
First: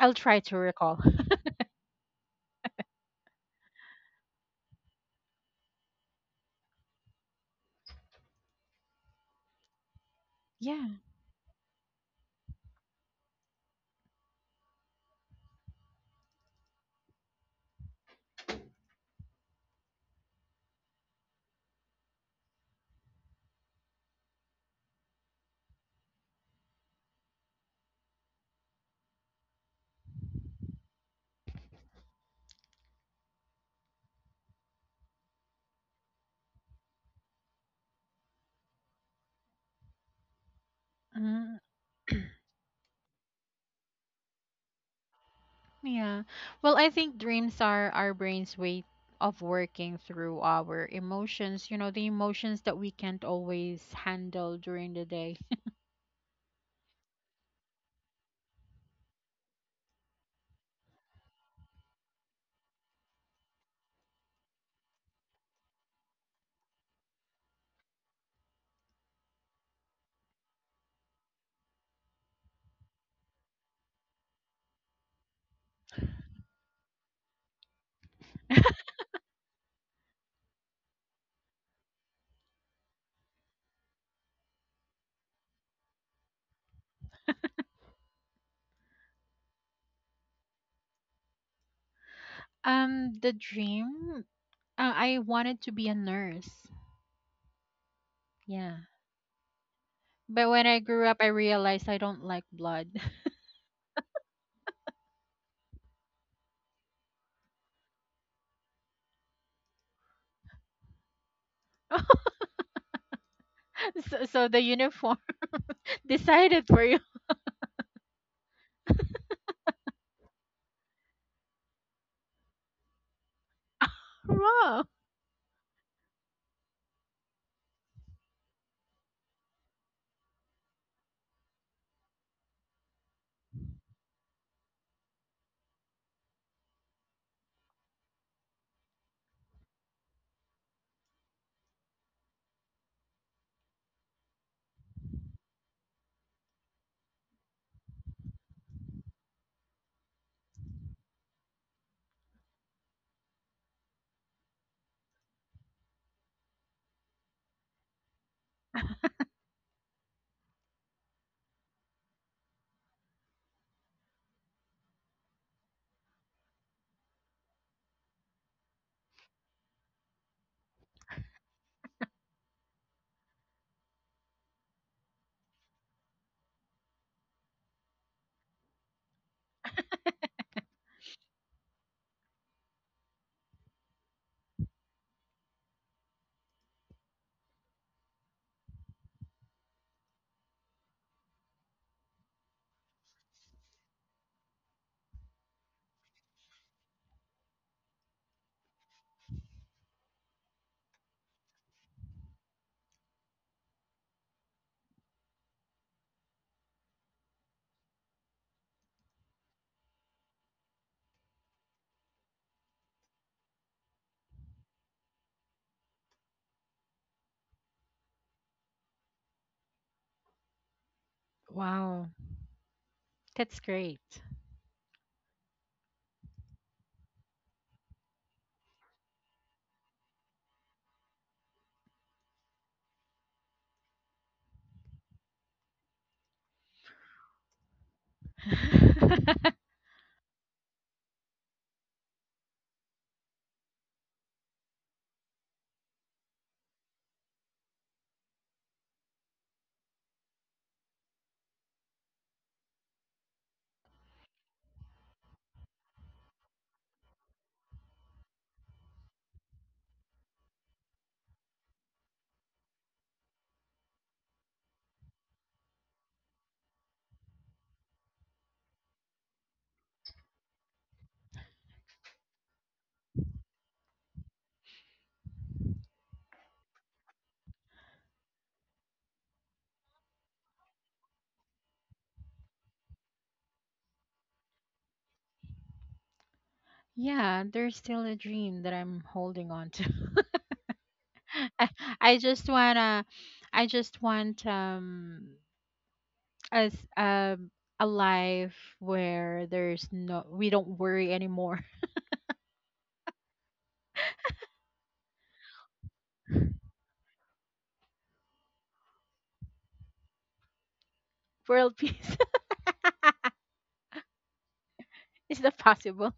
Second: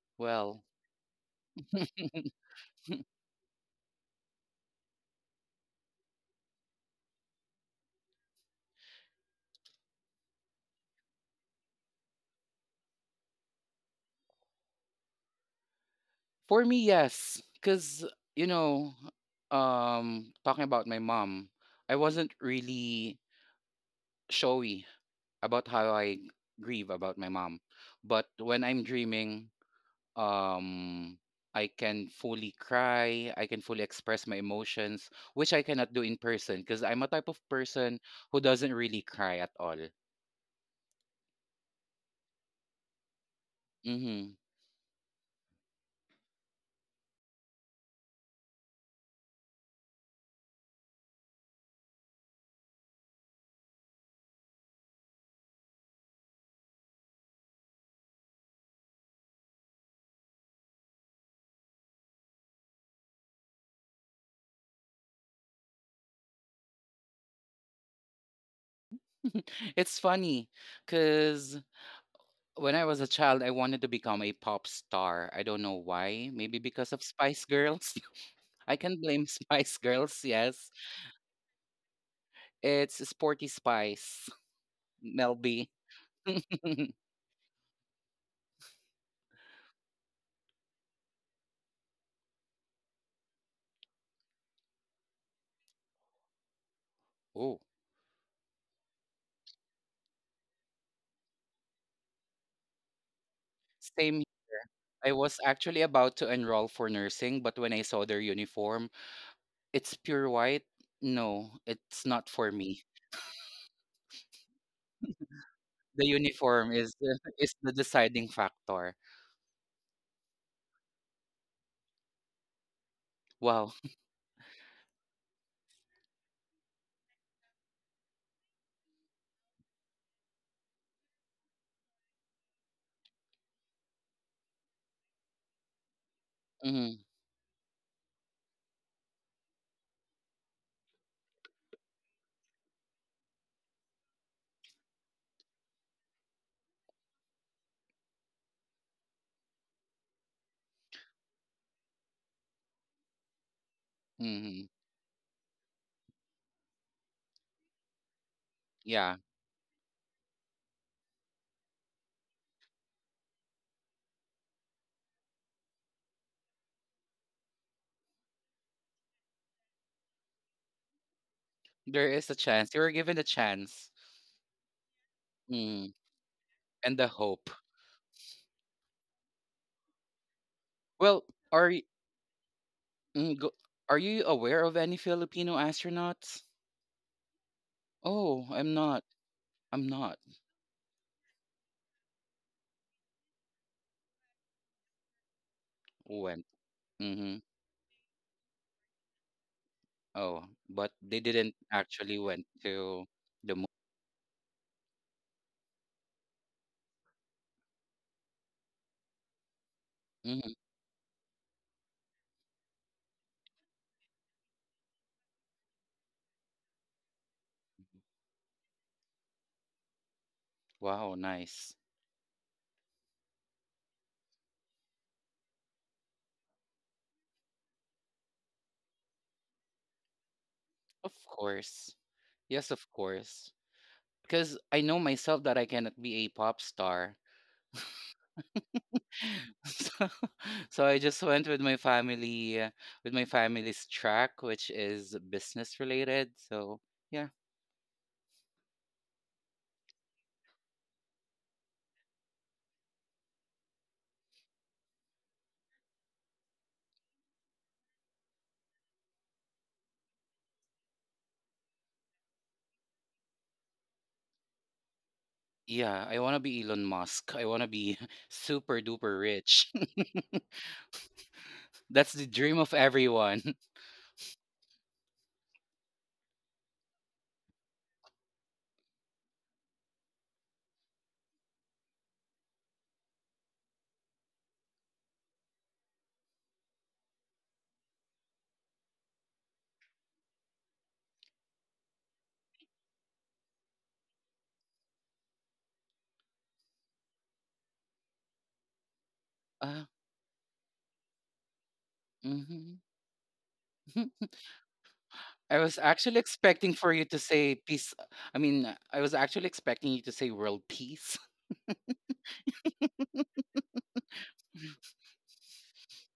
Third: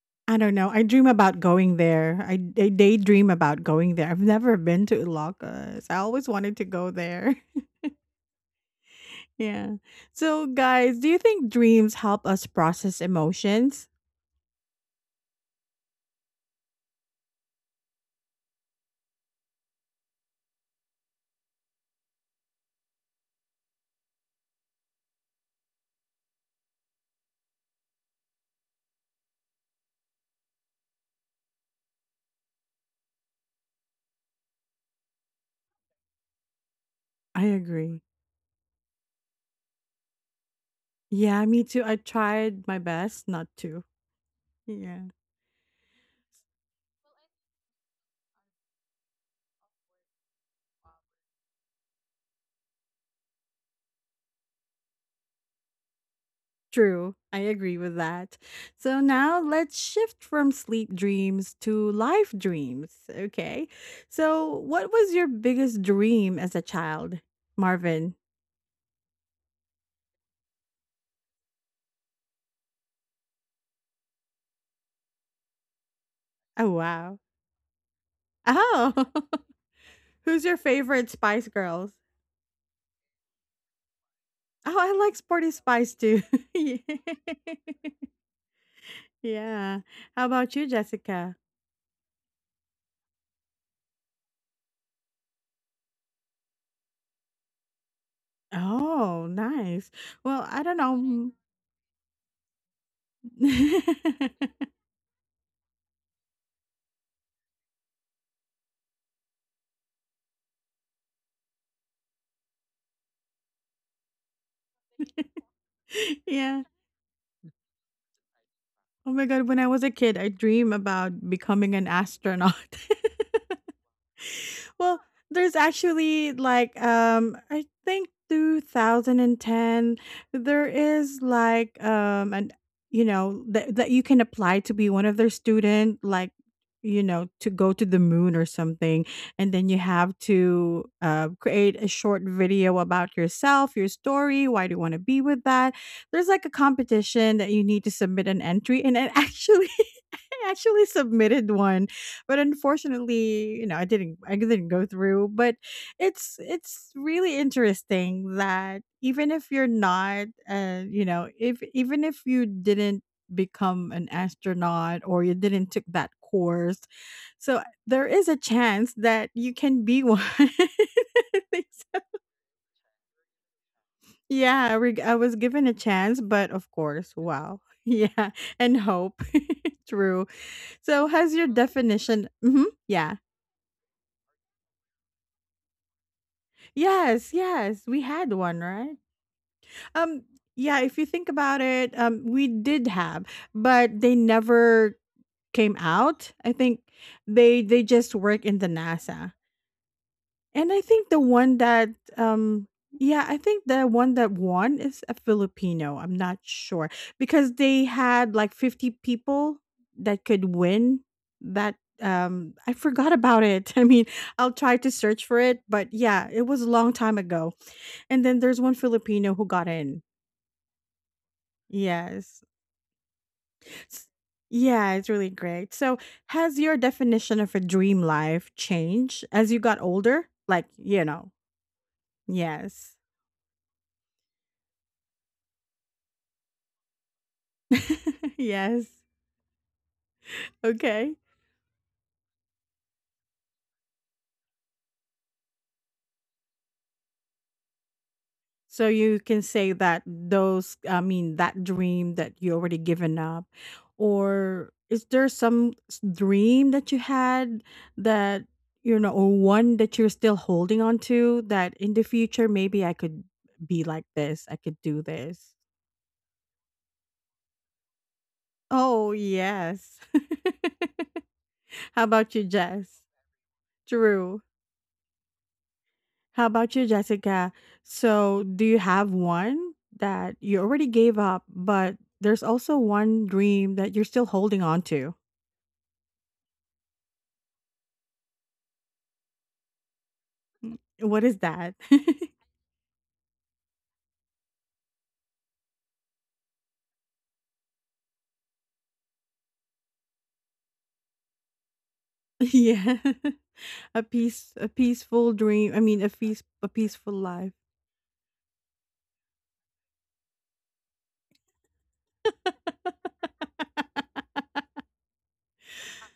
I'll
I
try
don't
to
well,
know. I
recall.
dream about going there. I daydream about going there. I've never been to Ilocos. I always wanted to go there. Yeah. So, guys,
Yeah.
do you think dreams help us process emotions?
for me, yes, because you know, talking about my mom, I wasn't really showy about how I grieve about my mom, but when I'm dreaming, um I can fully cry, I can fully express my emotions, which I cannot do in person because I'm a type of
I
person
agree.
who doesn't really cry at all.
Yeah,
Mm,
me too. I tried my best not to.
Hmm.
Yeah.
yeah. Well, I think dreams are our brain's way of working through our emotions, the emotions that we can't always handle during the day.
True, I agree with that. So now let's shift from sleep dreams to life dreams. Okay. So, what was your biggest dream as a child, Marvin?
it's funny because when I was a child, I wanted to become a pop star. I don't know why. Maybe
Oh,
because of
wow.
Spice Girls. I can
Oh,
blame Spice Girls,
who's your
yes.
favorite Spice Girls?
It's Sporty Spice,
Oh, I like
Mel
Sporty
B.
Spice too. Yeah. Yeah. How about you, Jessica?
The dream, I wanted to be a nurse.
oh,
Yeah.
Oh, nice. Well,
But
I
when
don't
I grew up, I
know.
realized I don't like blood.
same. I was actually about to enroll for nursing, but when I saw their uniform, it's pure white. No, it's not for me.
So, the uniform
The
Yeah.
decided
uniform
for
is
you.
is the deciding factor.
Oh my god, when I was a kid, I dream about becoming an astronaut.
Wow.
Wow.
Well, there's actually like I think 2010 there is like an you know that you can apply to be one of their student like
Hmm,
you know to go to the moon or something. And then you have to create a short video about yourself, your story, why do you want to be with that. There's like a competition that you need to submit an entry, and it actually, I actually submitted one, but unfortunately, you know, I didn't I
hmm.
didn't go through, but it's really interesting that
Yeah,
even if you're not you know, if even if you didn't become an astronaut or you didn't took that course, so there is a chance that you can be one.
there is a chance. You were given a chance,
Yeah, I was given a
mm.
chance, but of
And the
course,
hope.
wow. Yeah, and hope. True. So
Well,
has your
are y-
definition. Mhm. Yeah.
mm, go, are you aware of any Filipino astronauts?
Yes, yes. We had
Oh,
one,
I'm
right?
not. I'm not.
Um yeah, if you think about it, we did have, but they never came out.
Went.
I think
Hmm.
they just work in the NASA.
Oh,
And I
but
think
they
the
didn't
one that
actually went
um,
to
yeah, I
the
think the one that won is a Filipino. I'm not sure because they had like 50 people that
moon.
could win, that I forgot about it. I mean, I'll try to search for it, but yeah, it was a long time ago. And then there's one Filipino who got in.
Wow, nice.
Wow,
Yes.
that's great.
S- Yeah, it's really great. So, has your definition of a dream life changed as you got older? Like, you
Of
know.
course. Yes, of
Yes.
course. Because I know myself that I cannot be a pop star.
Yes.
So, so I
Okay.
just went with my family, with my family's track, which is business related. So, yeah.
So you can say that those, I mean, that dream that you already given up, or is there some dream that you had that, you know, or one that you're still holding on to that in the future maybe I could be like this, I could do this.
Yeah, I want to be Elon Musk. I want to be super
Oh
duper rich.
yes. How
That's the
about you,
dream of
Jess?
everyone.
True. How about you, Jessica? So, do you have one that you already gave up, but there's also one dream that you're still holding on to?
Yeah, there's still a dream that I'm holding on to.
What is
I,
that?
I just wanna, I just want as a life where
Uh,
there's no we don't worry anymore.
mhm.
Yeah, a peace, a peaceful
I
dream.
was
I mean, a
actually
peace, a
expecting for you
peaceful
to
life.
say peace. I mean, I was actually expecting you to say world peace.
World peace. Is that possible?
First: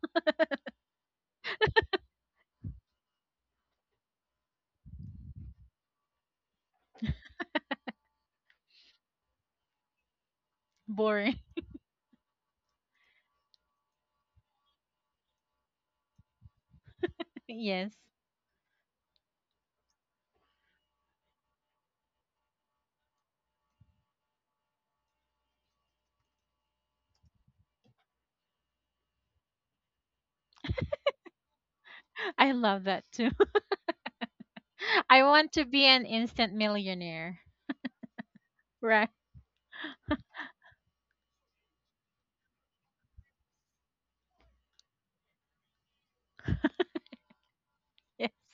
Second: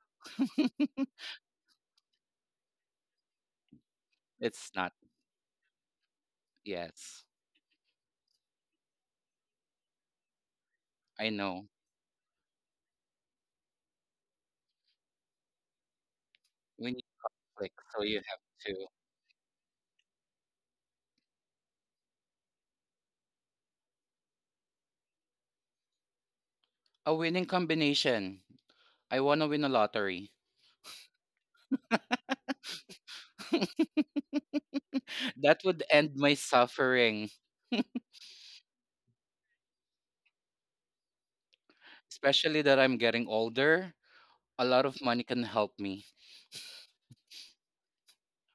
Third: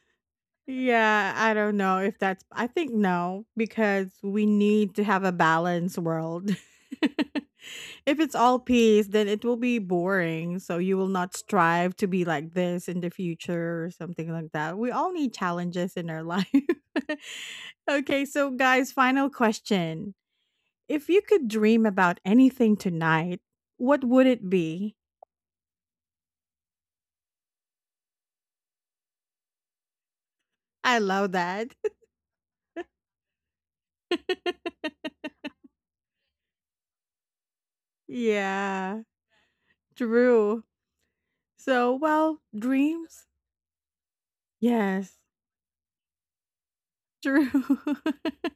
Yeah, I don't know if that's, I think no, because we
It's not.
need to have a balanced world.
Yes,
If it's all peace, then it will be boring. So you will
I
not
Boring.
know.
strive to be like this in the future or something like that. We all need challenges in our life.
When you click,
Yes.
so you
Okay,
have
so
to.
guys, final question. If you could dream about anything tonight, what would it be?
A winning combination. I want to win a lottery.
I love that.
I love that too. I want
That
to
would
be an
end my
instant
suffering,
millionaire.
Yeah,
Right.
true. So, well,
especially that I'm
dreams.
getting older. A lot of
Yes,
money can help me.
true.
Yes.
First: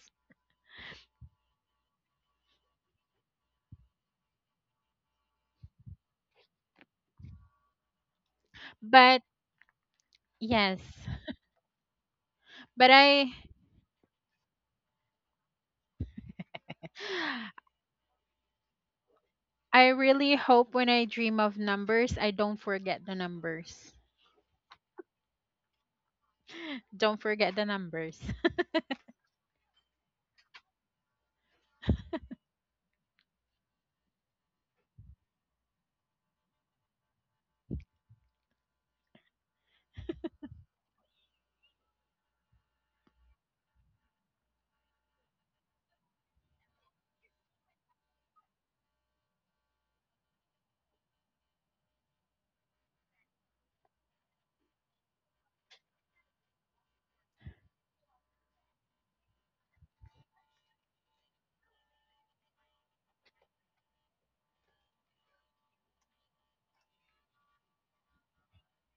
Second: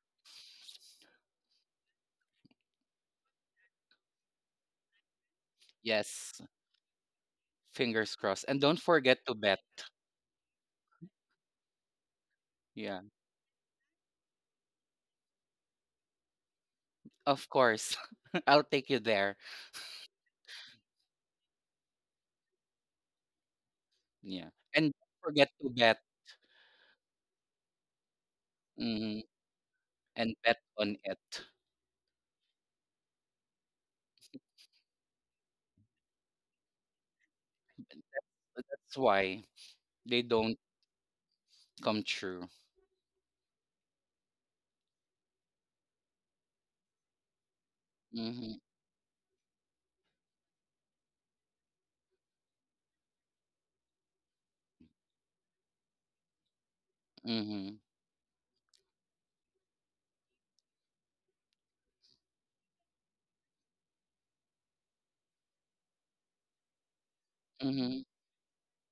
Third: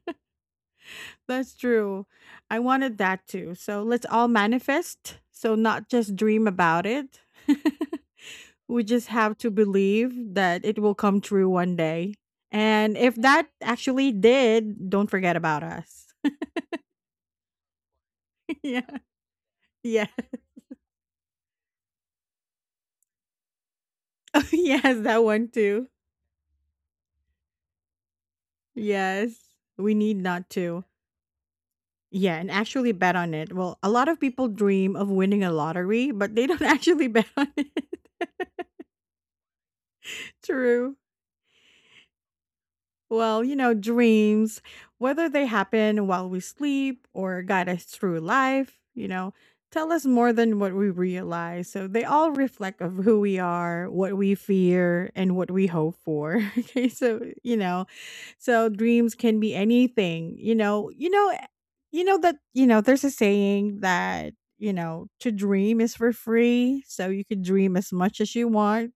That's true. I wanted that too. So let's all manifest. So not just
Yes,
dream about it.
fingers crossed. And don't
We just
forget
But
to
have to
bet.
believe that it
yes.
will come true one day.
But
And
Yeah,
if
I
that actually did, don't forget about us.
of course. I'll
Yeah.
take you there.
I
Yeah.
really hope when I dream of numbers, I don't forget the numbers.
Yeah. And
Yes, that
don't
one
forget to
too.
bet.
Don't forget the numbers.
Hmm.
Yes. We need
And
not
bet
to.
on it.
Yeah, and actually bet on it. Well, a lot of people dream of winning a lottery, but they don't actually bet on it.
That's why they don't
True.
come true.
Well, you know, dreams, whether they happen while we sleep or guide us through
Mm-hmm.
life, you know, tell us more than what we realize. So they all reflect of who we are, what we fear, and what we hope for. Okay, so you
Mm-hmm.
know, so dreams can be anything. You know, eh, you know that you know. There's a saying that you know to dream is for free, so you can dream as
Mm-hmm.
much as you want.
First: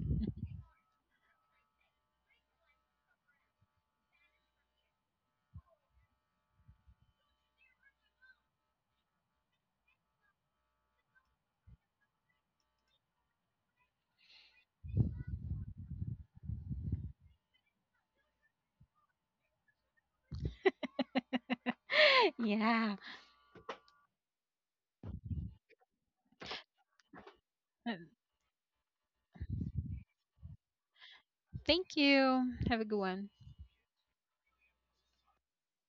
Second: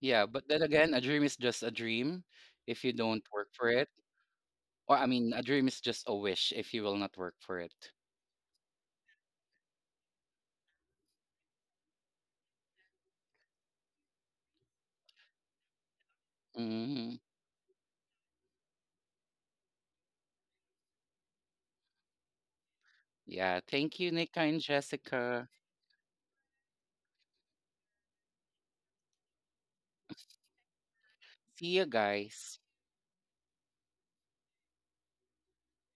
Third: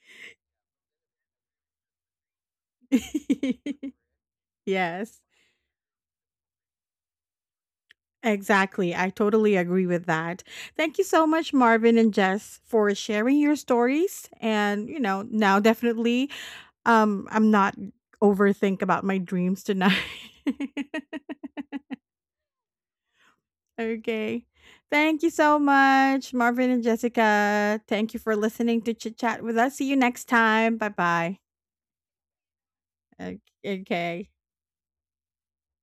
Yeah, but then again, a dream is just a dream if you don't work for it. Or I
Yes.
mean, a dream is just a wish if you will not work for it.
Exactly. I totally agree with that. Thank you so much, Marvin and Jess, for sharing your stories. And, you know, now definitely
Mm,
I'm not overthink about my dreams tonight.
Yeah.
yeah, thank you, Nika
Okay.
and
Thank you
Jessica.
so much, Marvin and Jessica.
Uh,
Thank you for listening to Chit Chat with us. See you next time. Bye bye.
See you
Thank
guys.
you. Have a good one.
Okay.